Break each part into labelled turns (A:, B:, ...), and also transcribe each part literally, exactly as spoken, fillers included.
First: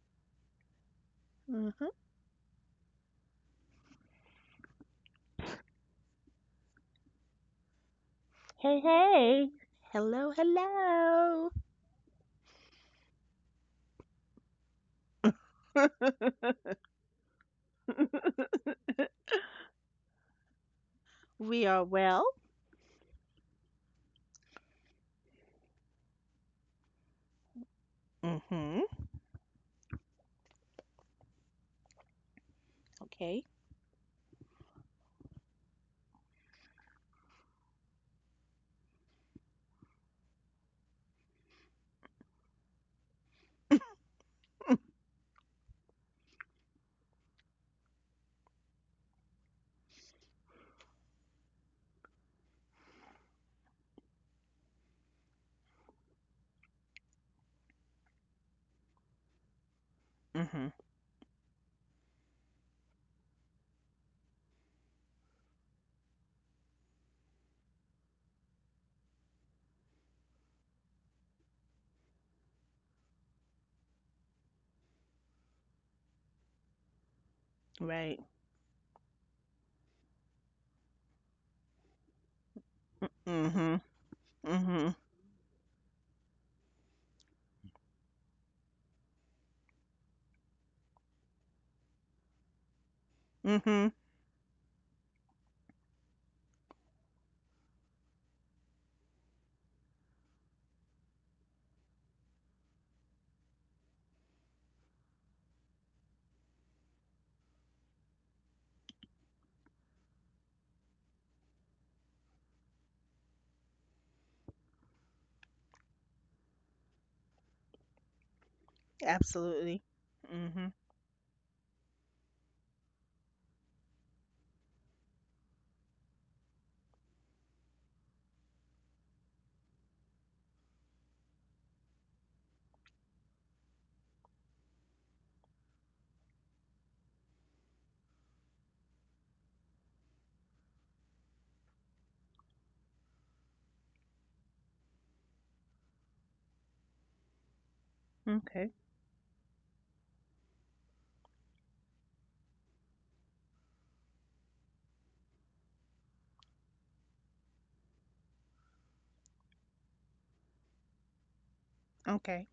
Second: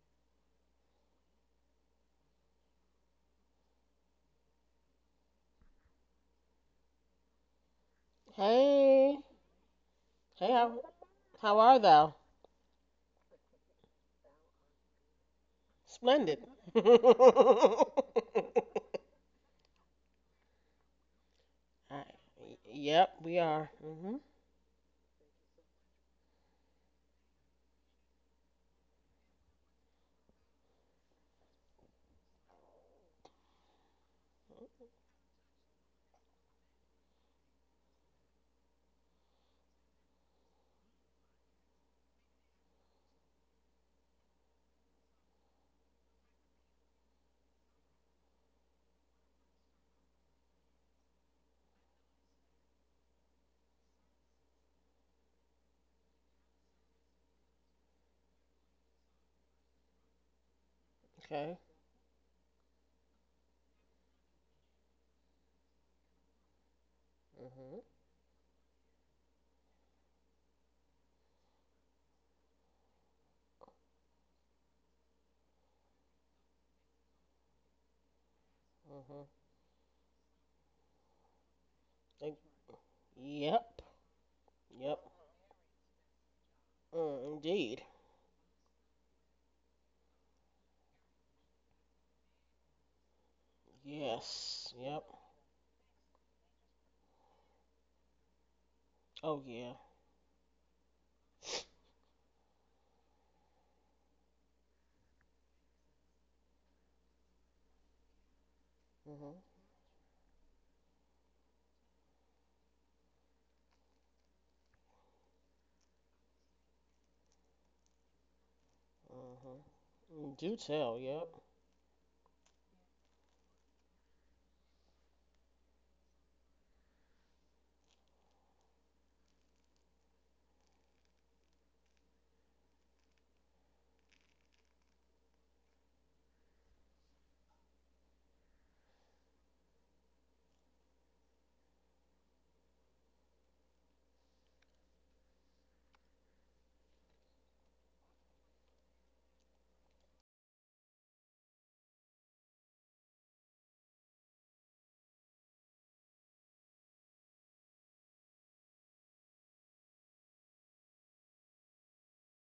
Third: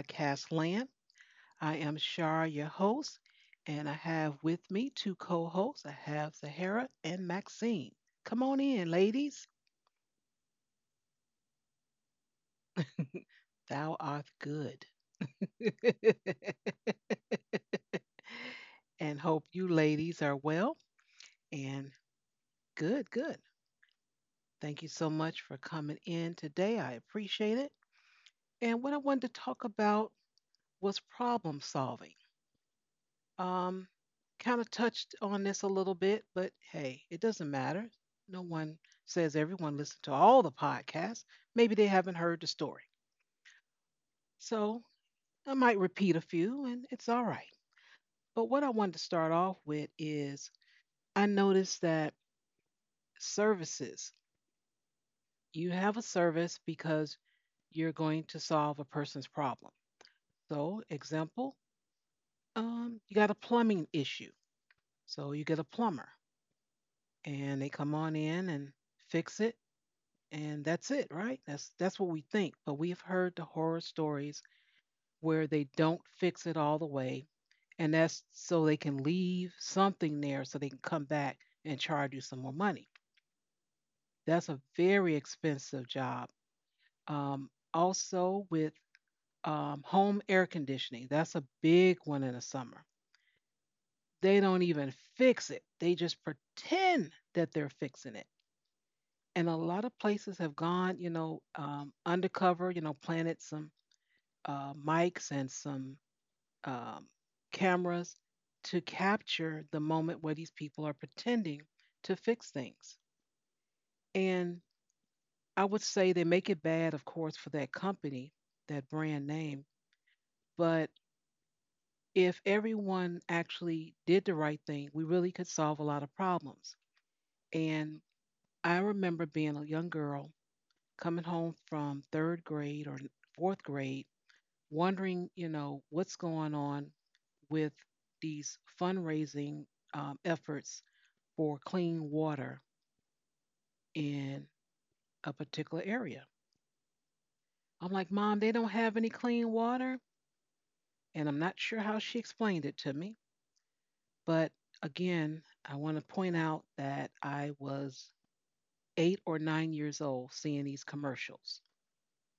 A: podcast land. I
B: hmm
A: am Shar, your host, and I have with me two co hosts. I have Sahara and Maxine. Come on
B: Hey,
A: in,
C: Hey,
A: ladies.
B: hey. Hello,
C: hey, how,
B: hello.
C: how are thou?
A: Thou art good.
C: Splendid. Alright.
A: And hope you ladies are well
B: We are
A: and
B: well.
C: Yep,
A: good,
C: we
A: good.
C: are. Mhm.
A: Thank you so much for coming in today. I appreciate it.
B: hmm
A: And what I wanted to talk about was problem solving.
B: Okay.
A: Um, kind of touched on this a little bit, but hey, it doesn't matter. No one says everyone listened to all the podcasts. Maybe they haven't heard the story. So I might repeat a few, and it's all right. But what I wanted to start off with is I noticed that services, you have a service because you're going to solve a person's problem.
B: hmm
A: So,
C: Okay.
A: example, um, you got a plumbing issue. So you get a plumber, and they
C: Mhm.
A: come on in and fix it and that's it, right? That's that's what we think. But we've heard the horror stories where they don't fix it all the way, and
B: Right.
A: that's so they can
C: Mhm.
A: leave something there so they can come back and charge you
C: Thank-
A: some more money.
C: Yep.
B: hmm
A: That's a
B: hmm
C: Yep.
A: very expensive job.
C: Mm,
A: Um,
C: indeed.
A: also with um, home air conditioning, that's a big one in the summer.
B: hmm
A: They
C: Yes.
A: don't
C: Yep.
A: even fix it. They just pretend that they're fixing it.
C: Oh
A: And a
C: yeah.
A: lot of places have gone, you know, um, undercover, you know, planted some uh, mics and some um, cameras to
C: Mhm.
A: capture the moment where these people are pretending to fix things. And I would say they make it bad, of course, for that company, that brand
C: Mhm.
A: name.
B: Absolutely.
C: Mm, do
B: hmm
C: tell.
A: But
C: Yep.
A: if everyone actually did the right thing, we really could solve a lot of problems. And I remember being a young girl coming home from third grade or fourth grade wondering, you know, what's going on with these fundraising um, efforts for clean water in a particular area. I'm like, Mom, they
B: Okay.
A: don't have any clean water. And I'm not sure how she explained it to me. But again, I want to point out that I was eight or nine years old seeing these commercials.
B: Okay.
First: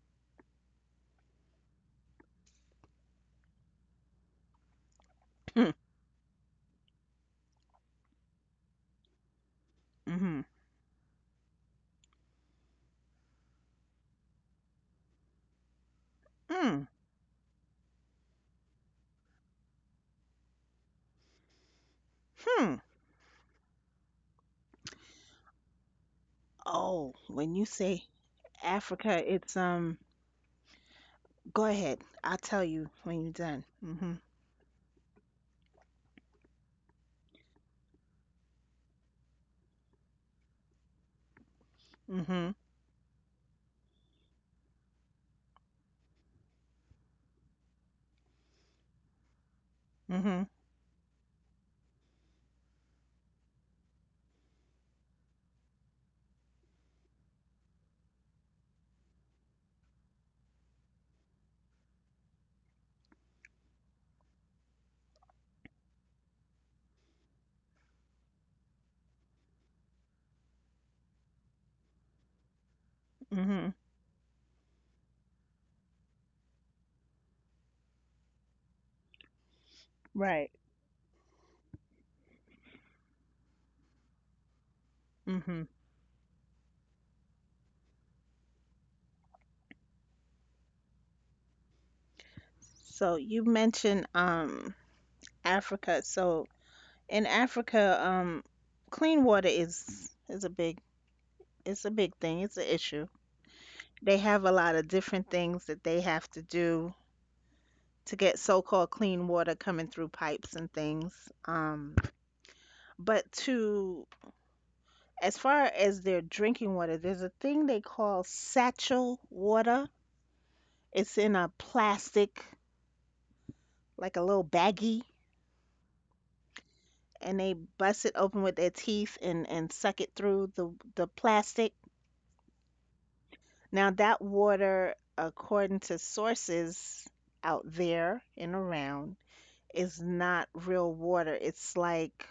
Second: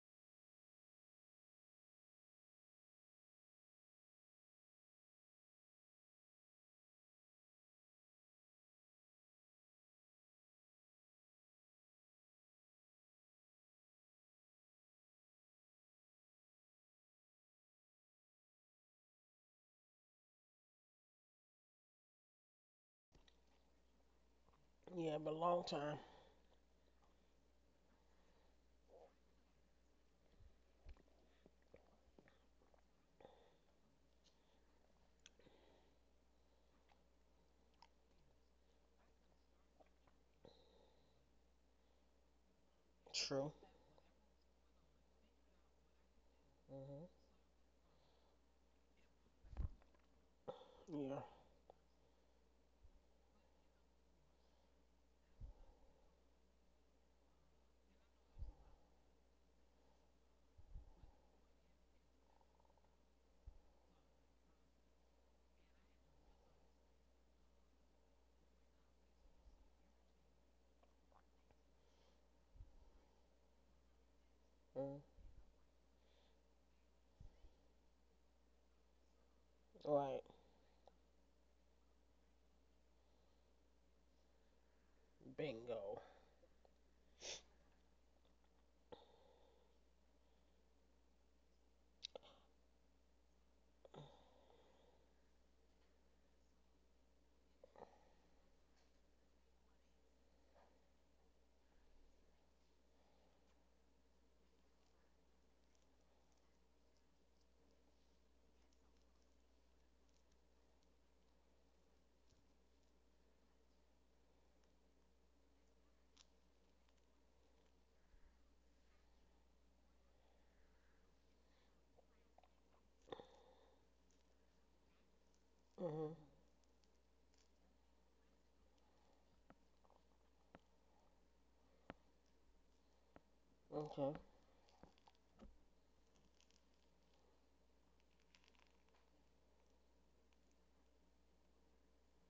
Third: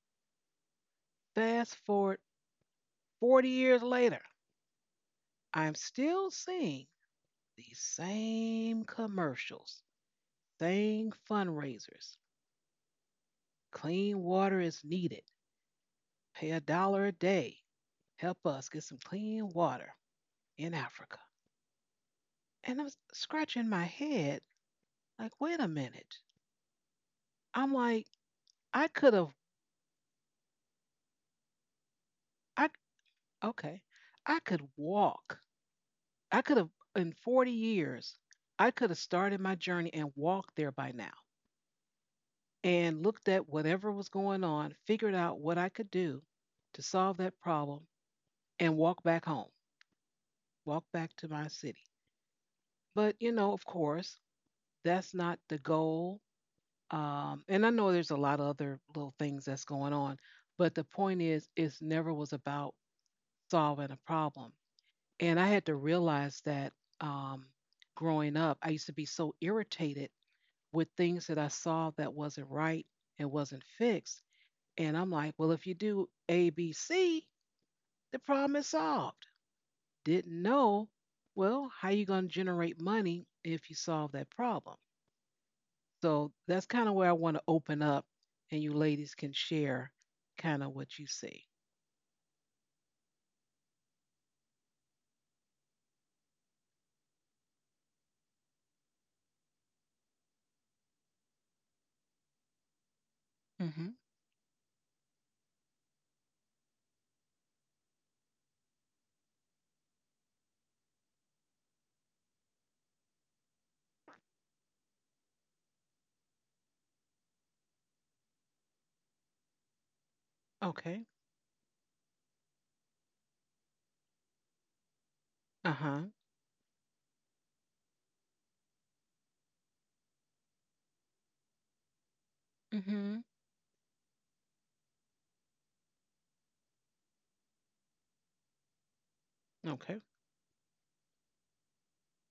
A: Fast forward forty years later,
B: Hmm.
A: I'm still seeing these same commercials.
B: Mm-hmm.
A: Thing fundraisers. Clean water is needed. Pay a
B: Mm.
A: dollar a day. Help us get some clean water in Africa.
B: Hmm.
A: And I'm scratching my head,
C: Yeah,
A: like,
C: but
A: wait a
C: long time.
A: minute.
B: Oh, when you
A: I'm like,
B: say
A: I could
B: Africa,
A: have,
B: it's um. Go ahead. I'll tell
A: I,
B: you when you're done.
A: okay,
B: hmm
A: I could walk. I could have, in forty years, I could have started my journey and walked there by now
B: hmm
A: and looked
C: True.
A: at whatever was going on, figured out what I could do to
C: Mhm.
A: solve that problem, and walk back home,
B: hmm
A: walk back
C: Yeah.
A: to my city. But you know, of course, that's not the goal. Um, and I know there's a lot of other little things that's going on, but the point is, it never was about solving a problem. And I had to realize that um, growing up, I used to be so irritated with things that I saw that wasn't right and wasn't
B: hmm
A: fixed. And
C: Mm.
A: I'm like, well, if you do A B C, the problem is solved.
C: Right.
A: Didn't
B: Right.
A: know. Well, how you going to generate money if you solve that problem?
B: hmm
C: Bingo.
A: So that's kind of where I want to open up, and you ladies can share kind of what you see.
B: So you mentioned um Africa. So in Africa, um, clean water is is a big, it's a big thing. It's an issue.
A: Mm-hmm.
B: They have a lot of different things that they have to do to get so-called clean water coming through pipes and things. Um, but to, as far as their drinking water, there's a thing they call satchel water.
A: Okay.
B: It's in a plastic, like a little baggie,
A: Uh huh.
C: Mhm.
B: and they bust it open with their teeth and and suck it through the the plastic.
A: Mm-hmm.
B: Now
C: Okay.
B: that water, according to sources out there and around,
A: Okay.
B: is not real water. It's like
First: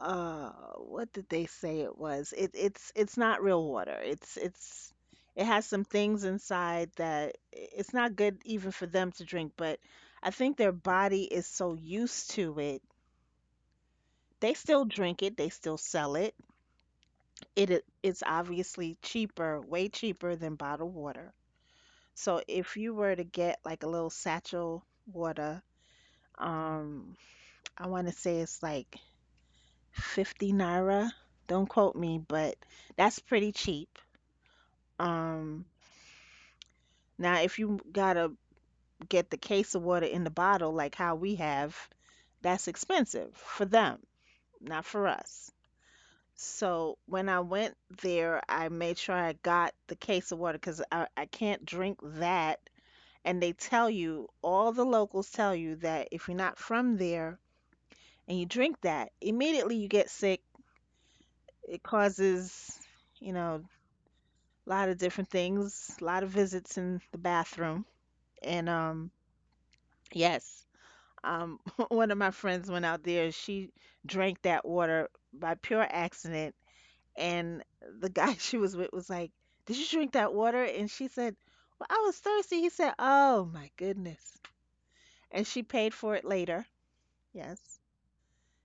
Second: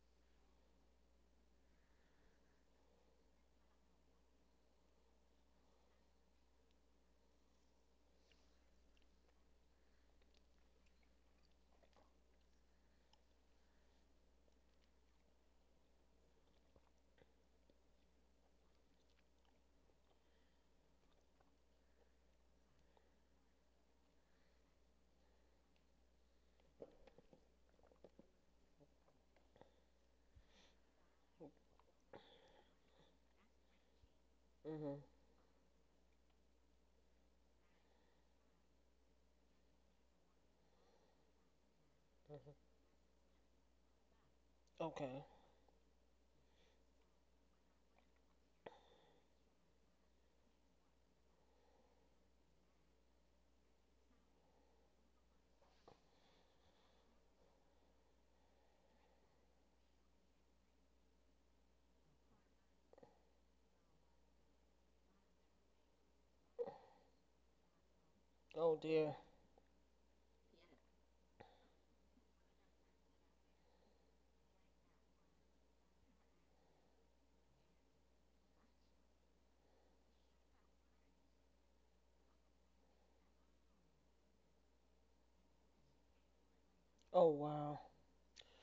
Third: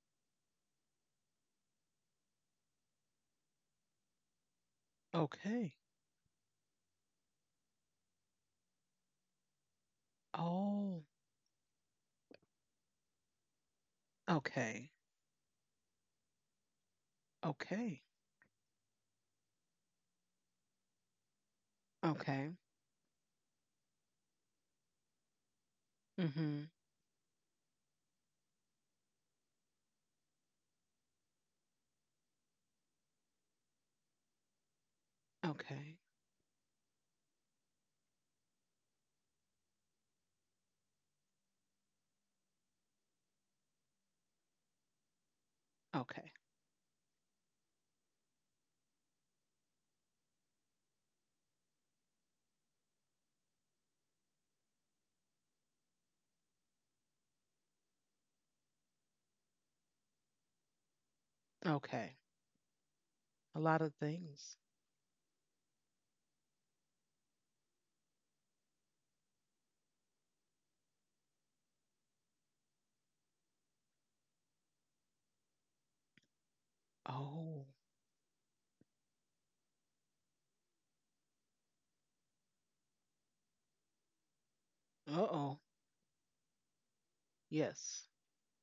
B: uh what did they say it was? It it's it's not real water. It's it's it has
A: Okay.
B: some things inside that i- it's not good even for them to drink, but I think their
A: Oh.
B: body is so used to it. They still
A: Okay.
B: drink it, they still sell it. It i-
A: Okay.
B: it's obviously cheaper, way cheaper than bottled water. So
A: Okay.
B: if you were to get like a little satchel water,
A: Mm-hmm.
B: um, I want to say it's like fifty naira. Don't quote me, but that's pretty cheap.
C: Mhm.
B: Um,
A: Okay.
B: now if you gotta get the case of water in the bottle, like how we have,
C: Mhm.
B: that's expensive for them, not for
C: Okay.
B: us.
A: Okay.
B: So when I went there, I made sure I got the case of water because I, I can't drink that, and they tell you, all the locals tell you that if you're not from there and you drink that, immediately you get sick. It
A: Okay.
B: causes, you
A: A
B: know,
A: lot of things.
B: a lot of different things, a lot of visits in the bathroom. And
C: Oh
B: um,
C: dear.
B: yes, um, one of my friends went out there. She drank that water by pure accident, and
A: Oh.
B: the guy she was with was like, "Did you drink that water?" And she said, "Well, I was thirsty." He said, "Oh my goodness." And
A: Uh-oh.
B: she paid for it later.
C: Oh
B: Yes.
C: wow.
A: Yes.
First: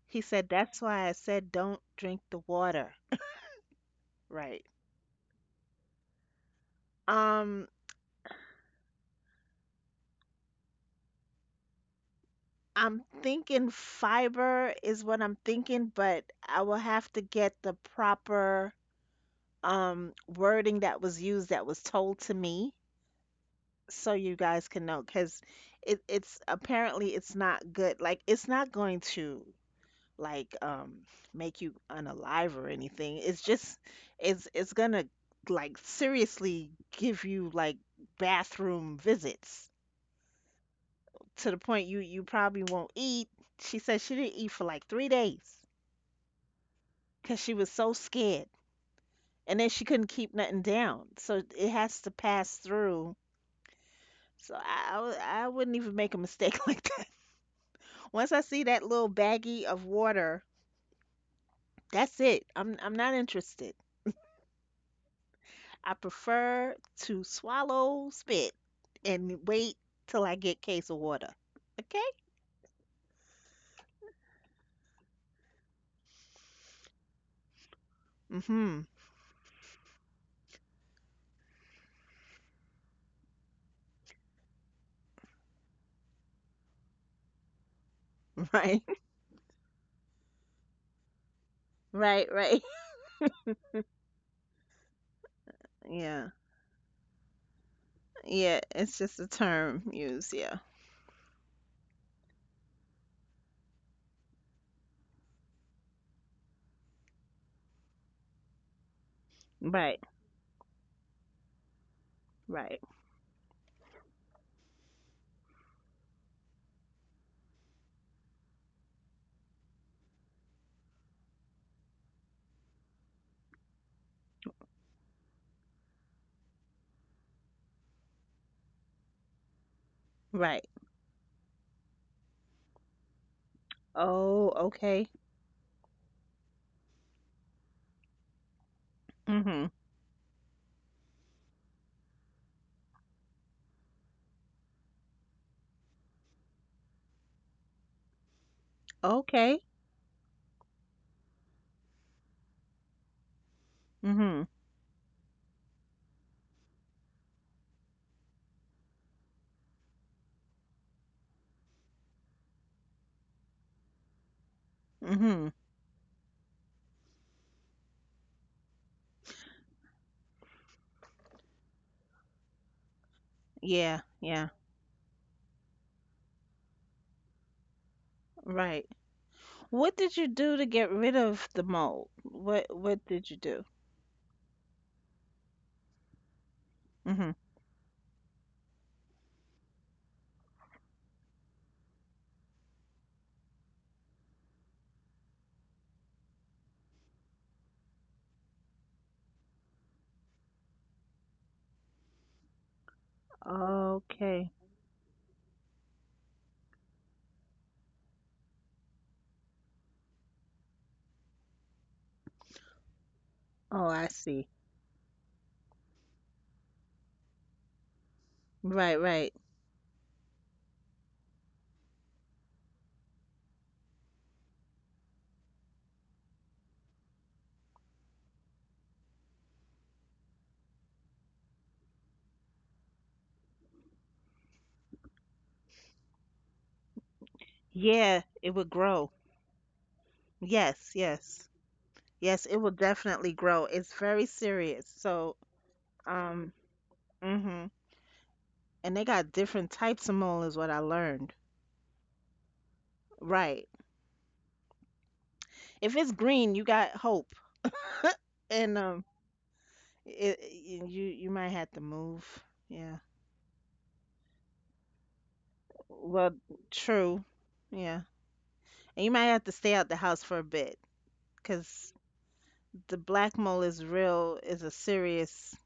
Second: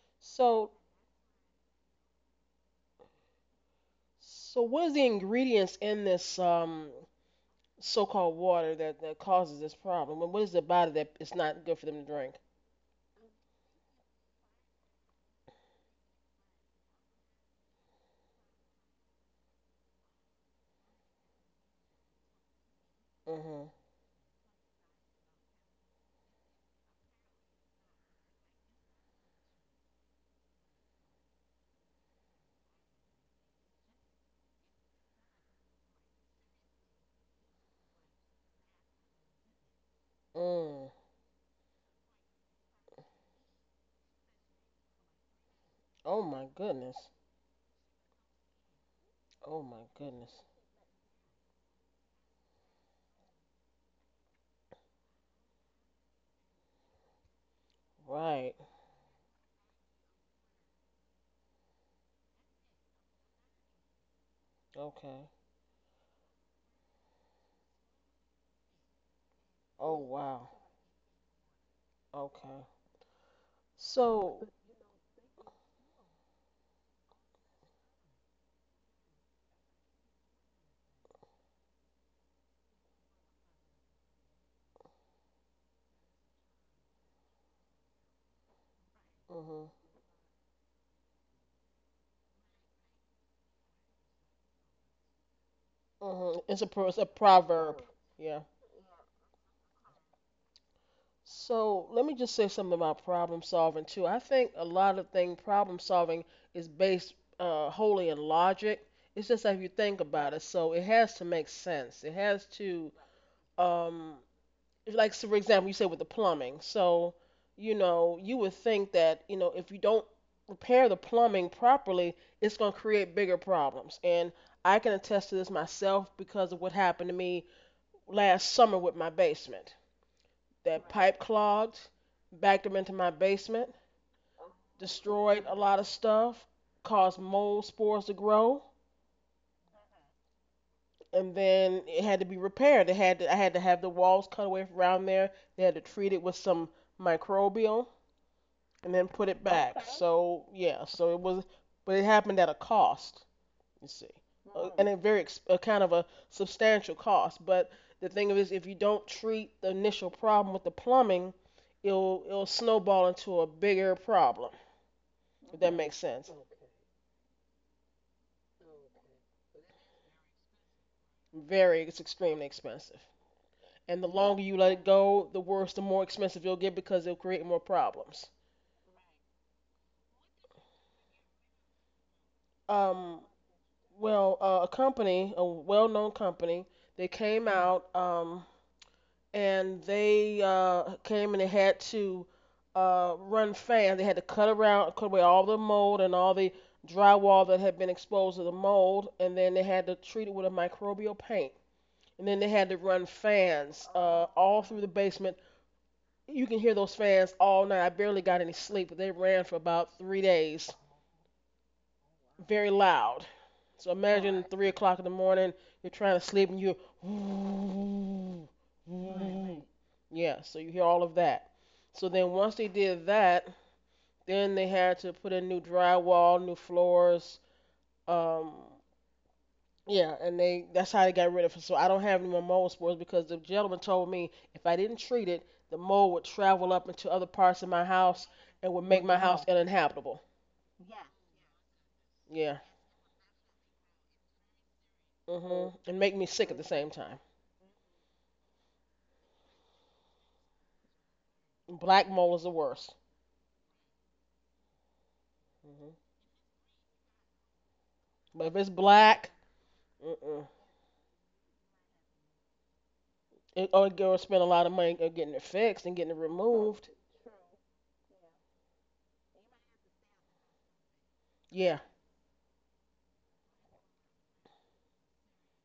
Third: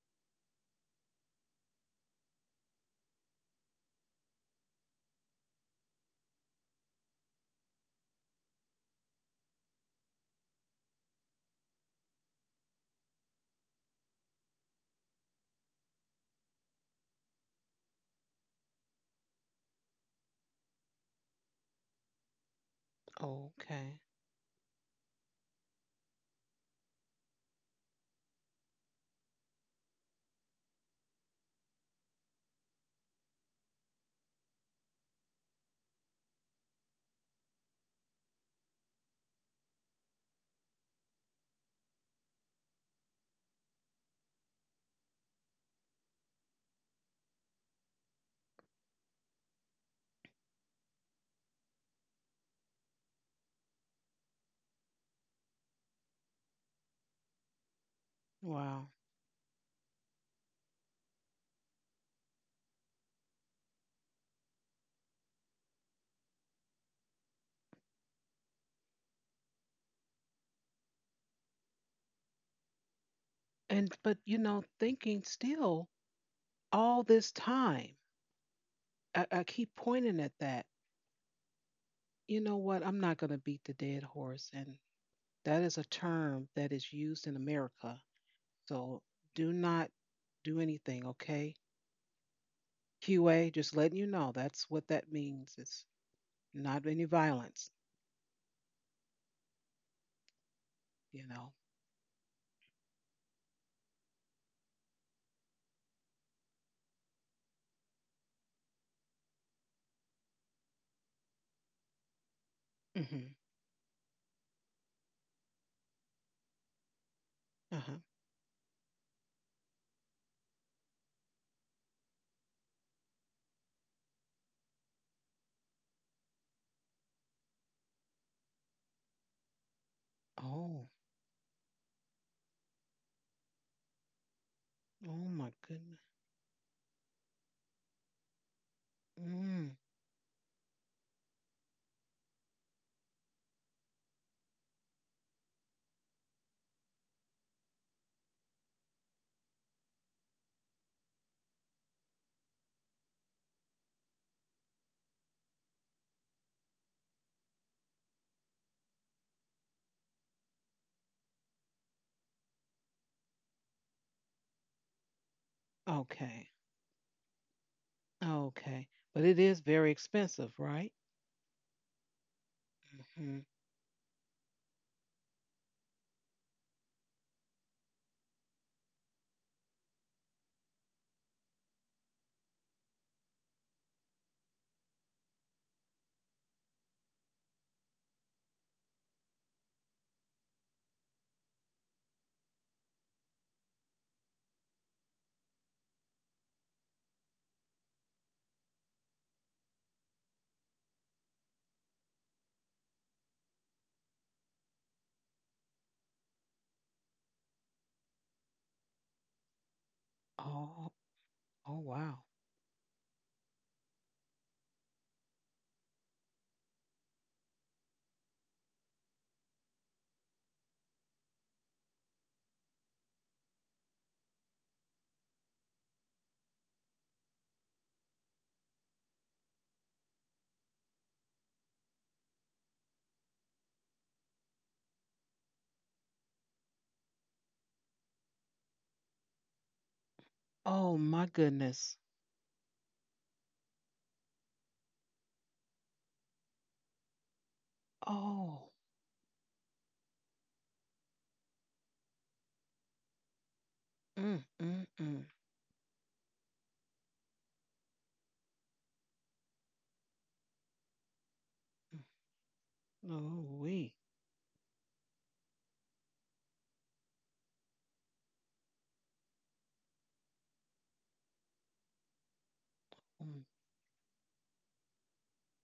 B: He said,
C: So,
B: "That's why I said don't drink the water."
C: so
B: Right.
C: what is the ingredients in this um,
B: Um,
C: so-called water that, that causes this problem? And what is about it that it's not good for them to drink?
B: I'm thinking fiber is what I'm thinking, but I will have to get the proper um wording that was used, that was told to me,
C: Mm-hmm.
A: Okay.
B: so you guys can know because it, it's apparently it's not good. Like, it's not going to, like, um make you unalive or anything. It's just, it's it's gonna, like, seriously give you like bathroom visits,
C: Mm.
B: to the point you you probably won't eat. She said she didn't eat for like three days
C: Oh my goodness.
B: because she was so scared, and
C: Oh
B: then she
C: my
B: couldn't keep
C: goodness.
B: nothing down. So it has to pass through. So I I, w- I wouldn't even make a mistake like that. Once I
C: Right.
B: see that
A: Wow.
B: little baggie of water, that's it. I'm I'm not interested.
C: Okay.
B: I prefer to swallow spit and wait
C: Oh
B: till I
C: wow.
B: get case of water. Okay?
C: Okay.
A: And but you
C: So,
A: know, thinking still all this time,
B: Mhm.
A: I, I keep pointing at that, you know what? I'm not going to beat the dead horse. And that is a term that is used in America.
B: Right.
A: So do
C: mm-hmm.
A: not do anything, okay?
B: Right. Right.
A: Q A, just letting you know that's what that means. It's
B: Yeah.
C: Mm-hmm. It's a
A: not
C: pro-
A: any
C: it's a
A: violence,
C: proverb. Yeah.
B: Yeah, it's just a term used. Yeah.
A: you know?
C: So let me just say something about problem solving too. I think a lot of thing problem solving is based uh, wholly in logic. It's just like if you
B: Right,
C: think about it, so it has to make sense. It has
B: right,
C: to,
A: Hmm.
C: um, like so for example, you say with the plumbing. So you
A: Uh-huh.
C: know you would think that you know if you don't repair the plumbing properly, it's going to create bigger problems. And I can attest to this myself because of what happened to me last summer with my basement,
B: right.
A: Oh,
C: that pipe clogged, backed them into my basement,
B: Oh, okay.
A: oh my
C: destroyed a lot of
A: goodness.
C: stuff, caused mold spores to grow,
B: Mhm.
A: Mm.
C: and then it had to be repaired. It had to, I had to have the walls cut away from around there. They had to treat it with some microbial and then put it
B: Okay.
C: back. So yeah, so it was, but it happened at a cost. You see
B: Mhm.
C: a- and a very a kind of a substantial cost. But the thing is, if you don't treat the initial problem with the plumbing, it'll it'll snowball into a bigger problem,
B: Mhm.
C: if that makes sense.
A: Okay, okay. But it is very expensive, right?
C: Very, it's extremely expensive.
A: Hmm.
B: Yeah,
C: And the
B: yeah.
C: longer you let it go, the worse, the more expensive you'll get because it'll create more problems.
B: Right. What did you do to get rid of the mold? What what
C: Um,
B: did you do?
C: well, uh, a company, a well-known company, they
B: Mhm.
C: came out um, and they uh, came and they had to uh, run fans. They had to cut around, cut away all the mold and all the drywall that had been exposed to the mold, and then they had to treat it with a microbial paint. And then they had to run fans uh,
B: Okay.
C: all through the basement. You can hear those fans all night. I barely got any sleep, but they ran for about three days,
A: Oh, oh, wow.
C: very loud.
B: Oh,
C: So
B: I
C: imagine,
B: see.
C: right, three o'clock in the morning, you're trying to sleep and you're, right,
B: Right, right.
C: right. Yeah. So you hear all of that. So then once they did that, then they had to put in new drywall, new floors, um, yeah, and they that's how they got rid of it. So I don't have any more mold spores because the gentleman told me if I didn't treat it, the mold would travel up into other parts of my
B: Yeah,
C: house
B: it would
C: and would make
B: grow.
C: my house uninhabitable.
B: Yes,
A: Oh my
B: yes.
A: goodness.
B: Yes, it
C: Yeah.
B: will definitely grow. It's very serious. So,
C: Mhm. And make me
B: um,
C: sick at the same time.
B: mhm.
A: Oh,
B: And they got different types of mold is what I learned.
C: Black mold is the worst.
B: Right.
A: mm, mm, mm.
C: Mhm.
B: If it's green, you got hope.
C: But if it's
B: And um,
C: black,
B: It,
C: mm-mm.
B: it- you you might have to
A: Mm.
B: move. Yeah.
A: Oh,
C: It, or
A: we.
C: girls spend a lot of money uh, getting it fixed and getting it
B: Well,
C: removed.
B: true. Yeah. And you might have to stay out the house for a bit
C: Yeah.
B: because the black mole is real, is a serious,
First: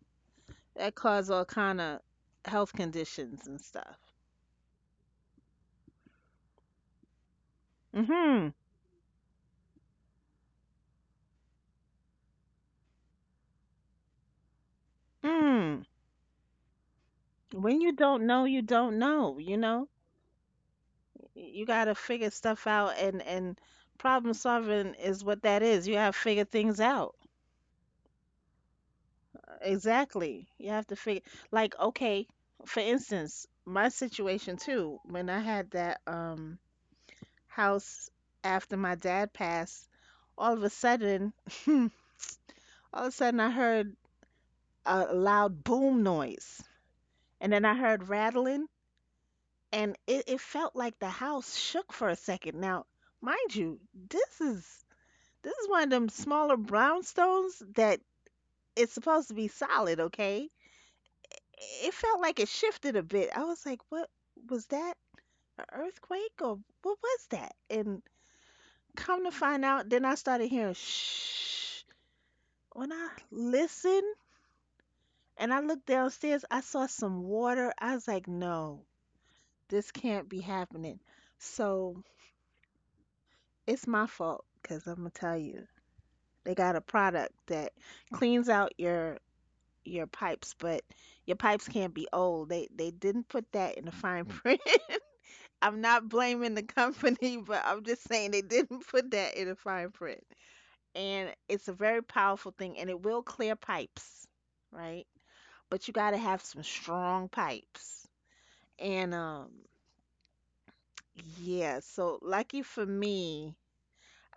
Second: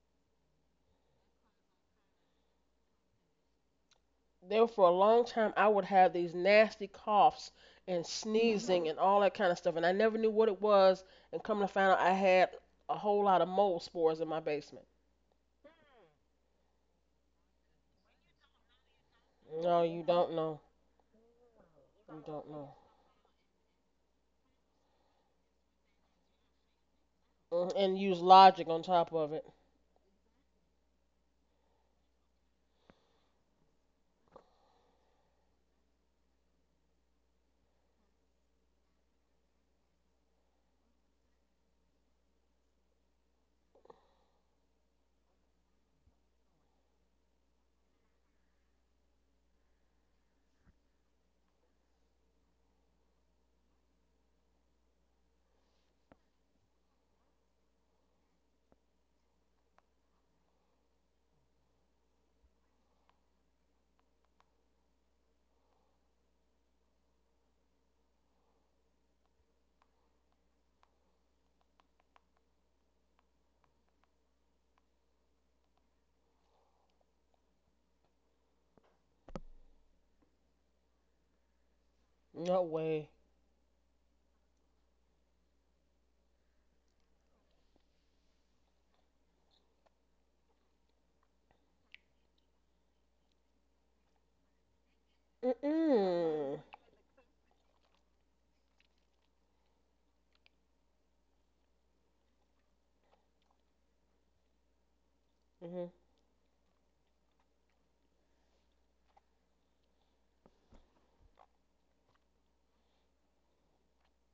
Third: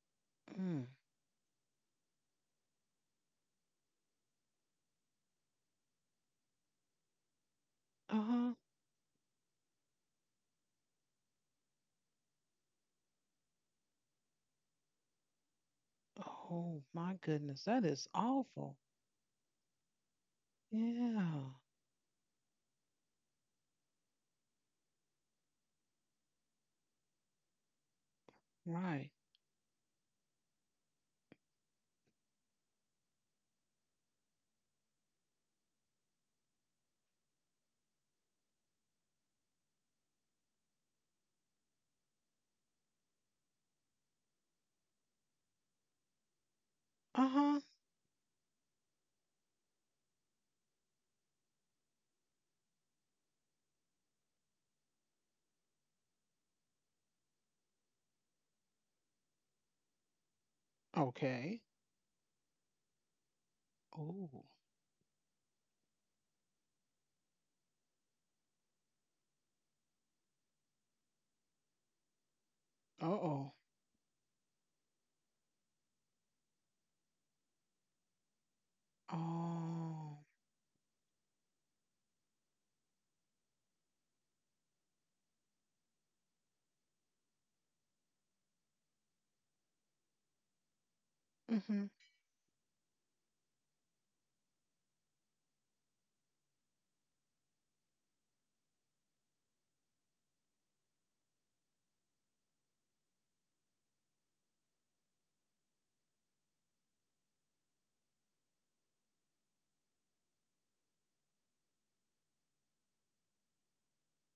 A: Mm-hmm.
B: that cause all kind of health conditions and stuff.
C: There for a long time I would have these nasty coughs and
B: Mm-hmm.
A: Uh-huh.
C: sneezing and all that kind of stuff and I never knew what it was, and come to find out I had a whole lot of mold spores in my basement.
B: Mm.
A: Oh my goodness,
B: When
A: that
B: you
A: is
B: don't know, you
A: awful.
B: don't know, you
C: No,
B: know?
C: you don't know.
A: Yeah,
B: You gotta
C: You
B: figure
C: don't
B: stuff
C: know.
B: out and and problem solving is what that is. You gotta figure things out.
C: Mhm. And use logic on
A: right.
C: top of it.
B: Exactly. You have to figure, like, okay, for instance, my situation too, when I had that um house after my dad passed, all of a sudden, all of a sudden I heard a loud boom noise. And
A: Uh-huh.
B: then I heard rattling and it, it felt like the house shook for a second. Now, mind you, this is this is one of them smaller brownstones that, it's supposed to be solid, okay?
A: Okay.
B: It felt like it shifted a bit. I was like, what
A: Oh.
B: was that? An earthquake or what was that? And come to find out, then I started hearing shh. When I
A: Uh-oh.
B: listened and I looked downstairs, I saw some water. I was like, no, this
A: Oh.
B: can't be happening. So
C: No way.
B: it's my fault because I'm gonna tell you, they got a product that cleans out your your pipes, but your pipes
A: Mm-hmm.
B: can't be old. They they didn't put that in the fine print. I'm not blaming
C: Mm-mm.
B: the company, but I'm just saying they didn't put that in the fine print. And it's a very powerful thing and it will clear pipes, right? But
C: Hmm.
B: you got to have some strong pipes. And um Yeah, so lucky for me,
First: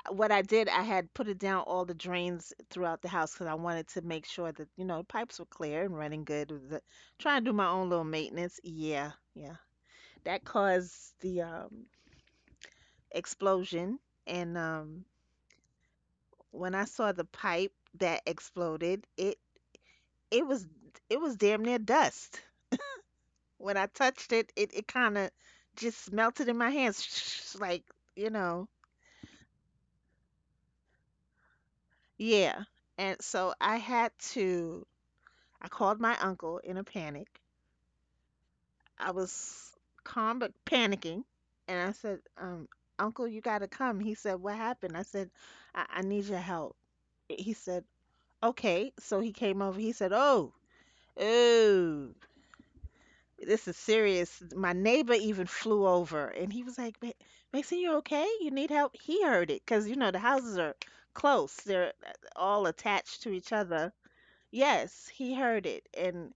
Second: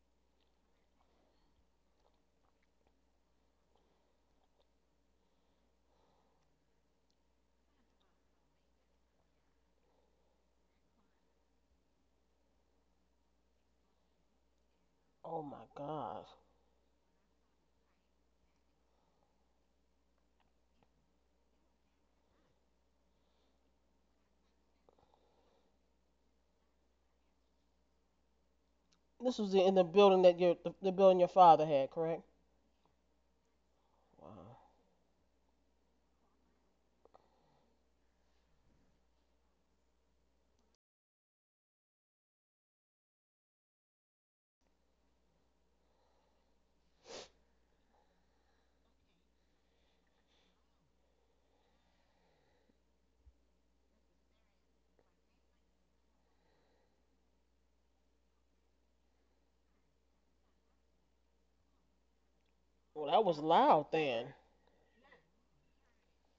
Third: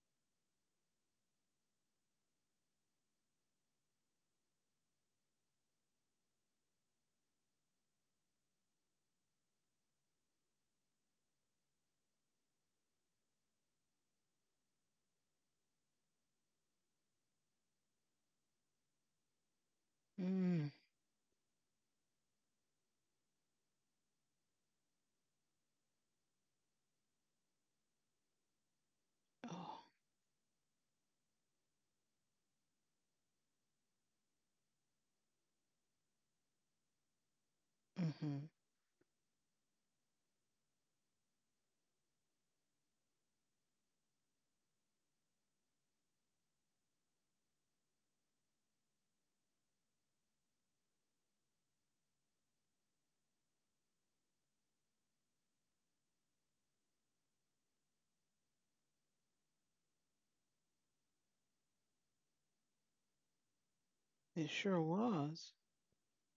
B: uh, what I did, I had put it down all the drains throughout the house because I wanted to make sure that, you know, pipes were clear and running good. With the, trying to do my own little maintenance. Yeah, yeah. That caused the um explosion. And um
C: Oh my God.
B: When I saw the pipe that exploded, it it was
A: Mm.
B: it was damn near dust. When I touched it, it it kind of just melted in my hands, like, you know,
C: This was in the
A: Oh.
C: building that your the, the building your father had, correct?
B: yeah. And so I had
C: Wow.
B: to. I called my uncle in a panic.
A: Mm-hmm.
B: I was calm but panicking, and I said, um, "Uncle, you gotta come." He said, "What happened?" I said, "I, I need your help." He said, "Okay." So he came over. He said, "Oh, oh. This is serious." My neighbor even flew over and he was like, "Ma- Mason, you okay? You need help?" He heard it because, you know, the houses are close, they're uh, all
C: Well, that
B: attached to
C: was
B: each
C: loud
B: other.
C: then.
A: It sure
B: Yes, he
A: was.
B: heard it. And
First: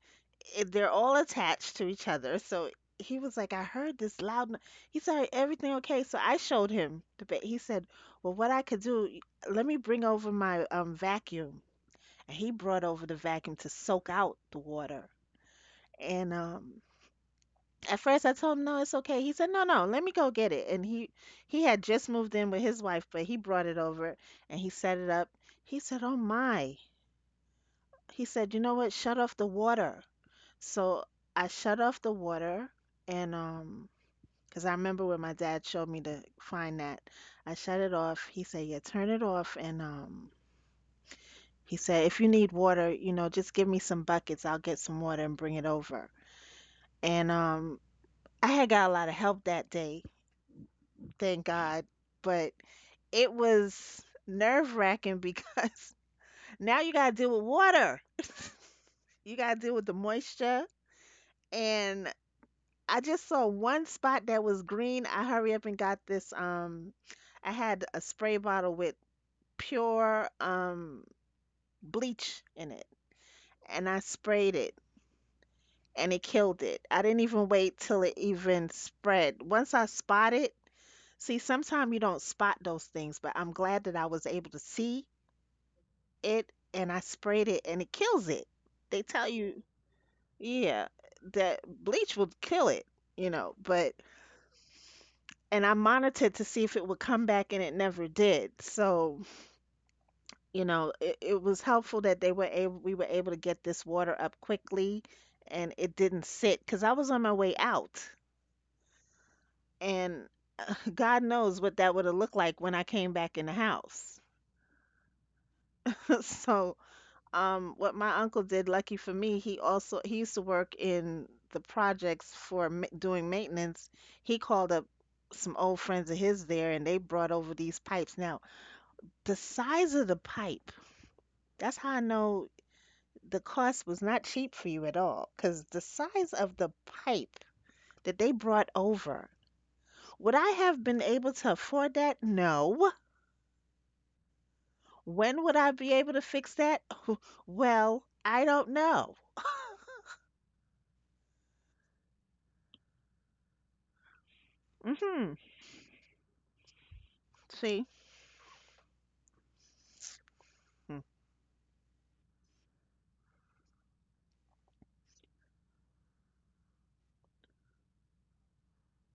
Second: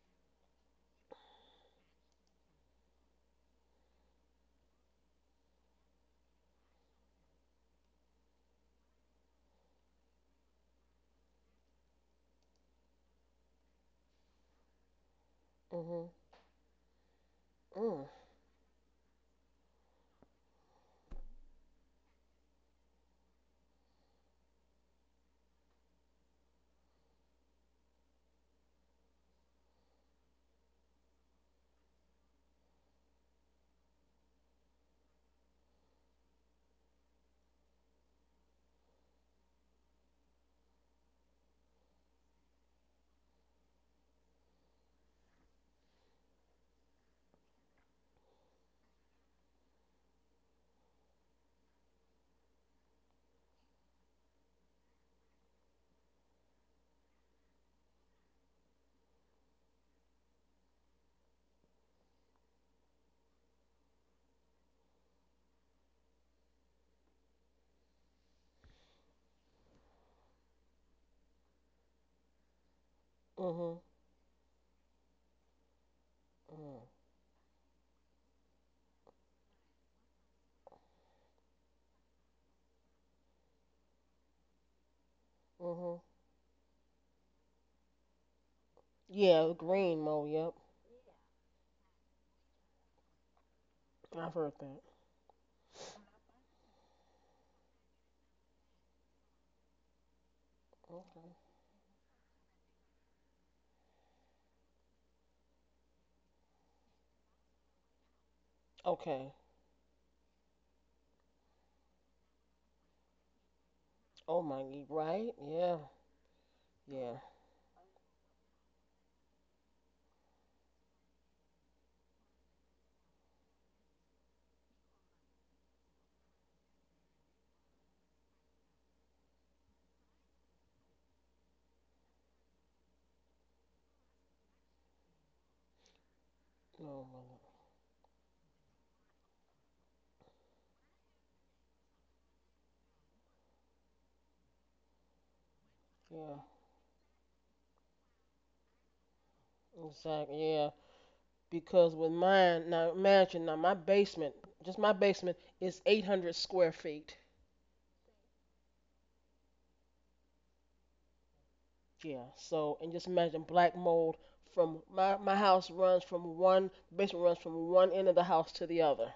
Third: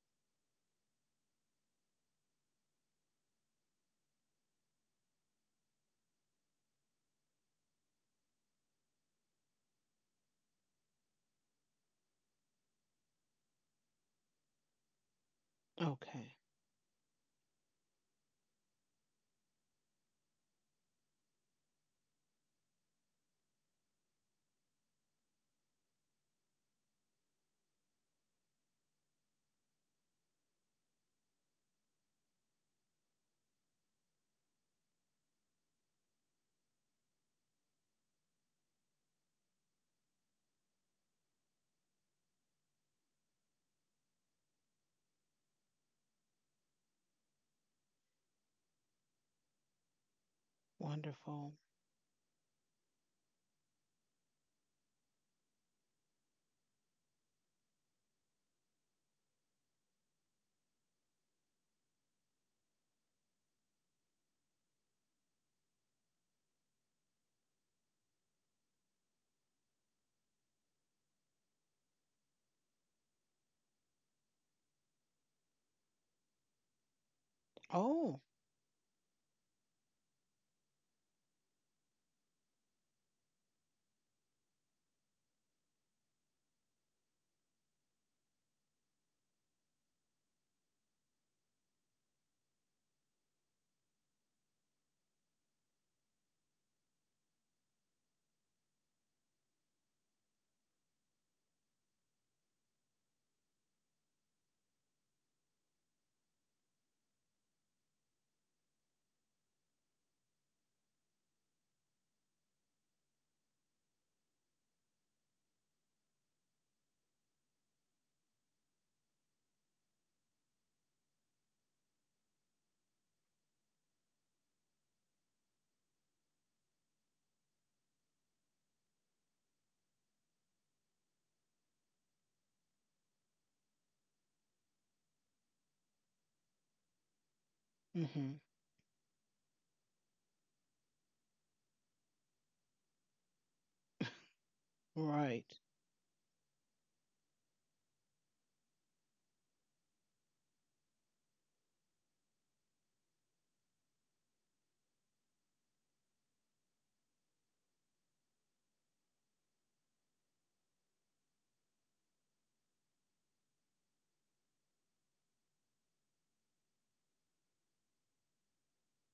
B: it, they're all attached to each other. So he was like, "I heard this loud. No-" He said, "Everything okay?" So I showed him the bed. He said, "Well, what I could do, let me bring over my um, vacuum." And he brought over the vacuum to soak out the water.
C: Mhm.
B: And
A: Okay.
B: um, At
C: Mm.
B: first, I told him, "No, it's okay." He said, "No, no, let me go get it." And he he had just moved in with his wife, but he brought it over and he set it up. He said, "Oh my." He said, "You know what? Shut off the water." So I shut off the water and um, cause I remember when my dad showed me to find that. I shut it off. He said, "Yeah, turn it off." And um He said, "If you need water, you know, just give me some buckets. I'll get some water and bring it over." And um I had got a lot of help that day. Thank
A: Wonderful.
B: God. But it was nerve-wracking because now you got to deal with water. You got to deal with the moisture and I just saw one spot that was green. I hurry up and got this um I had a spray bottle with pure um bleach in it,
C: Mhm.
B: and I sprayed it and it killed
C: Mm.
B: it. I didn't even wait till it
A: Oh.
B: even spread. Once I spot it, see, sometimes you don't spot those things, but I'm glad that I was able to see
C: Mhm.
B: it and I sprayed it and it kills it. They tell
C: Yeah, the
B: you,
C: green mold. Yep.
B: yeah, that bleach will kill it, you know, but,
C: I've heard that.
B: and I monitored to see if it would come back and it never did. So, you know, it,
C: Okay.
B: it was helpful that they were able we were able to get this water up quickly and it didn't sit cuz I was on my way out
C: Okay.
B: and uh, God knows what that would have looked like when I came back in the house.
C: Oh my, right? Yeah.
B: So,
C: Yeah.
B: Um, what my uncle did, lucky for me, he also, he used to work in the projects for ma- doing maintenance. He called up some old friends of his there, and they brought over these pipes. Now, the size of the pipe, that's how I know the cost was not cheap for you at all, because the size of the
C: No, no,
B: pipe that they
A: Mm-hmm.
B: brought over, would I have been able to afford that? No. When
A: Right.
B: would I be able
C: no.
B: to
C: Yeah.
B: fix that? Well, I don't know.
C: Exactly. Yeah. Because with mine, now imagine now my basement, just my
B: hmm
C: basement is eight hundred square feet.
B: See?
C: Yeah. So and just imagine black mold from my my house runs from one the basement runs from one end of the house to the other,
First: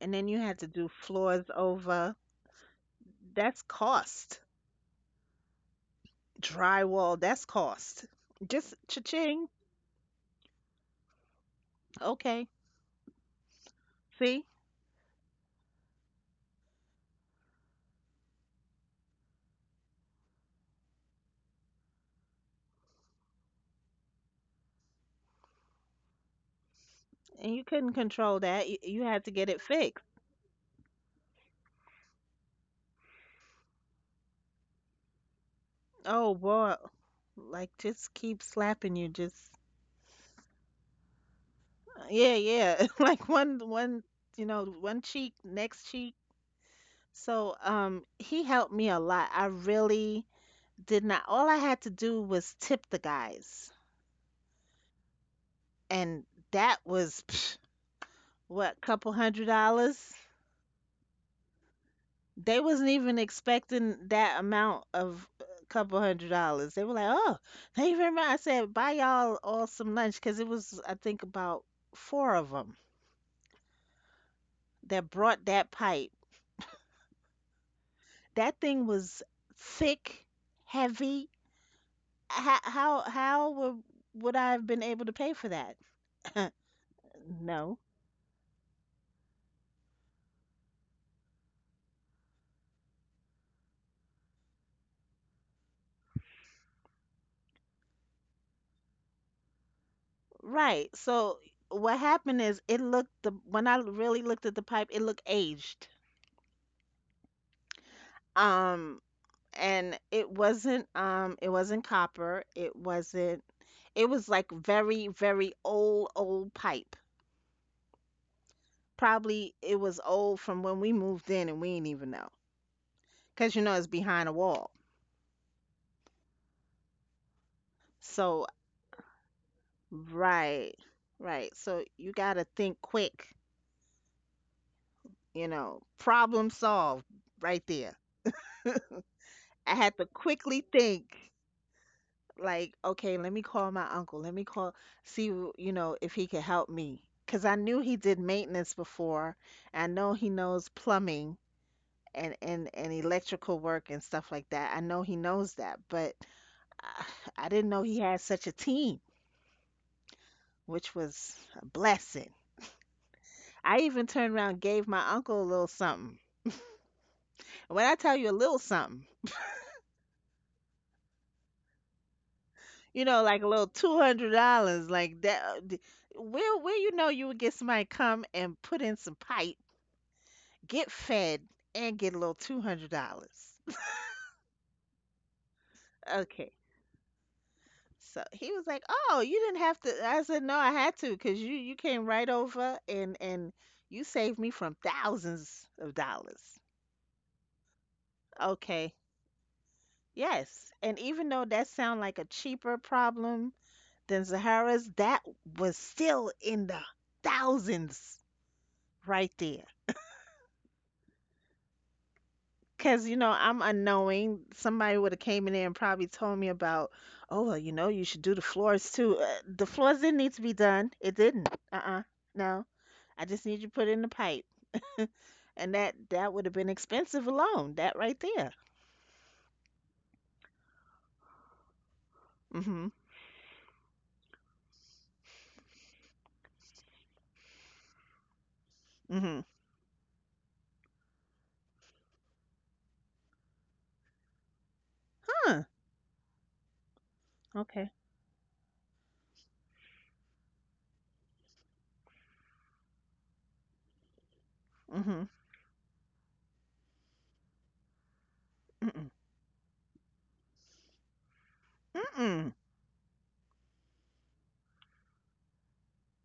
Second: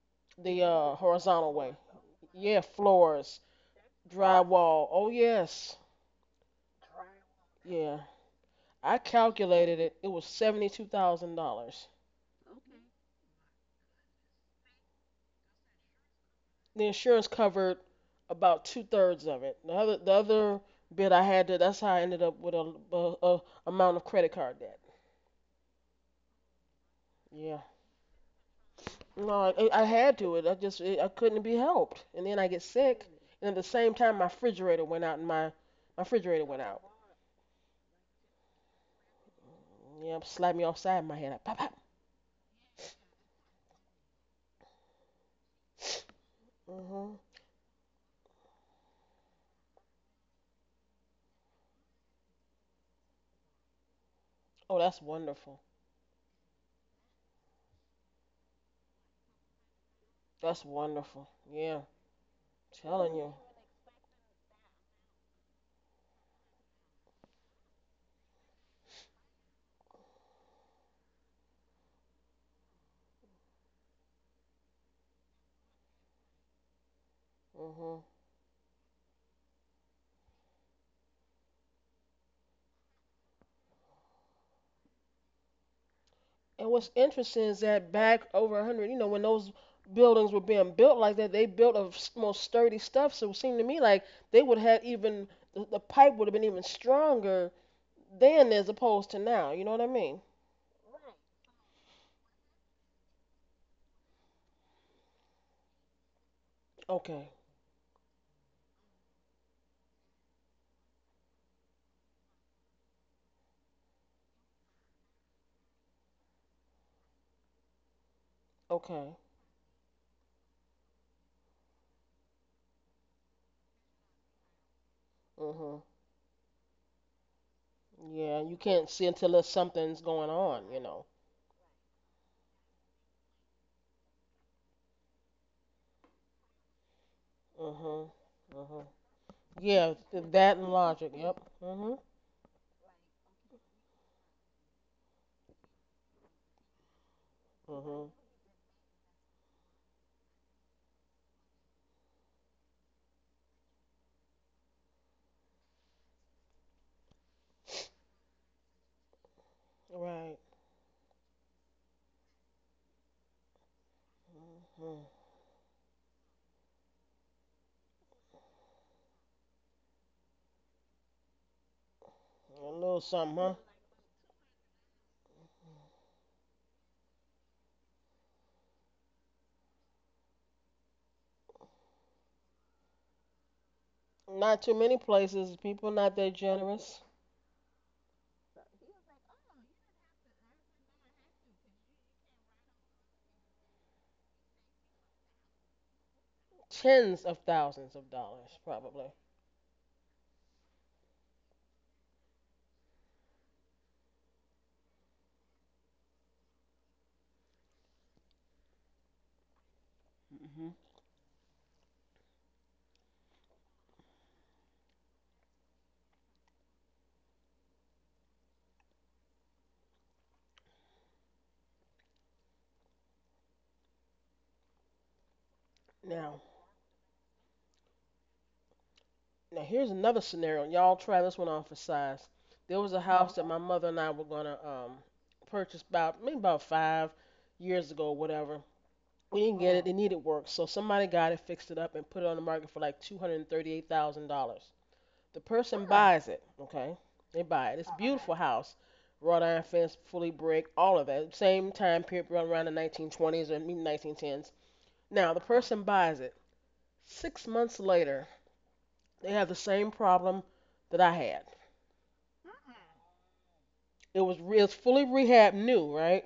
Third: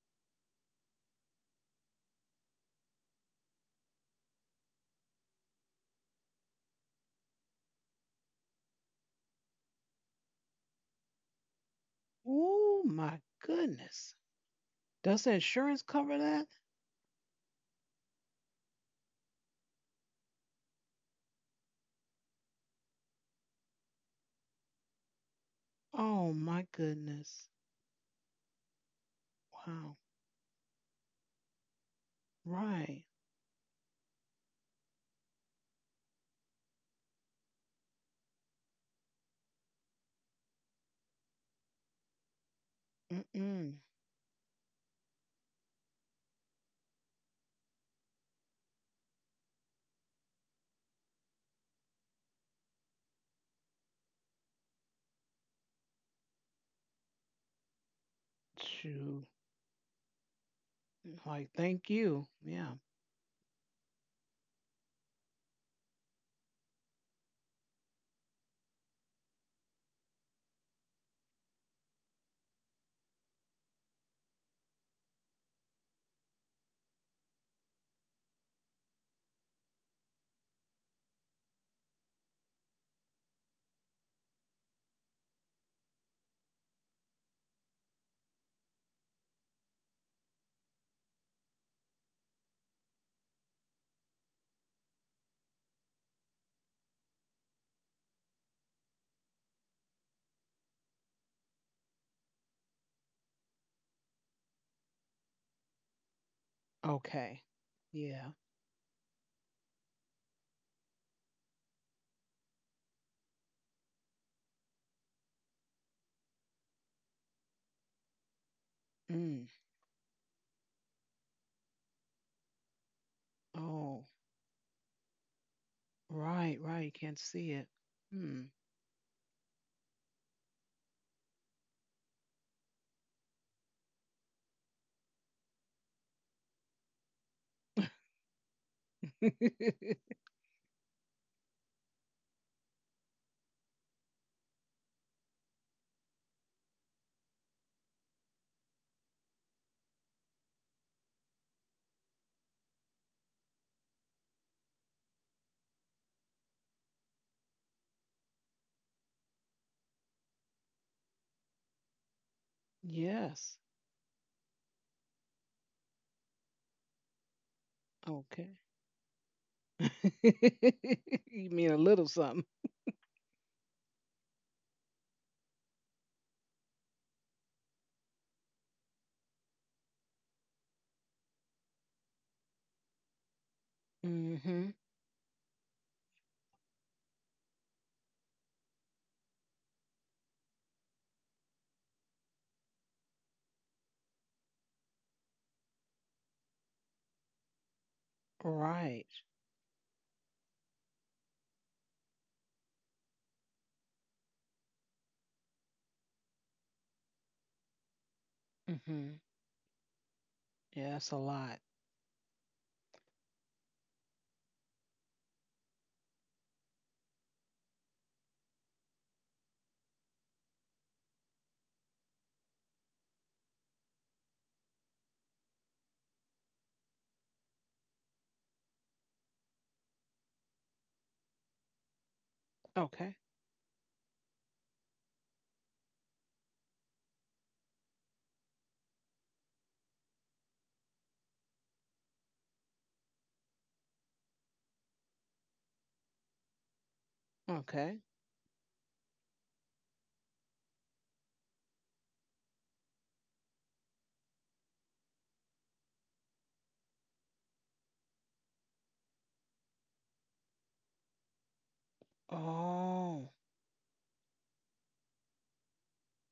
B: And then you had
C: the
B: to do
C: uh
B: floors
C: horizontal way.
B: over.
C: Yeah. Floors,
B: That's cost.
C: drywall. Oh yes.
B: Drywall, that's
C: Yeah.
B: cost. Just
C: I
B: cha-ching.
C: calculated it. It was seventy-two thousand dollars.
B: Okay.
A: Oh my goodness.
B: See?
A: Does the insurance cover that?
C: The insurance covered about two thirds of it. The other, the other bit I had to. That's how I ended up with a, a, a amount of credit card debt.
A: Oh my goodness.
B: And you
C: Yeah.
B: couldn't control that. You, you had to
C: No,
B: get it
C: I, I
A: Wow.
B: fixed.
C: had to. It. I just it, I couldn't be helped. And then I get
A: Right.
C: sick, and at the same time my refrigerator went out, and my my
B: Oh
C: refrigerator went
B: boy.
C: out.
B: Like just keep slapping you. Just
C: Yeah, slapped me offside my head. I pop pop.
B: uh, yeah, yeah. Like one
A: Mm-mm.
B: one you know, one cheek, next cheek.
C: Mhm.
B: So um he helped me a lot. I really did not. All I had to do was tip the guys.
C: Oh, that's wonderful.
B: And that was psh, what, couple
A: Shoot.
B: hundred dollars.
C: That's wonderful.
A: Like,
C: Yeah. I'm
A: thank you.
B: They
A: Yeah.
B: wasn't
C: telling
B: even
C: you.
B: expecting that amount of a couple hundred dollars. They were like, "Oh, thank you very much." I said, "Buy y'all all some lunch," because it was, I think, about four of them that brought that pipe.
C: Mhm.
B: That thing was thick, heavy. How how how would would I have been able to pay for that?
C: And what's interesting is
B: No.
C: that back over a hundred, you know, when those buildings were being built like that, they built of most sturdy stuff. So it seemed to me like they would have even, the, the pipe would have been even stronger then as opposed to now. You know what I mean?
B: Right. So what happened is, it looked the when I really looked at the pipe, it looked aged.
C: Okay.
A: Okay. Yeah.
B: Um and it wasn't, um it wasn't copper, it wasn't, it was like very very old old pipe.
C: Okay.
A: Mm.
B: Probably it was old from when we moved in and we didn't even know, because you know it's
A: Oh,
B: behind a wall.
C: Mhm.
A: right, right. You can't see it. Hmm.
C: Yeah,
B: So
C: you can't see until there's something's going on,
B: right
C: you know.
B: right so you gotta think quick, you know. Problem solved right there.
C: Mhm. Mhm.
B: I
C: Yeah,
B: had to
C: th- that
B: quickly
C: and logic.
B: think,
C: Yep. Mhm.
B: like, okay, let me call my uncle. Let me call, see, w- you know, if he could help me, because I knew he
C: Mhm.
B: did maintenance before. I know he knows plumbing, and, and, and electrical work and stuff like that. I know he knows that, but I, I didn't know he had such a team,
C: Right.
B: which was a blessing.
A: Yes.
B: I even turned around and gave
C: Mhm.
B: my uncle a little something. And when I tell you a
A: Okay.
B: little something,
A: You mean a little something.
C: A little
B: you know,
C: something,
B: like a
C: huh?
B: little two hundred dollars, like that. Where where you know you would get somebody come and put in some pipe, get fed, and get a little two hundred dollars.
C: Not
A: Mm-hmm.
C: too many places. People not that
B: Okay.
C: generous.
B: So he was like, "Oh, you didn't have to." I said, "No, I had to, because you you came right over and and you saved me from thousands of dollars."
C: Tens of thousands of dollars
B: Okay.
A: Right.
C: probably.
B: Yes. And even though that sounded like a cheaper problem than Zahara's, that was still in the thousands
A: Mm-hmm.
B: right there.
C: Hmm.
A: Yeah, that's a lot.
B: Cause you know, I'm unknowing. Somebody would have came in there and probably told me about, oh well, you know, you should do the floors too. Uh, the floors didn't need to be done. It didn't. Uh-uh. No. I just need you to put in the pipe. And that that
C: Now,
B: would have been expensive alone. That right there.
C: now here's another scenario. Y'all try this one on for size. There
B: Mm-hmm.
C: was a
A: Okay.
C: house that my mother and I were gonna um purchase about maybe about five years ago whatever.
B: Mm-hmm.
C: We didn't get it. It needed work, so somebody got it, fixed it up, and put it on the market for like two hundred thirty-eight thousand dollars. The
B: Huh.
C: person buys it. Okay, they buy it. It's
B: Okay.
A: Okay.
C: a beautiful house, wrought iron fence, fully brick, all of that. Same time period, around around the nineteen twenties or maybe nineteen tens.
B: Mm-hmm.
C: Now the person buys it. Six months later,
B: Mm-mm.
C: they had the same problem that I had.
B: Mm-mm.
A: Oh.
C: It was re- it's fully rehab new, right?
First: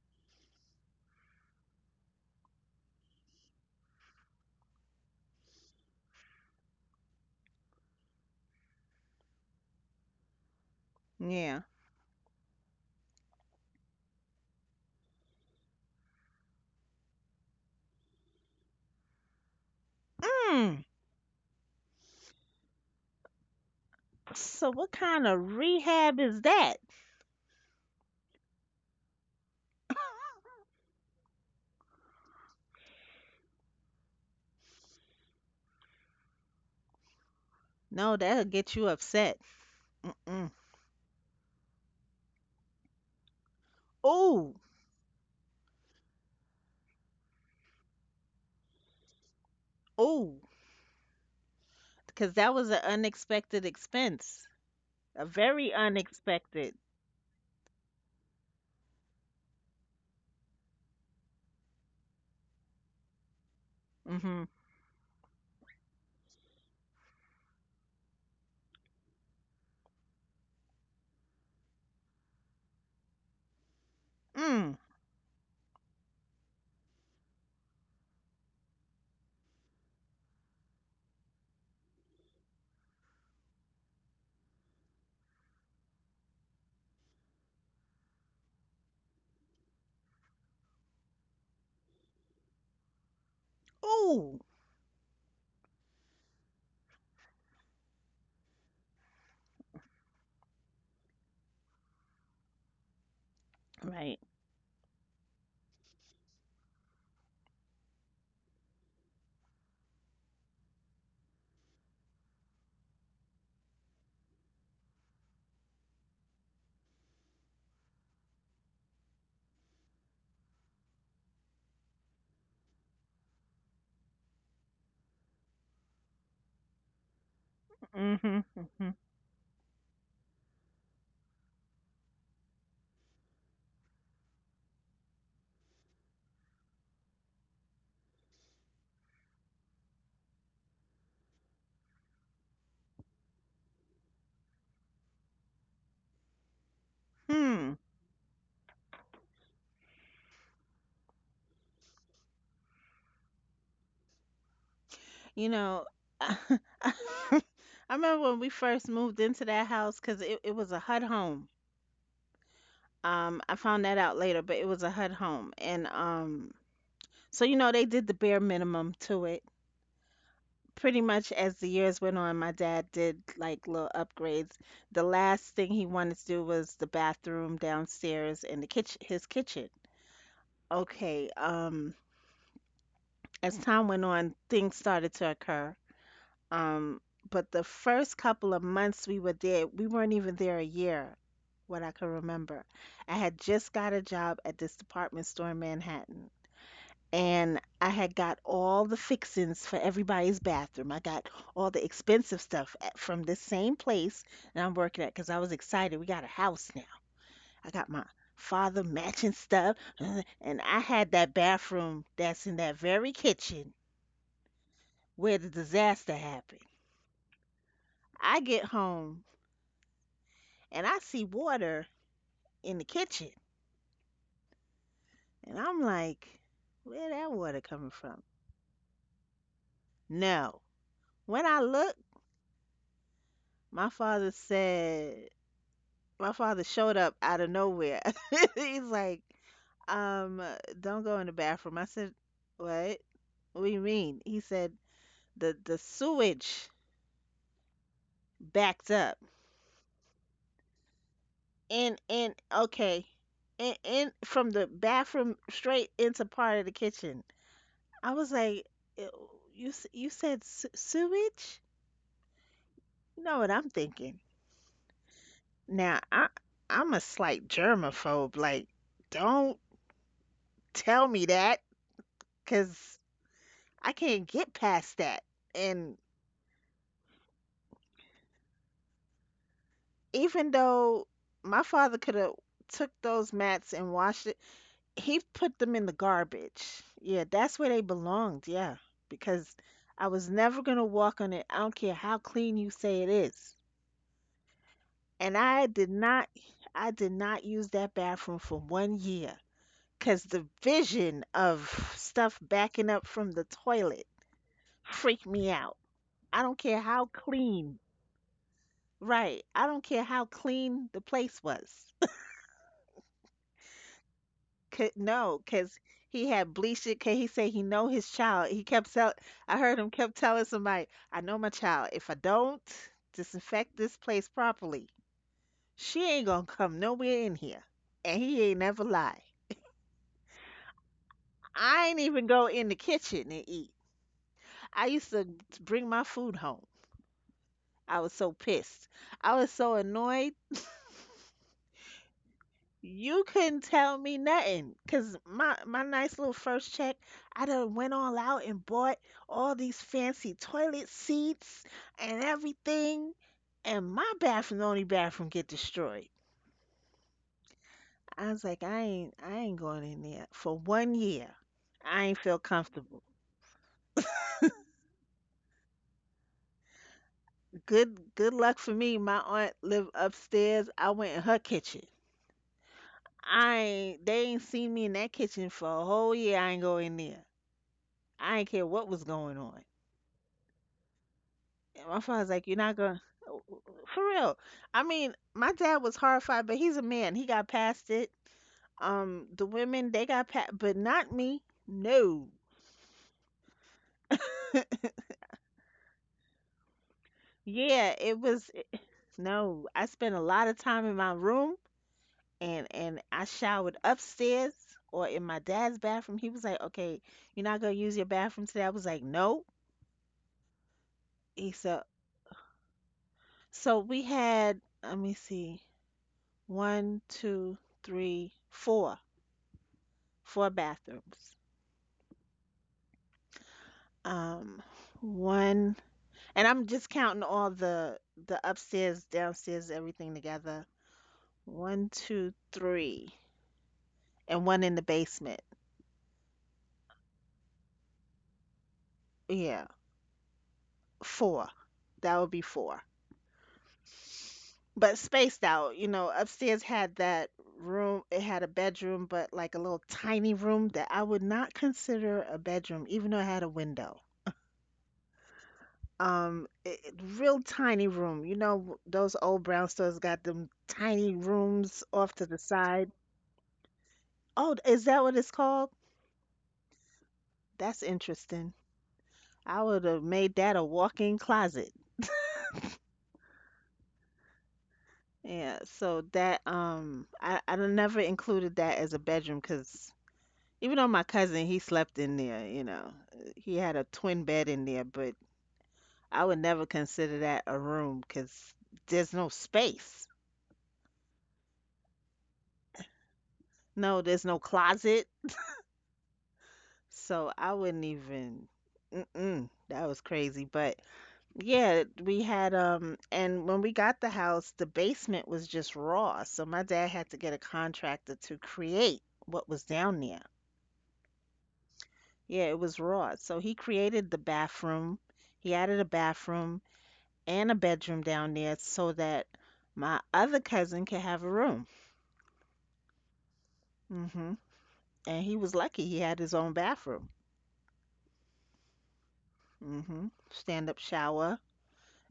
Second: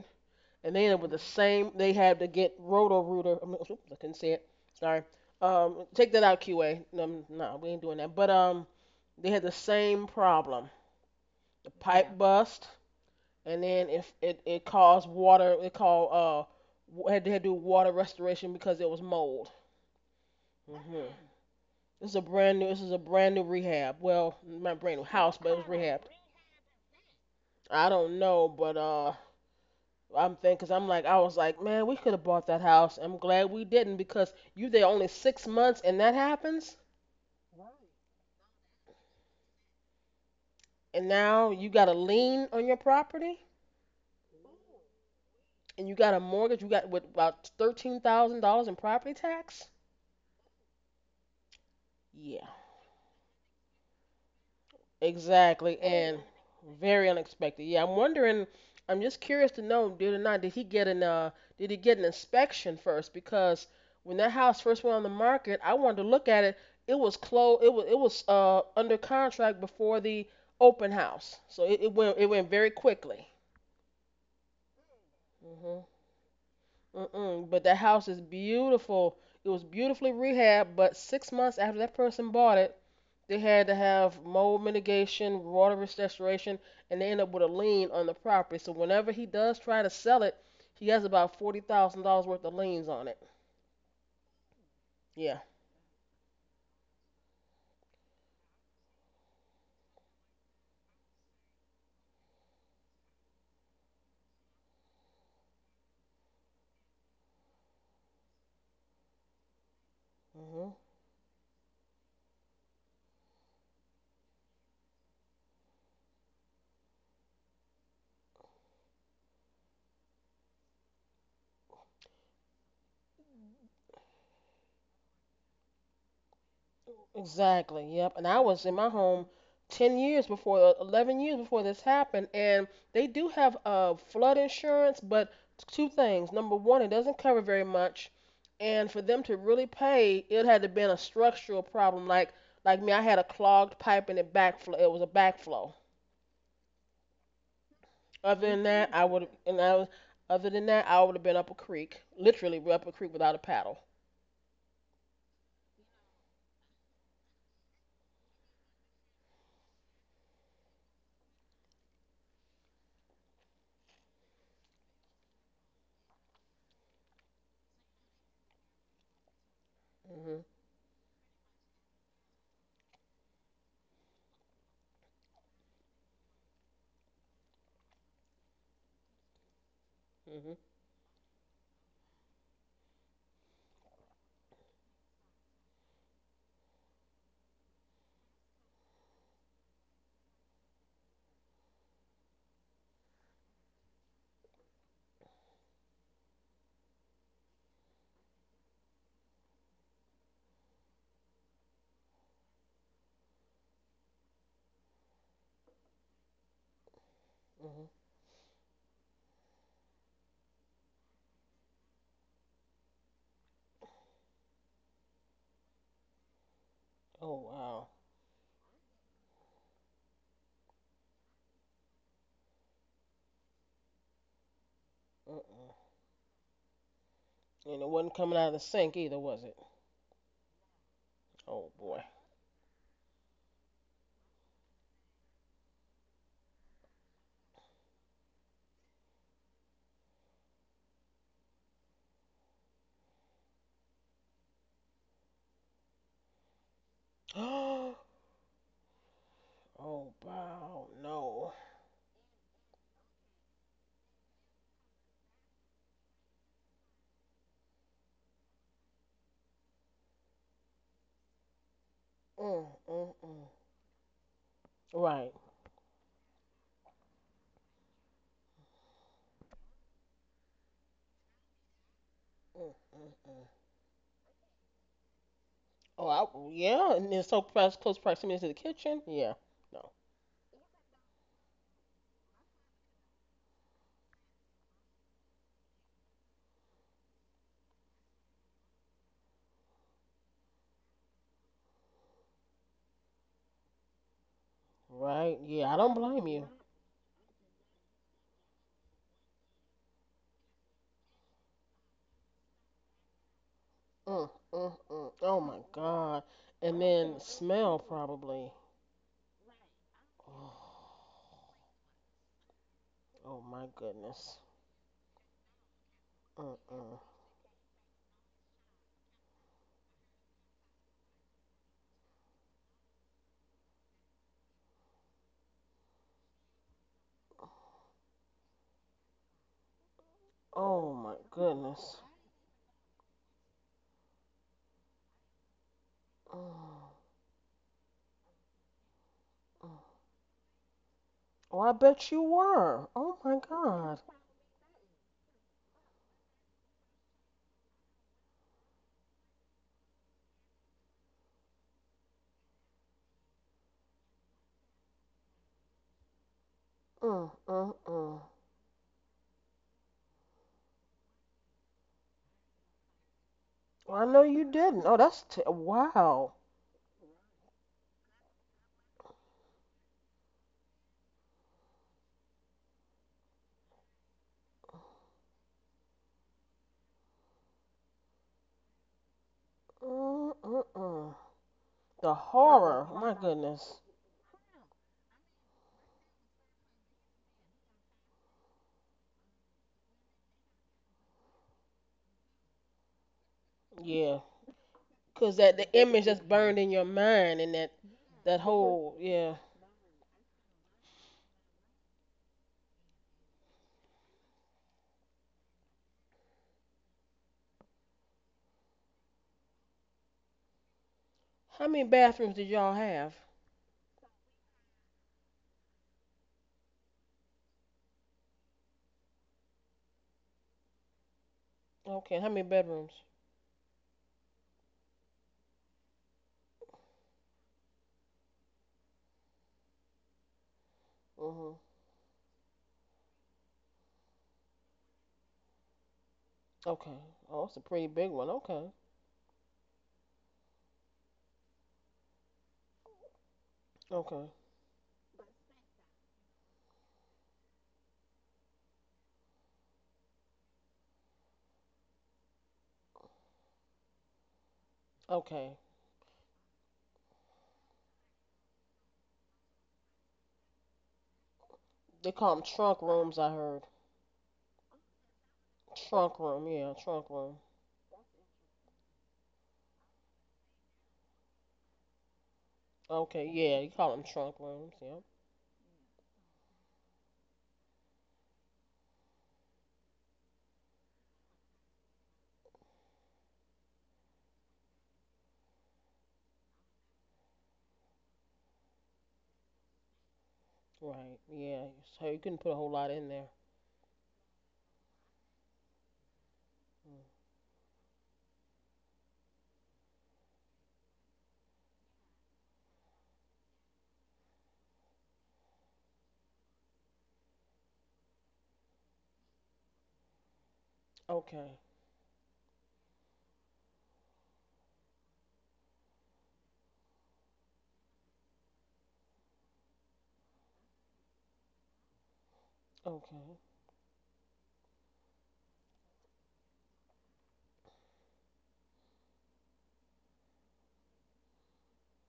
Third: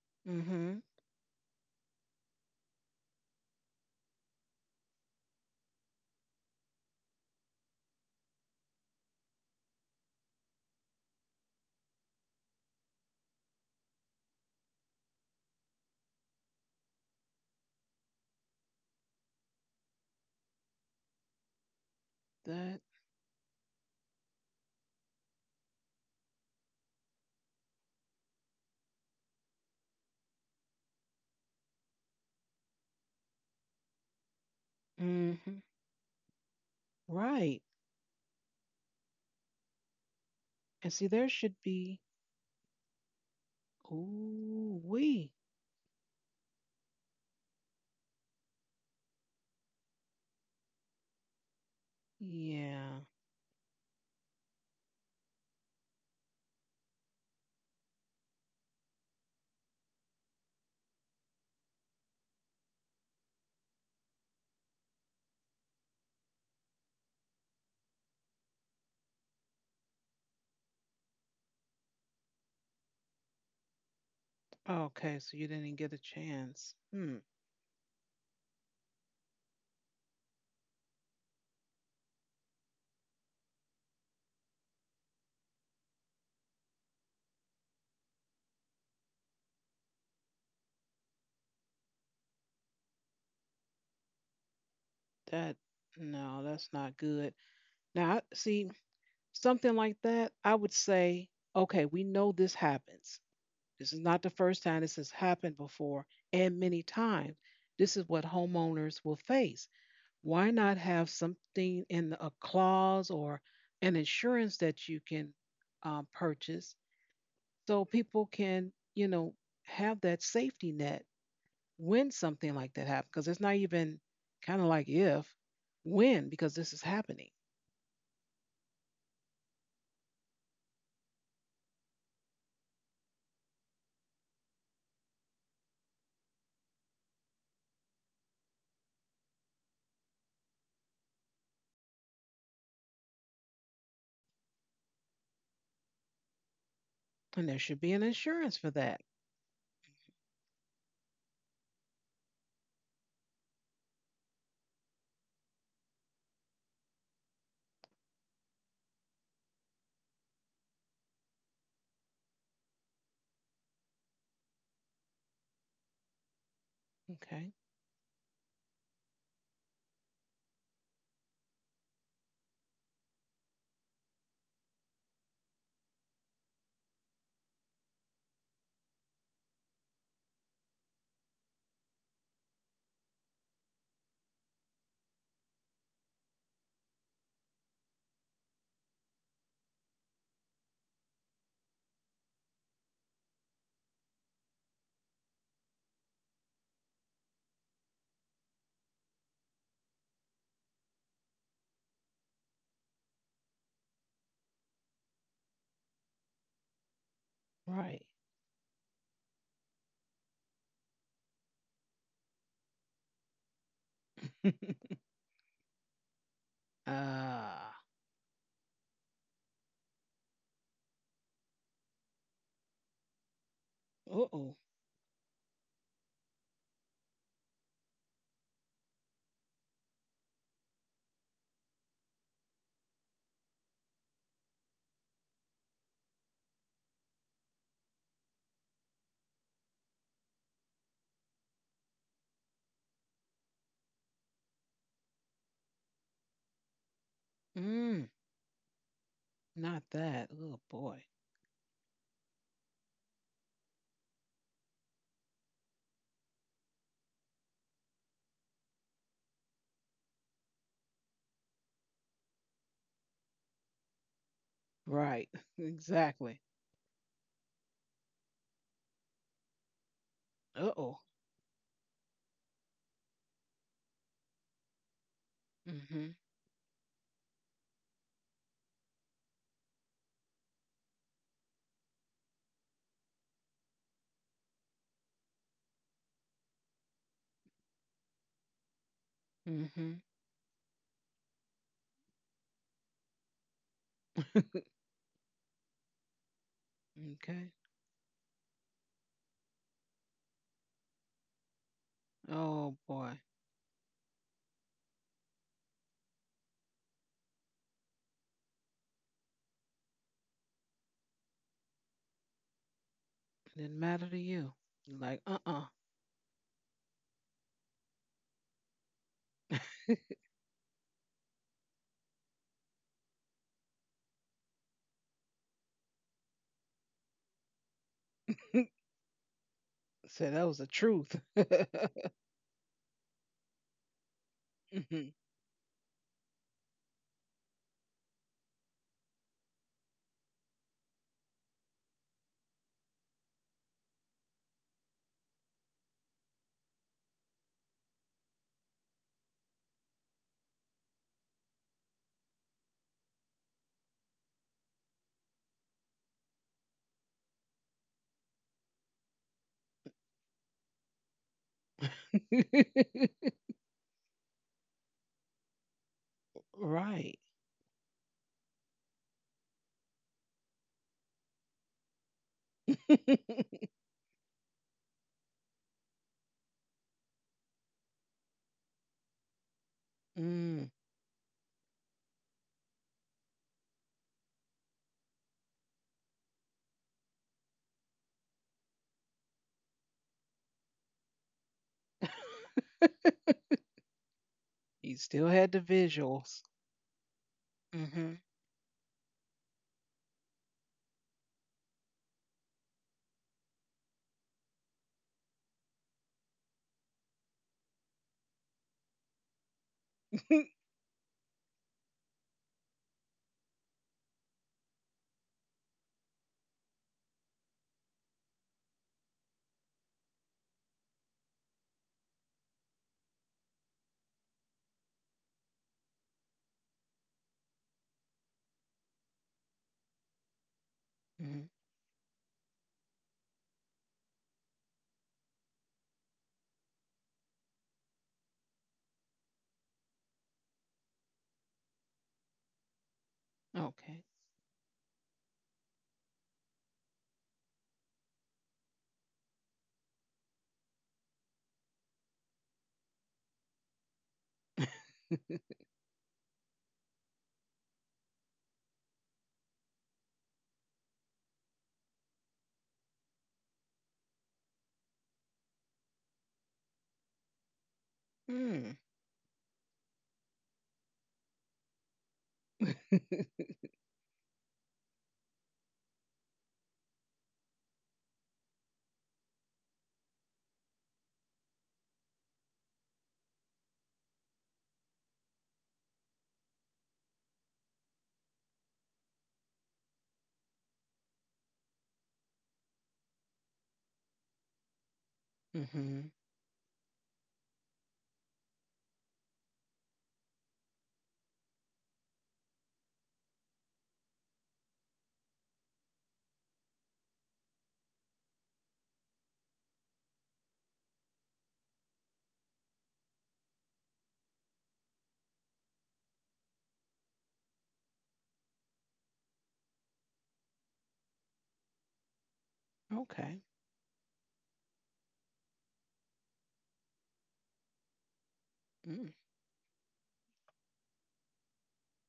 C: And
A: Mm-hmm.
C: they ended up with the same. They had to get roto rooter. I, oops, I couldn't say it. Sorry. Um, take that out, Q A. No, no, we ain't doing that. But um, they had the same problem.
B: Yeah.
C: The pipe, yeah, bust, and then if it, it caused water, it called uh, w- had to do water restoration because it was mold. Hmm.
B: Mm.
C: Mm-mm. This is a brand new.
A: That.
C: This is a brand new rehab. Well,
B: So
C: not
B: what
C: brand new
B: kind
C: house, but
B: of
C: it was rehabbed.
B: rehab is that?
C: I don't know, but uh, I'm thinking, cause I'm like, I was like, man, we could have bought that house. I'm glad we didn't because you there only six
A: Mm-hmm.
C: months and that happens,
A: Right.
B: No, that'll get you upset. Mm-mm.
A: And see,
C: and
A: there
C: now
A: should
C: you got a
A: be.
C: lien on your property
B: Oh,
A: Ooh, we.
C: and you got a mortgage. You got what about thirteen thousand dollars in property tax?
B: oh. Because
C: Yeah,
B: that was an
A: Yeah.
B: unexpected expense, a very
C: exactly, and
B: unexpected.
C: very unexpected. Yeah, I'm wondering. I'm just curious to know, did or not, did he get an uh, did he get an inspection first? Because when that
B: Mm-hmm.
C: house first went on the market, I wanted to look at it. It was closed. It was it was uh under contract before the open house, so it, it went it went very quickly.
B: Mm.
A: Okay, so you didn't
C: Mhm.
A: get a chance. Hmm.
C: Mm-mm. But that house is beautiful. It was beautifully rehabbed, but six months after that person bought it, they had to have mold mitigation, water restoration, and they end up with a lien on the property. So whenever he does try to sell it, he has about forty thousand dollars worth of liens on it.
B: Ooh.
C: Yeah.
A: That no, that's not good. Now, I- see, something like that, I would say, okay, we know this happens. This is
B: Right.
A: not the first time this has happened before, and many times. This is what homeowners will face. Why
C: Hmm.
A: not have something in the- a clause or an insurance that you can um, purchase so people can, you know, have that safety net when something like that happens because it's not even kind of like if when because this is happening
C: Exactly. Yep. And
B: Mm-hmm.
C: I was in
B: Mm-hmm.
C: my home ten years before, eleven years before this happened, and they do have uh, flood insurance, but two things. Number one, it doesn't cover very much, and for them to really pay, it had to have been a structural problem. Like like me, I had a clogged pipe and it backflow. It was a backflow.
A: and there
B: Hmm.
A: should be an
C: Other
A: insurance
C: than
A: for
C: that,
A: that.
C: I would and I was, other than that, I would have been up a creek, literally up a creek without a paddle.
B: You know, I remember when we first moved into that house, because it, it was a HUD home. Um, I found that out later, but it was a HUD home, and um, so you
A: Okay.
B: know they did the bare minimum to it.
C: Mhm.
B: Pretty much as the years went on, my dad did like little upgrades. The last thing he wanted to do was the bathroom downstairs and the kitchen, his kitchen.
C: Mhm.
B: Okay, um, as time went on, things started to occur. Um, but the first couple of months we were there, we weren't even there a year, what I can remember. I had just got a job at this department store in Manhattan, and I had got all the fixings for everybody's bathroom. I got all the expensive stuff at, from this same place that I'm working at, because I was excited. We got a house now. I got
C: Mhm.
B: my
A: Right.
B: father matching stuff, and I had that bathroom that's in that very kitchen where the disaster happened.
C: Oh
A: Ah.
C: wow.
B: I get home and I see water in the kitchen,
A: Uh-oh.
B: and I'm
C: Uh-uh.
B: like, where that water coming
C: And it
B: from?
C: wasn't coming out of the sink either, was it?
B: No. When I
C: Oh
B: look,
C: boy.
B: my father said, my father showed up out of nowhere. He's like, um, don't go in the bathroom. I said, what? What do you mean? He said, the the sewage
C: Oh
A: Mm,
B: backed up.
A: not that. Oh
C: wow.
A: boy.
C: No.
B: And and okay. And, and from the bathroom straight into part of the kitchen. I was like, "Ew, you s- you said se- sewage?
C: Mm,
B: You
C: mm,
B: know what
C: mm.
B: I'm thinking."
A: Right.
C: Right.
B: Now, I
A: Exactly.
B: I'm a slight germaphobe. Like, don't
A: Uh-oh.
B: tell me that,
C: Mm,
B: 'cause
C: mm, mm.
B: I can't get past that. And
A: Mm-hmm.
C: Oh, I, yeah, and it's so close, close proximity to the kitchen. Yeah. No.
B: even though my father could have took those mats and washed it, he put them in the garbage. Yeah, that's where they belonged. Yeah, because
A: Mm-hmm.
B: I was never gonna walk on it. I don't care how clean you say it is. And
C: Right.
B: I
C: Yeah, I
B: did
C: don't
B: not,
C: blame you.
B: I did not
A: Okay.
B: use that bathroom for one year. Cause the vision of stuff
A: Oh
B: backing up
A: boy.
B: from the toilet
C: Mm, mm, mm.
B: freaked
C: Oh
B: me
C: my
B: out.
C: God.
B: I don't care
C: And
B: how
C: then
B: clean.
C: smell probably.
B: Right. I don't care how clean the place was.
C: Oh my
A: Didn't matter to
C: goodness.
A: you.
B: Could,
A: You're like,
B: no,
A: uh-uh.
B: 'cause he had bleached it. it.
C: Mm-mm.
B: 'Cause he said he know his child. He kept tell. I heard him kept telling somebody, "I know my child. If I don't disinfect this place properly, she ain't gonna come nowhere in here." And he ain't never lie.
A: So that was the
C: Oh
A: truth.
C: my
B: I ain't
C: goodness.
B: even go in the kitchen and eat. I used
A: Mhm.
B: to bring my food home.
C: Mm,
B: I was so pissed. I was so
C: mm.
B: annoyed.
C: Oh, I bet you were.
B: You
C: Oh my
B: couldn't tell
C: God.
B: me nothing, cause my my nice little first check, I done went all out and bought all these fancy toilet seats and everything, and my bathroom, the only bathroom, get destroyed.
C: Mm, mm,
B: I
C: mm.
B: was like, I ain't I ain't going in there for one year. I ain't feel comfortable.
C: Well, I know you didn't. Oh, that's t- wow.
A: Right.
B: Good good luck for me. My aunt lived upstairs. I went in her kitchen. I ain't they ain't seen me in that kitchen for a whole year. I ain't go in there. I ain't care what was going on.
C: Mm, mm,
A: Mm.
C: mm.
B: And my
C: The
B: father's like, you're not
C: horror.
B: gonna,
C: Oh my goodness.
B: for real. I mean, my dad was horrified, but he's a man. He got past it. Um, the women, they got past, but not me. No.
C: Yeah.
A: He still
C: Cause
A: had
C: that
A: the
C: the image that's
A: visuals.
C: burned in your mind and that
B: Yeah, it
A: Mm-hmm.
C: that
B: was,
C: whole yeah.
B: no. I spent a lot of time in my room, and and I showered upstairs or in my dad's bathroom. He was like, "Okay, you're not gonna use your bathroom today." I was like, "No." He
C: How
B: said,
C: many bathrooms did y'all have?
B: "So we had, let me see, one, two, three, four, four bathrooms."
C: Okay. How many bedrooms?
B: Um, one, and I'm just counting all the the upstairs, downstairs, everything together.
A: Hmm.
C: Mhm.
B: One, two, three, and one in the basement.
C: Okay. Oh, it's a pretty big one. Okay.
B: Yeah, four. That would be four.
A: Okay.
C: Okay.
B: But spaced out, you know, upstairs had that room, it had a bedroom, but like a little tiny room that I would not consider a bedroom, even though it had a window.
C: Okay.
B: Um, it, it- real tiny room. You know, those old brown stores got them tiny rooms off
C: They
B: to
C: call
B: the
C: them trunk
B: side.
C: rooms, I heard.
B: Oh, is that what it's called?
C: Trunk room, yeah, trunk room.
B: That's interesting.
A: Mm.
B: I would have made that a walk-in closet.
C: Okay, yeah, you call them trunk rooms, yeah.
B: Yeah, so that, um I I done never included that as a bedroom, because even though my cousin, he slept in there, you know, uh, he had a twin bed in there, but I would never consider that a room because there's no space.
C: Right, yeah. So you couldn't put a whole lot in there.
B: No, there's no closet.
A: Hmm.
C: Mm.
B: So I wouldn't even, mm-mm, that was crazy. But yeah, we had, um and when we got the house, the basement was just raw. So my dad had to get a contractor to create what was down there.
C: Okay,
B: Yeah, it was raw. So he created the bathroom. He added a bathroom and a bedroom down there so that my other cousin could have a room.
C: okay.
A: Okay.
B: Mhm. And he was lucky he had his own bathroom.
A: Mm.
B: Mhm. Stand-up shower.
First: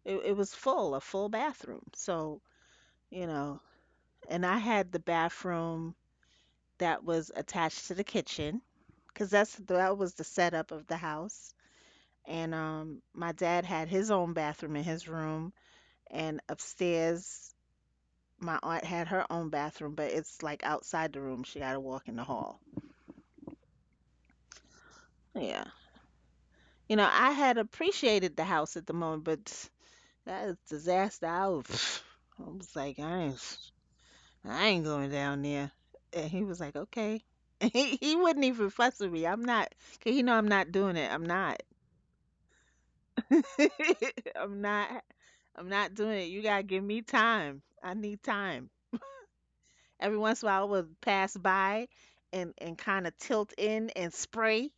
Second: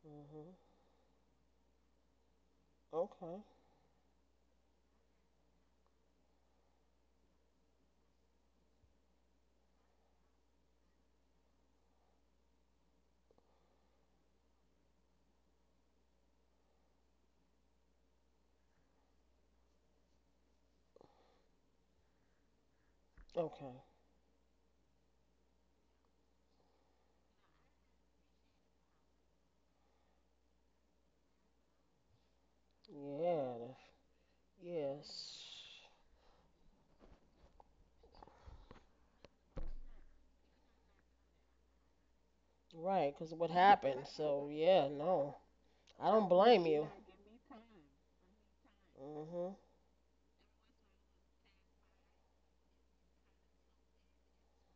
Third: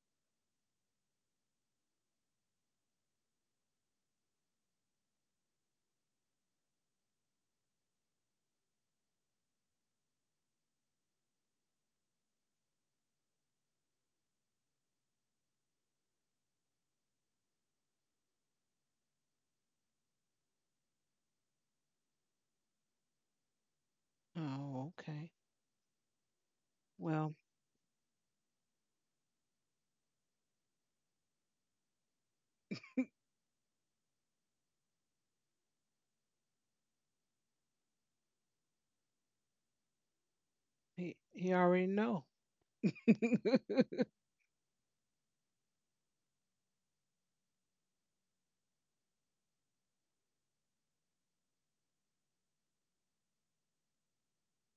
B: It it was
C: Hmm.
B: full, a full bathroom. So, you
C: Okay,
B: know, and I had the bathroom that was attached to the kitchen, because that's that was the setup of the house. And um, my dad had his own bathroom in his room, and upstairs my aunt had her own bathroom, but it's like outside the room. She got to walk in the hall.
C: okay.
A: Oh, okay.
B: Yeah, you know, I
A: Well,
B: had appreciated the house at the moment, but that is disaster. I was, I was like, I ain't,
C: Yeah,
B: I ain't going down there.
C: yes.
B: And he was like, okay. He he wouldn't even fuss with me. I'm not, cause he know I'm not doing it.
A: he,
B: I'm
A: he
B: not.
A: already know.
C: Right, because of what
A: uh,
C: happened, so
B: I'm
C: yeah,
B: not
C: no.
B: I'm not
C: I
B: doing it.
C: don't
B: You gotta
C: blame
B: give
C: you.
B: me time. I need time.
C: Hmm.
B: Every once in a while I would pass by and, and kinda tilt in and spray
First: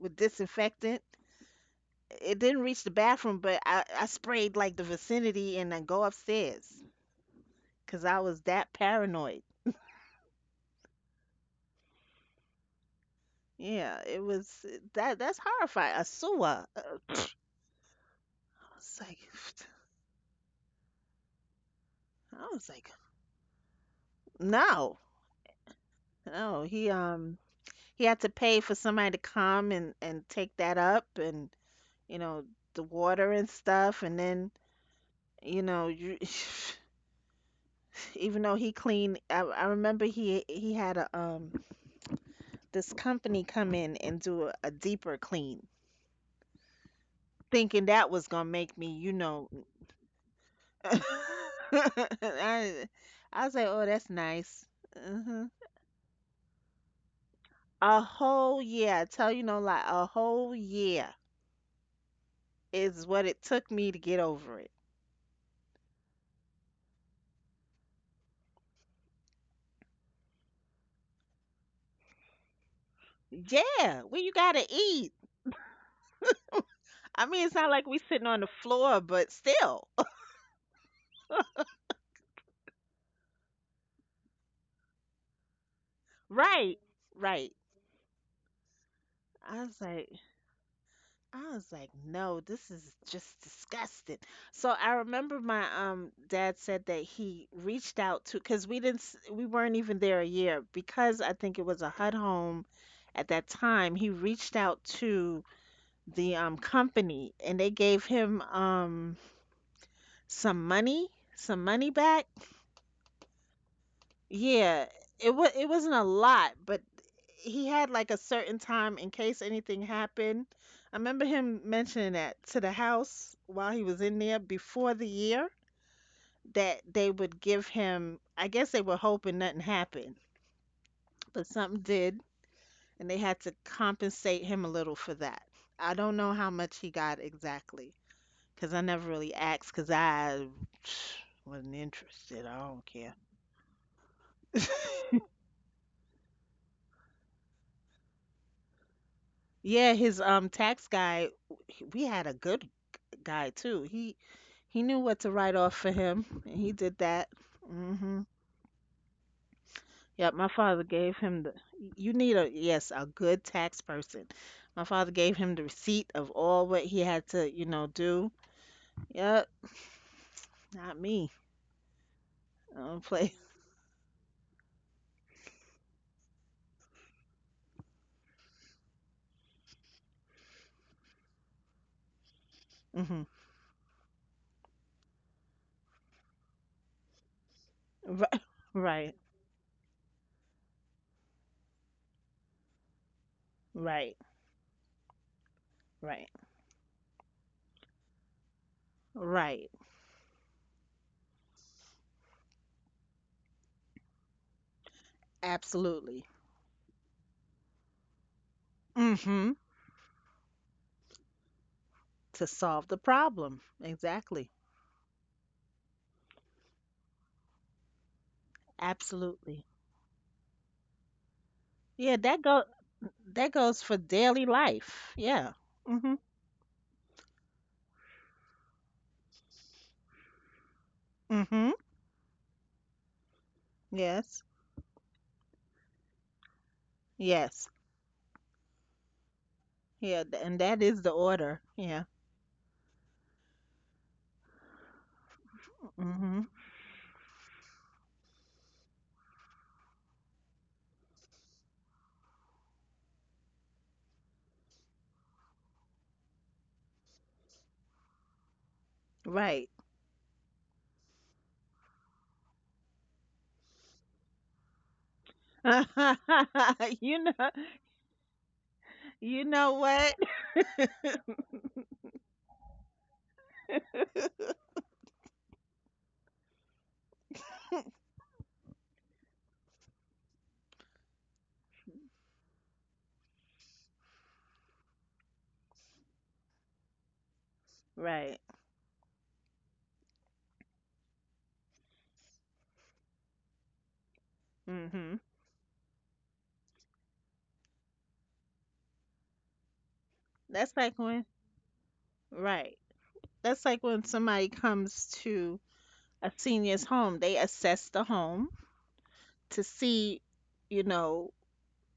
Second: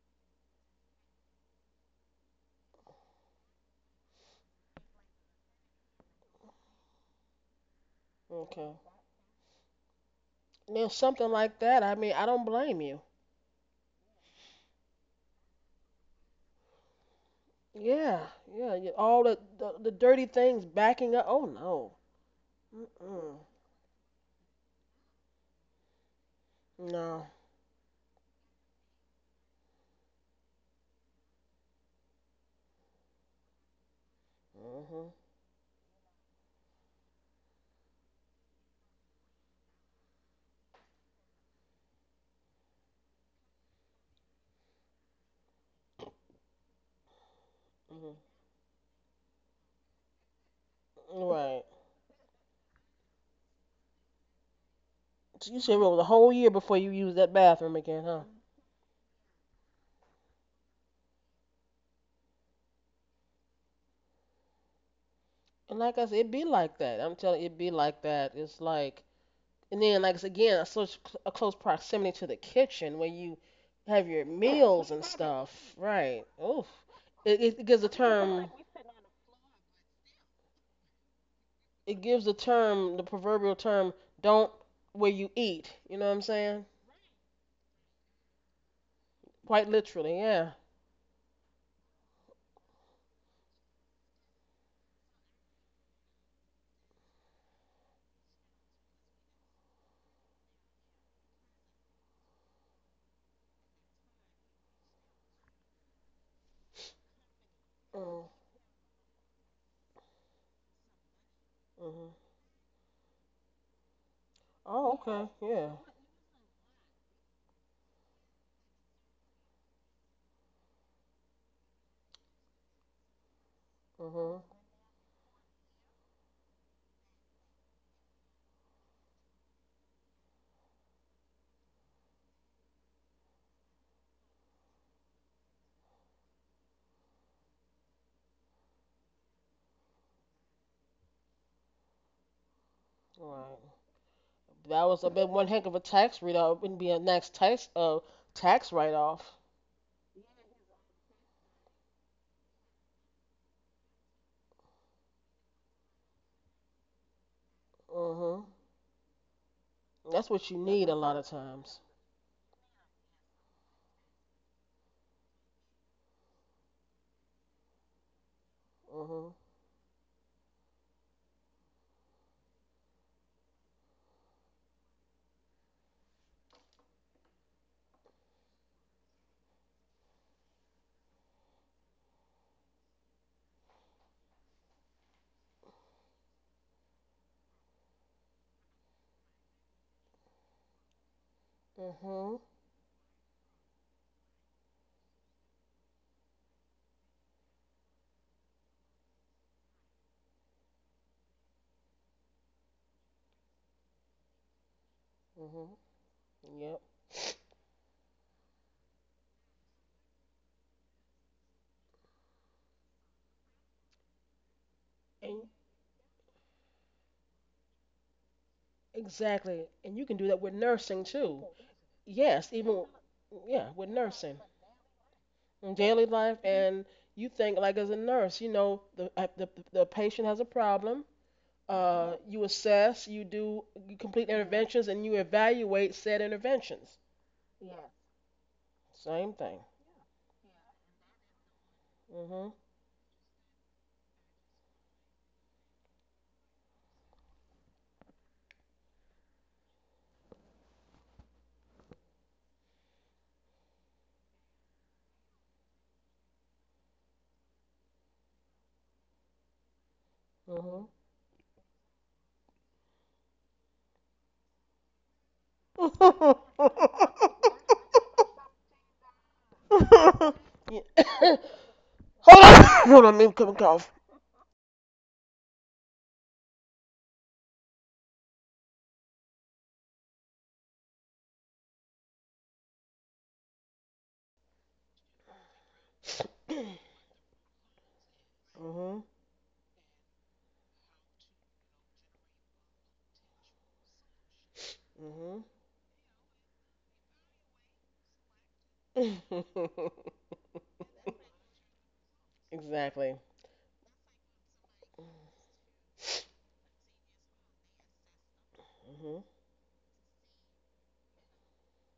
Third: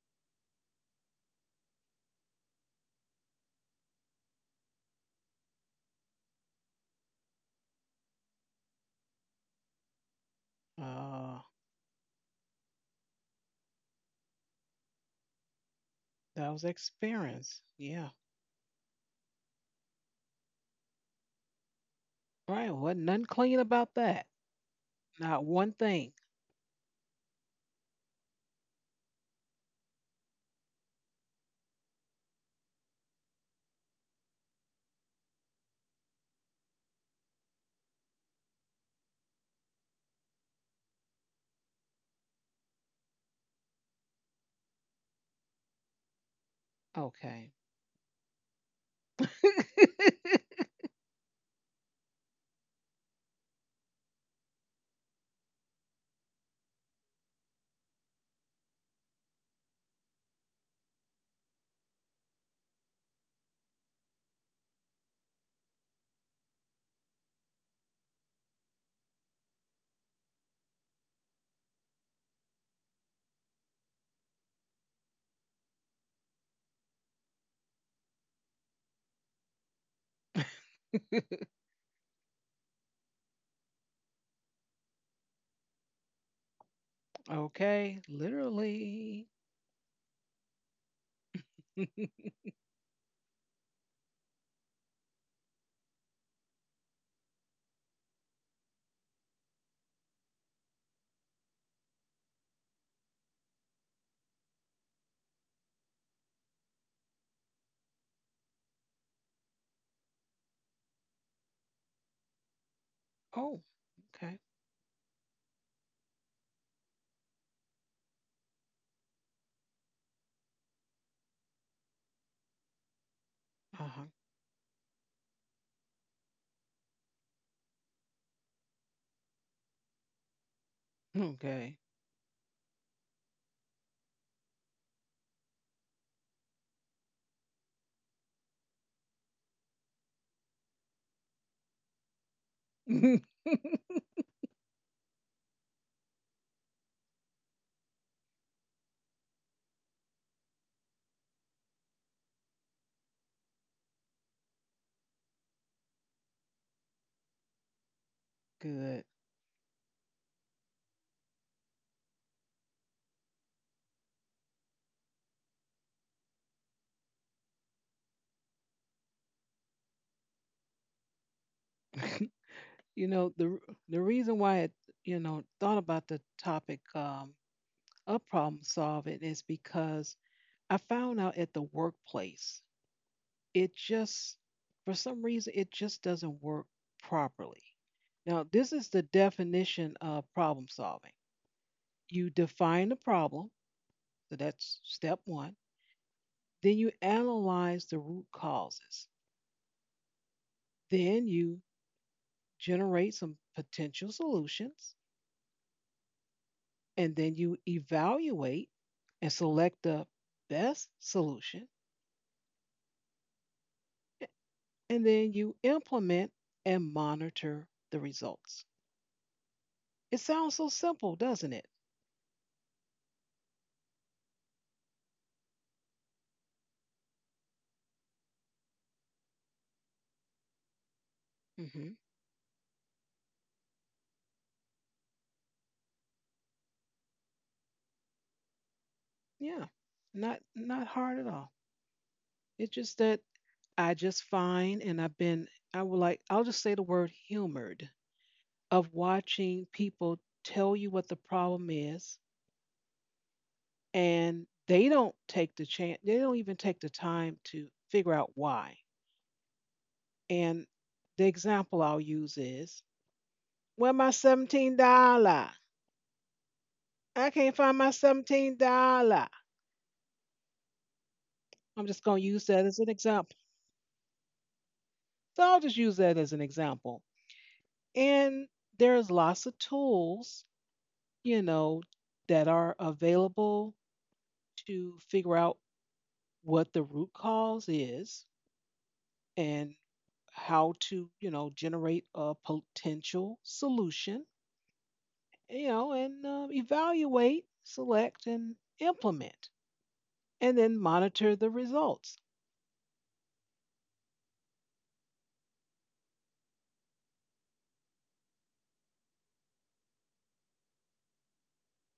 B: with disinfectant. It didn't reach the bathroom, but I, I sprayed like the vicinity and then go upstairs because I was
C: Okay.
B: that paranoid.
C: Now, something like that, I mean, I don't blame you.
B: Yeah, it was, eh, that that's horrifying. A
A: that
B: sewer.
A: was
B: Uh,
A: experience. Yeah.
C: Yeah, yeah, yeah.
B: It's like,
C: All the, the the dirty things backing up. Oh no.
B: I was
A: Right.
B: like,
A: Wasn't nothing
C: Mm-mm.
A: clean about that.
B: no,
A: Not one thing.
B: no. He
C: No.
B: um He had to pay for somebody to come and and take that up and you know the water and stuff, and then
C: Mhm.
B: you know you even though he cleaned, I, I remember he he had a um this company come in and do a, a deeper clean
A: Okay.
B: thinking that
C: Mhm.
B: was gonna make me you know I,
C: Right.
B: I was like, oh, that's nice. hmm
C: So you said it was a whole year before you used that bathroom
B: a
C: again, huh?
B: whole year, I tell you no lie, a whole year is what it took me to get over it.
C: And like I said, it be like that. I'm telling you, it be like that. It's like, and then like it's again a such cl- a close proximity to the kitchen where you
B: Yeah,
C: have
B: well, you
C: your
B: gotta
C: meals
B: eat.
C: and stuff. Right. Oof.
B: I mean, it's
C: It,
B: not
C: it it
B: like
C: gives
B: we
C: a
B: sitting on the
C: term.
B: floor, but still.
C: It gives the term, the proverbial term, don't where you eat. You know what I'm saying?
B: Right. Right.
A: Okay. Literally.
B: I was
C: Quite
B: like
C: literally, yeah.
B: I was like, no, this is just disgusting. So I remember my um dad said that he reached out to, because we didn't s- we weren't even there a year, because I think it was a HUD home at that time. He reached out to the um company, and they gave
C: Mm,
B: him um some money, some money
C: mhm.
B: back.
A: Oh, okay.
B: Yeah,
C: Oh,
B: it
C: okay,
B: was it
C: yeah.
B: wasn't a lot, but he had like a certain time in case anything happened. I remember him mentioning that to the house while he was
A: Uh
B: in there
C: Mhm.
B: before the year that they would give him. I guess they were hoping nothing happened, but
A: Okay.
B: something did, and they had to compensate him a little for that. I don't know how much he got exactly, 'cause I never really asked, 'cause I wasn't interested. I don't care.
A: Good.
C: Right. That was a bit one heck of a tax write off. Wouldn't be a next tax uh tax write off.
B: Yeah, his um tax guy, w- we had a good g- guy too. He he knew what to write off for him, and he did that. Mhm.
C: Mhm. That's
B: Yep, my
C: what you
B: father
C: need a
B: gave
C: lot of
B: him the —
C: times.
B: you need a, yes, a good tax person. My father gave him the receipt of all what he had to, you know, do.
C: Mhm.
B: Yep, not me. I don't
A: You know
B: play.
A: the r- the reason why I you know thought about the topic um, of problem solving is because I found out at the workplace
B: Mhm.
A: it just for some reason it just doesn't work properly.
B: Right,
A: Now this is the
B: right,
A: definition of problem solving. You
C: Mhm.
A: define the problem,
B: right,
A: so that's step one.
B: right,
A: Then you analyze the root causes.
B: right.
A: Then you generate some potential solutions,
C: Mhm.
B: Absolutely.
C: Yep.
A: and then you evaluate and
B: Mhm.
A: select the best solution,
B: To solve the problem. Exactly.
A: and then
C: And
A: you implement and monitor the results.
B: Absolutely.
C: exactly. And you can
A: It
C: do that
A: sounds
C: with
A: so
C: nursing
A: simple,
C: too.
A: doesn't it?
B: Yeah, that
C: Yes,
B: go
C: even
B: That
C: yeah,
B: goes
C: with
B: for
C: nursing
B: daily life. Yeah.
C: in daily
B: Mhm.
C: life, and you think like as a nurse, you know, the uh, the the patient has a problem.
B: Mhm.
A: Hmm.
C: Uh, you assess, you do, you complete
B: Yes.
C: interventions, and you evaluate said interventions.
B: Yes.
C: Same
A: Yeah,
C: thing.
B: Yeah,
A: not
B: th- and that
A: not
B: is the
A: hard at all.
B: order. Yeah.
C: Mhm.
A: It's just that I just find, and I've been, I would like, I'll
B: Mhm.
A: just say the word humored of watching people tell you what the problem is and they don't take the chance, they don't even take the time to figure out why.
B: Right.
A: And
C: Mhm.
A: the example I'll use is, where my seventeen dollars?
B: you
A: I
B: know
A: can't find my seventeen dollars.
B: you know what?
C: Yeah.
A: I'm just going to
C: Hold
A: use that as an
C: on. Hold on. I'm
A: example,
C: coming off.
A: so I'll just use that as an example. And there's lots of tools, you know that are available to figure out what the root cause is,
B: Right.
C: Mhm.
A: and how to you know generate a potential solution,
B: Mhm.
C: Mhm.
A: you know, and um, evaluate, select, and implement, and then
B: That's like when
A: monitor the results.
B: Right.
C: Exactly.
B: That's like when somebody comes to a senior's home, they assess the home
C: Mhm.
B: to see, you know,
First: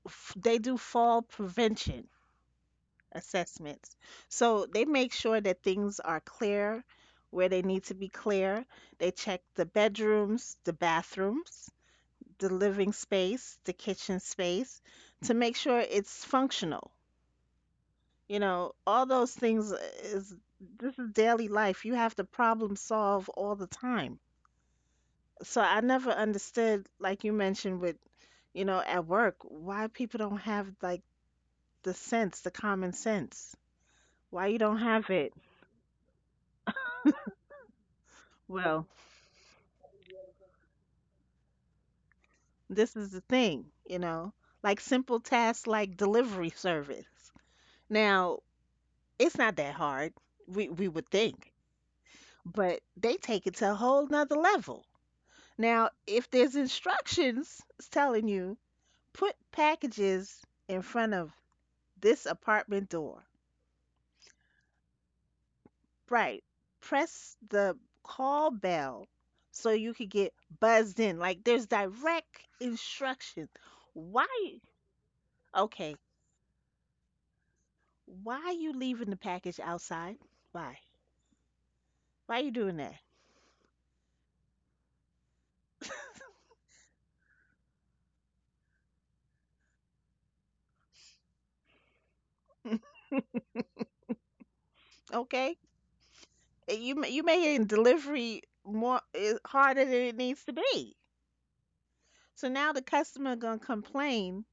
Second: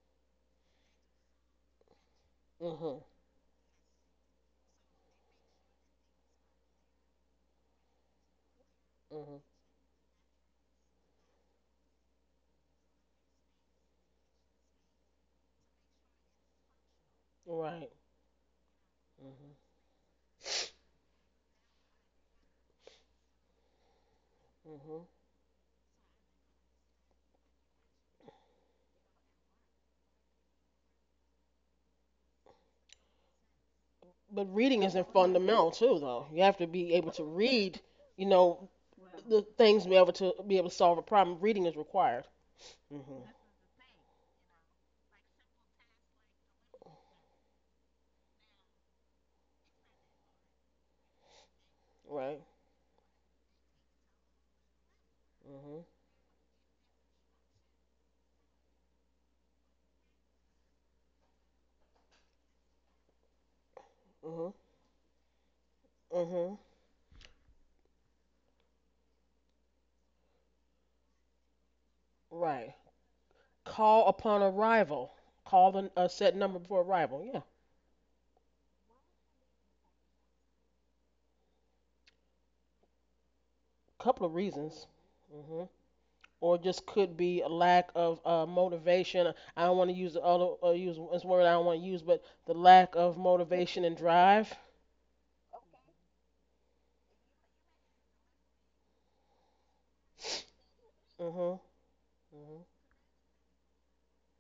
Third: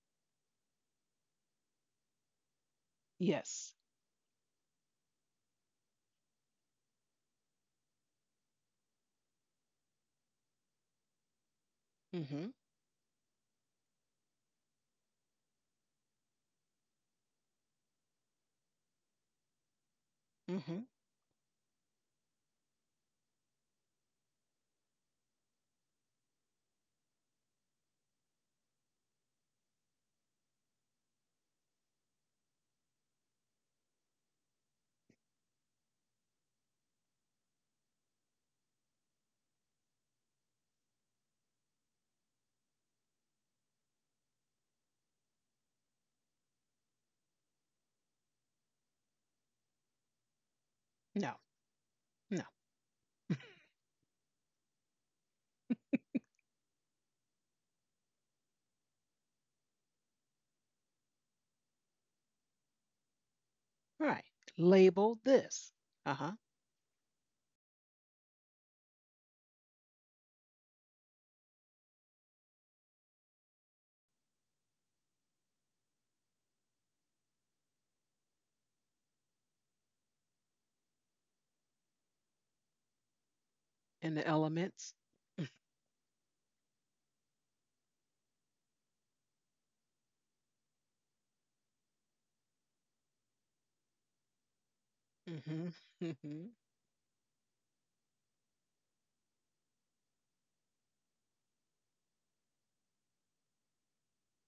B: f- they do fall prevention
C: Mhm.
A: Yes.
B: assessments. So they make sure that things are clear where they need to be clear. They check
C: Mhm.
B: the bedrooms, the bathrooms,
A: Mm-hmm.
B: the living space, the kitchen space to make sure it's functional.
C: Right.
B: You know, all those
C: Mhm.
B: things is
A: Mm-hmm.
B: this is daily life. You have to problem solve all the time.
C: Mhm.
B: So I never understood, like you mentioned with, you know, at work, why people don't have like the sense, the common sense. Why
C: But
B: you don't
C: reading
B: have
C: isn't
B: it?
C: fundamental too, though. You have to be able to read. You know,
B: Well,
C: the things to be able to be able to solve a problem. Reading is required.
B: this is the
C: Hmm.
B: thing, you know, like simple tasks like delivery service. Now, it's not that hard, we, we would
A: No.
B: think,
C: Right.
A: No.
B: but they take it to a whole nother level.
C: Hmm.
B: Now, if there's instructions telling you, put packages in front of this apartment door,
A: Right.
C: Hmm.
A: Label this. Uh huh.
B: right?
C: Hmm.
B: Press the call bell so you could get buzzed in. Like, there's direct
C: Right.
B: instruction.
C: Call
B: Why?
C: upon arrival. Call the,
B: Okay.
C: a set number before arrival. Yeah.
B: Why you leaving the package outside? Why? Why you doing that?
C: A
A: And the
C: couple of reasons.
A: elements.
C: Hmm. Or just could be a lack of uh, motivation. I don't want to use the other uh, use this word I don't want to use, but the lack of motivation and drive.
B: Okay?
A: Mm-hmm. Mm-hmm.
B: You ma- you making delivery more eh, harder than it needs to be.
C: Hmm.
B: So now
C: Hmm.
B: the customer gonna complain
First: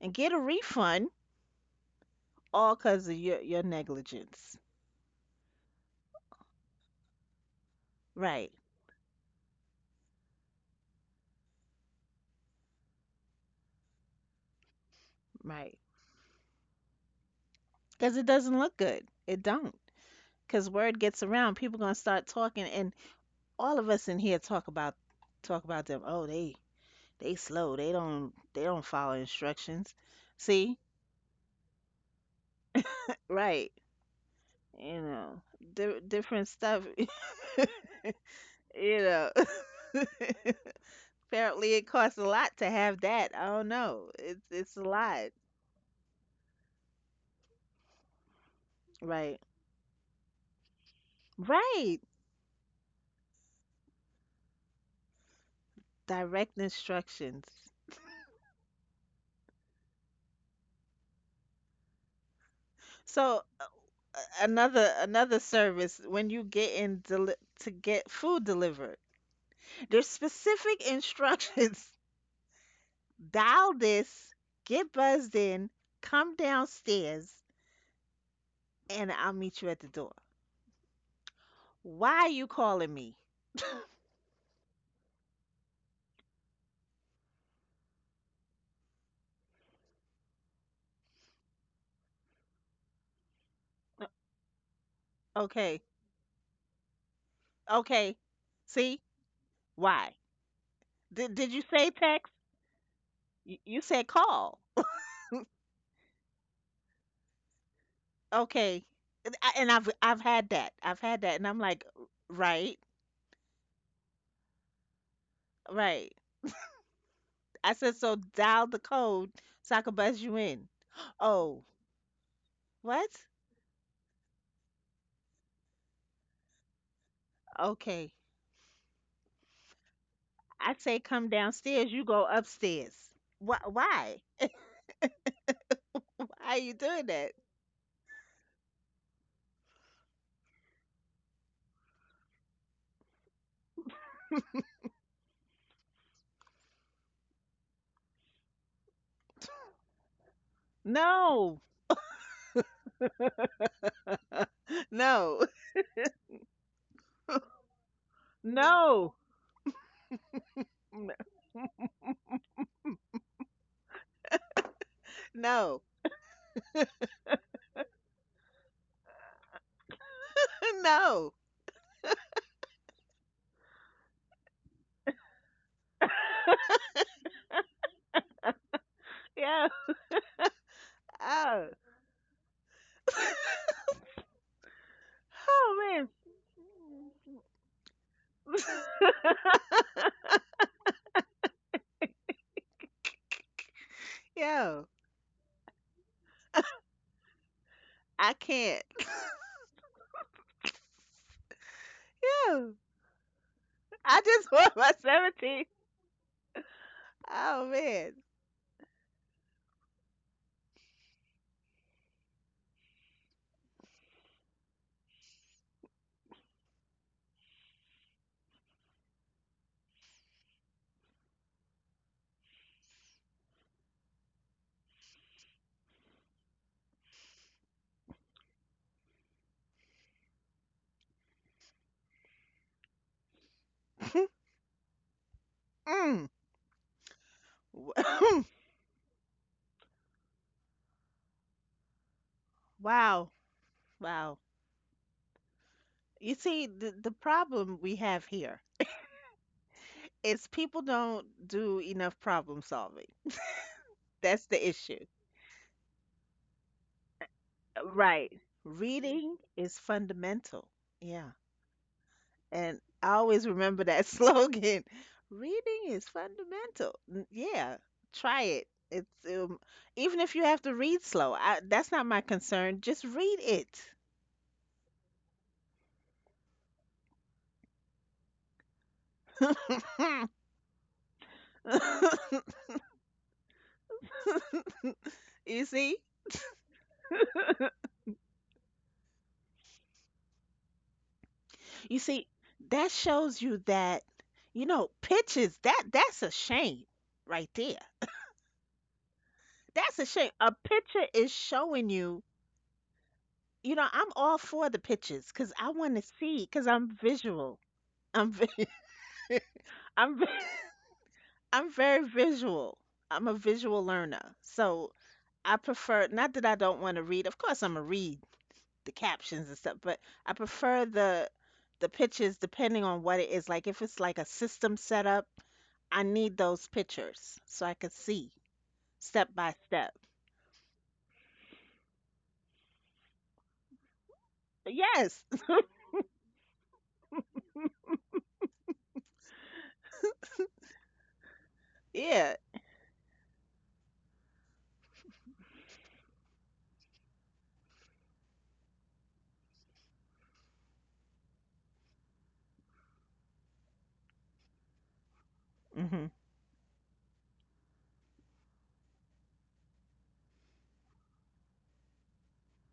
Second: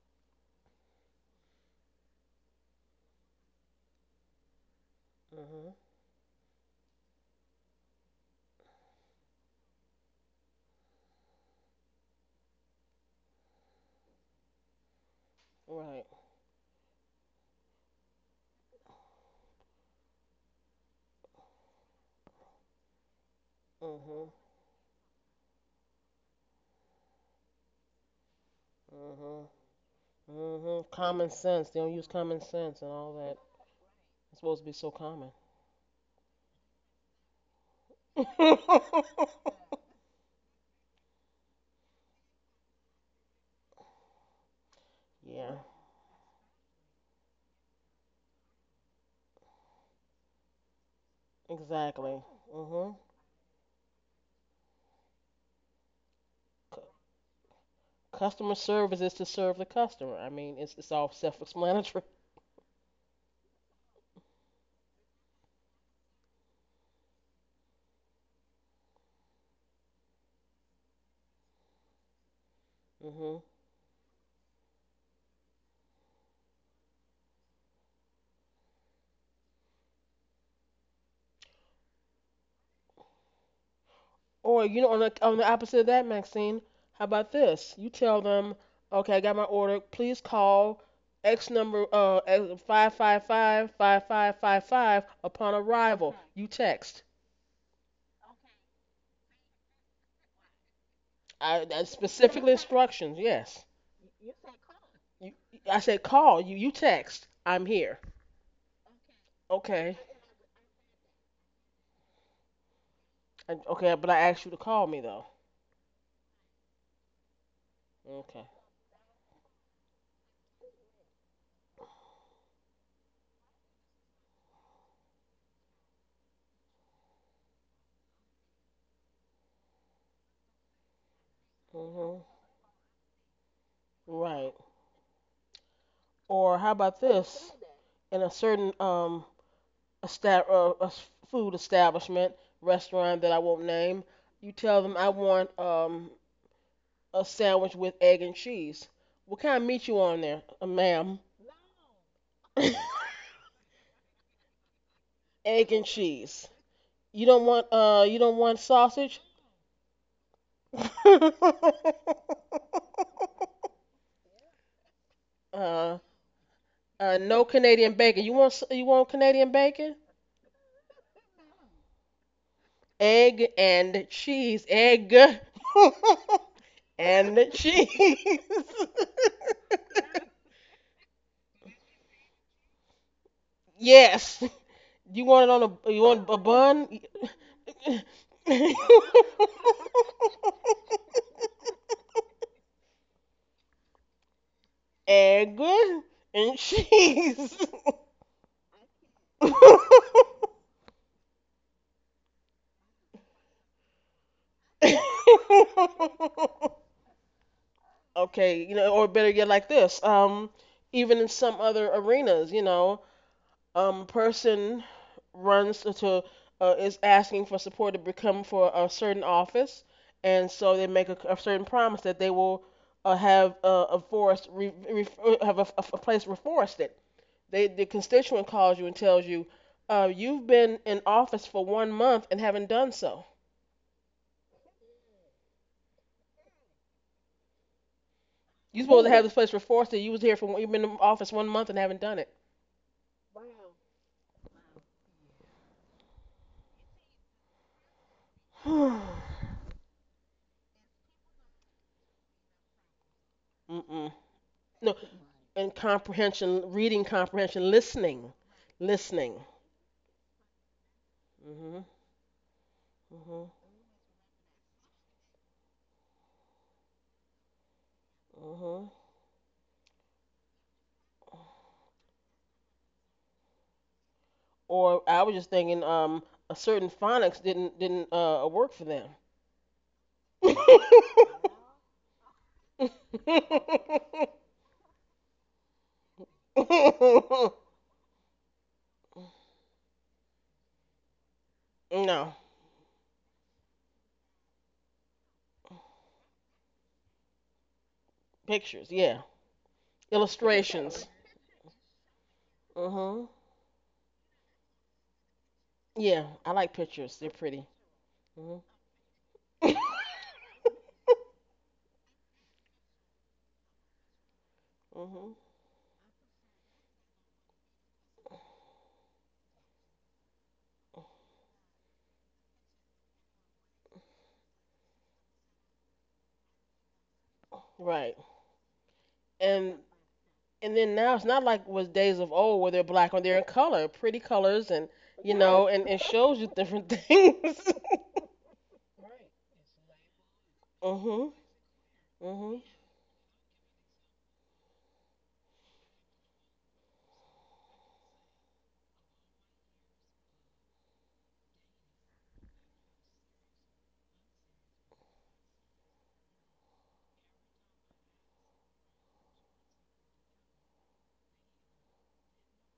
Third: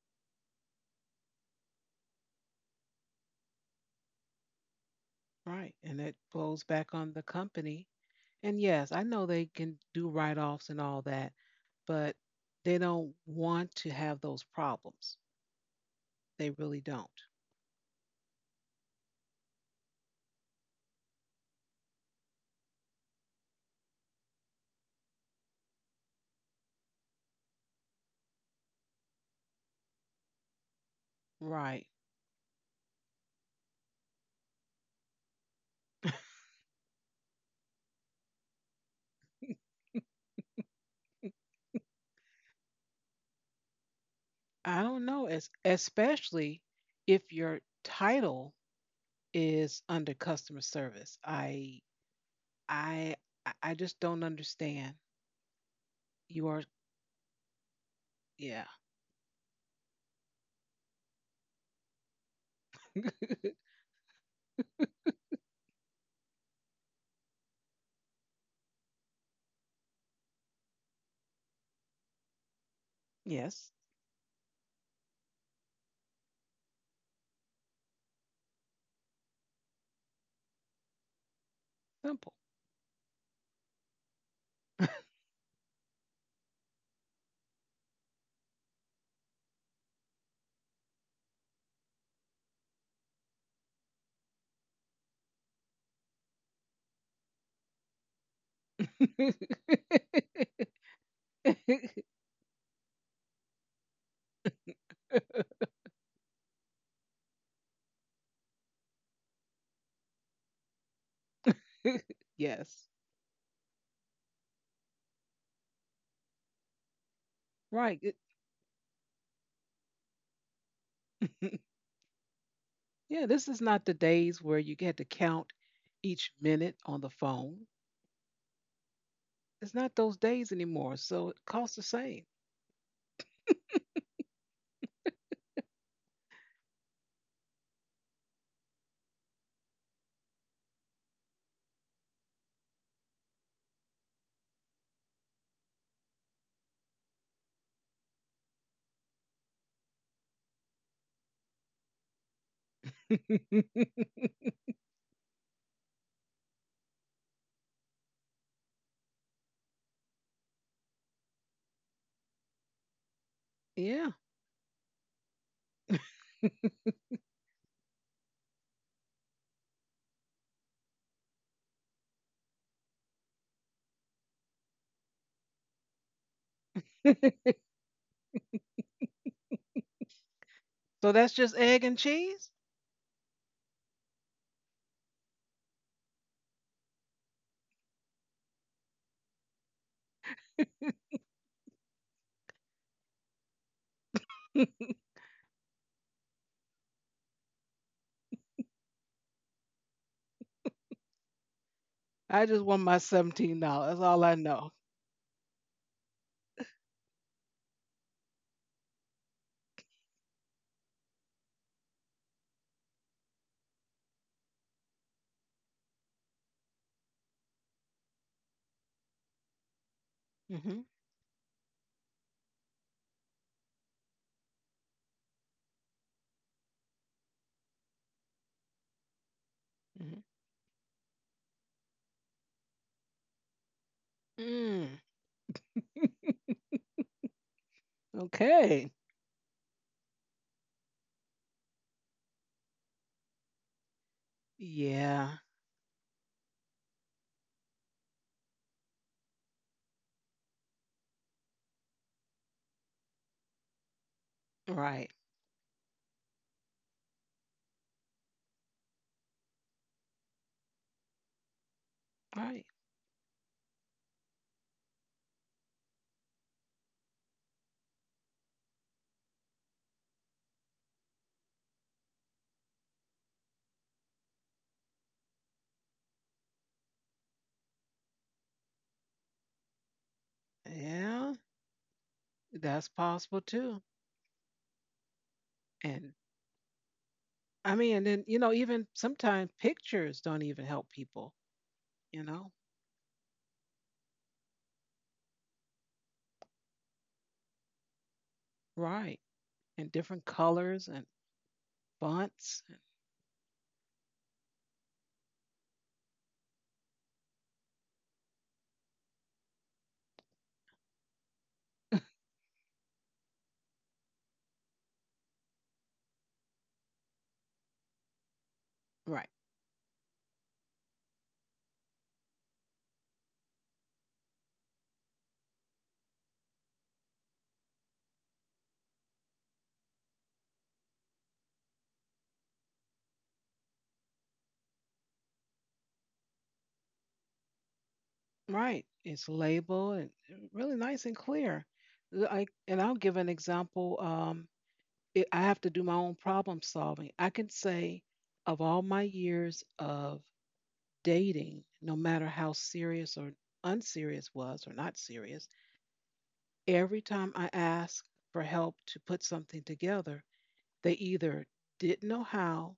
B: and get a refund all because of your your negligence.
C: Hmm.
A: Right. And it goes back on the company.
B: Right,
A: And yes, I know they can do write offs and all that, but they don't want to have those problems.
B: right.
C: Right.
A: They really don't.
B: Because it doesn't look good. It don't. Because word gets around, people gonna start talking, and all of us in
C: Hmm.
B: here talk about talk about them. Oh, they they slow. They don't they don't follow
C: Hmm.
B: instructions. See?
C: Hmm. Common sense. They
A: Right.
C: don't use common sense and all that.
B: Right.
C: It's supposed to be so
B: you
C: common.
B: know, di- Different stuff. You know. Apparently it costs a lot to have that. I don't know. It's
A: I
B: it's a
A: don't know,
B: lot.
A: es-
C: Yeah.
A: especially if your title
B: Right.
A: is under customer service. I
B: Right.
C: Exactly. Mhm.
A: I I I just don't understand. You are,
B: Direct
C: C-
B: instructions.
C: Customer
A: yeah.
C: service is to serve the customer. I mean, it's it's all self-explanatory.
B: So a- another another service, when you get in deli- to get food delivered. There's specific instructions.
C: Mhm.
A: Yes,
B: Dial this, get buzzed in, come downstairs, and I'll meet you at the door. Why are
A: simple.
B: you calling me?
C: Or you know, on the on the opposite of that, Maxine, how about this? You tell them, okay, I got my order. Please call X number uh five five five five five five five upon
B: Okay.
C: arrival. You text.
B: Okay. See? Why? Did did you
C: I
B: say
C: that's
B: text?
C: specifically instructions.
B: You,
C: Yes.
B: you said call.
C: You, I said call. You you text. I'm here.
B: Okay. And I- and I've
C: Okay.
B: I've had that. I've had that, and I'm like, right,
A: Yes.
C: I, okay, but I asked you to call me though.
B: right. I
A: Right.
B: said
A: It-
B: so
C: Okay.
B: dial the code so I could buzz you in. Oh, what?
A: yeah, this is not the days where you had to count each minute on the phone.
B: Okay.
A: It's not those days
B: I
A: anymore,
B: say come
A: so it costs the
B: downstairs, you
A: same.
B: go
C: Mhm.
B: upstairs. Why why?
C: Right.
B: Why are
C: Or
B: you
C: how about
B: doing that?
C: this? In a certain um a sta- uh, a s- food establishment, restaurant that I won't name, you tell them I want um a sandwich with egg and cheese. What kind of meat you on there, uh, ma'am?
B: No. No.
C: Egg and cheese. You don't want uh you don't want
B: No.
C: sausage?
B: No.
A: Yeah.
B: No.
C: uh, uh no Canadian bacon. You want s- you want Canadian bacon?
B: No.
C: Egg and cheese. Egg and cheese.
B: Yeah.
A: So that's just
B: Oh.
A: egg and cheese.
C: Yes. You want it on a you
B: Oh
C: want a bun?
B: man. Yo,
C: Egg and cheese.
B: I can't.
A: I just
B: Yo,
A: want my seventeen dollars. That's all
B: I
A: I
B: just
A: know.
B: want my seventeen. Oh man.
C: Okay, you know, or better yet, like this. Um, even in some other arenas, you know, um, person runs to uh, is asking for support to become for a certain office, and
A: Mm-hmm.
C: so they make a, a certain promise that they will uh, have uh, a forest re, re, have a, a place reforested. They the constituent calls you and tells you, uh,
A: Mm-hmm.
C: you've been in office for one month and haven't done so.
A: Mm.
B: Mm.
A: Okay.
C: You supposed to have this place reforested. You was here for you've been in office one month and haven't done it.
B: Wow. Wow.
A: Yeah.
B: You see, the, the problem we have here is people don't do enough problem solving.
C: Mm-mm.
B: That's the
C: No,
A: Right.
B: issue.
C: and comprehension, reading comprehension,
B: Right.
C: listening,
B: Reading
C: listening.
B: is fundamental. Yeah.
C: Hmm.
A: Right.
B: And I always
C: Mhm.
B: remember that slogan. Reading is fundamental. N- Yeah, try it.
C: Mhm.
B: It's um, even if you have to read slow. I, that's not my concern. Just read it.
C: Or I was just thinking, um, a certain phonics didn't didn't uh work for them.
A: Yeah. That's possible too.
B: You see?
A: And I mean, and then, you know, even sometimes pictures don't even help people.
B: You
A: You
B: see,
C: No.
A: know.
B: that shows you that, you know, pictures, that that's a shame right there.
C: Pictures.
A: Right.
C: Yeah.
A: And
B: That's a
A: different
B: shame. A
A: colors and
C: Illustrations.
B: picture is showing you,
A: fonts.
C: Mhm.
B: you know, I'm all for the pictures because I want to
C: Yeah.
B: see,
C: I
B: because
C: like
B: I'm
C: pictures. They're
B: visual.
C: pretty.
B: I'm
C: Mhm.
B: vi-
C: Mhm.
B: I'm vi- I'm very visual. I'm a visual learner. So I prefer, not that I don't want to read, of course I'm gonna read the
A: Right.
B: captions and stuff, but I prefer the the pictures depending on what it is. Like if it's like a system setup, I need those pictures so I can
C: Right.
B: see step by
C: And
B: step.
C: and then now it's not like was days of old where they're black and they're in color, pretty colors, and
B: Yes.
C: you know, and it shows you different things.
A: Right. It's labeled and and really nice and
C: Mhm.
A: clear. L-
B: Yeah.
A: I,
C: Mhm.
A: and I'll give an example. Um, it, I have to do my own problem solving. I can say, of all my years of dating, no matter how serious or unserious was or not serious,
B: Hmm.
A: every time I asked for help to put something together, they either didn't know how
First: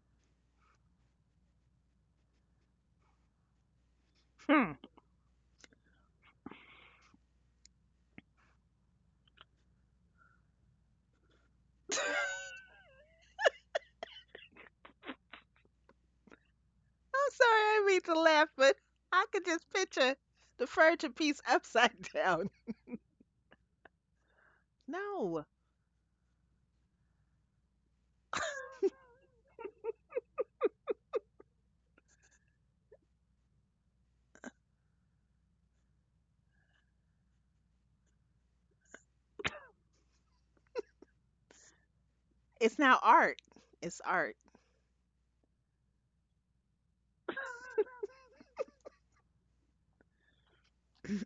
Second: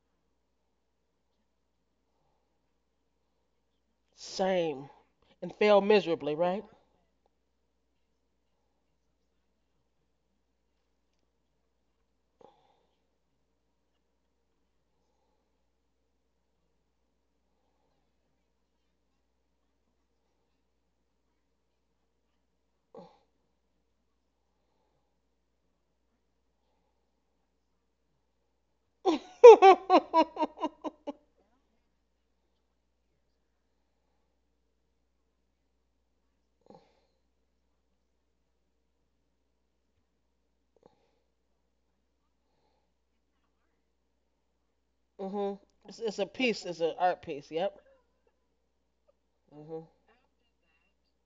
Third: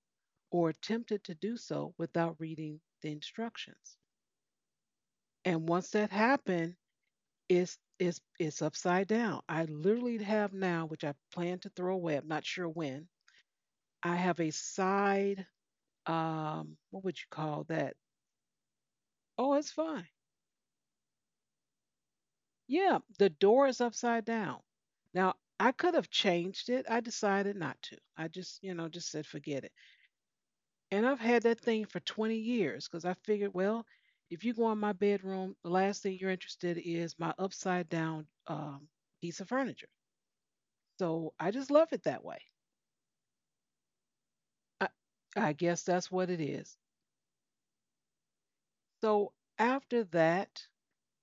A: or attempted to do so without reading the instructions.
B: Hmm.
C: Same. And
A: And
C: fail
A: once that
C: miserably, right?
A: happened, It's it's it's upside down. I literally have now, which I plan to throw away. I'm not sure when. I have a side. Um, what would
B: I'm
A: you
B: sorry,
A: call
B: I did mean
A: that?
B: to laugh, but I could
A: Oh,
B: just
A: it's fine.
B: picture the furniture piece upside down.
A: Yeah, the door is upside down. Now
B: No,
A: I could have changed it. I decided not to. I just you know just
C: Mhm.
A: said forget it. And I've had that thing for twenty years because I figured, well, if you go in my bedroom, the last thing you're interested is my upside down um, piece of furniture. So I just love it that way.
B: it's now art. It's art.
A: I, I guess
C: It's,
A: that's
C: it's a
A: what it
C: piece. It's
A: is.
C: an art piece. Yep.
A: So
C: Mhm.
A: after that,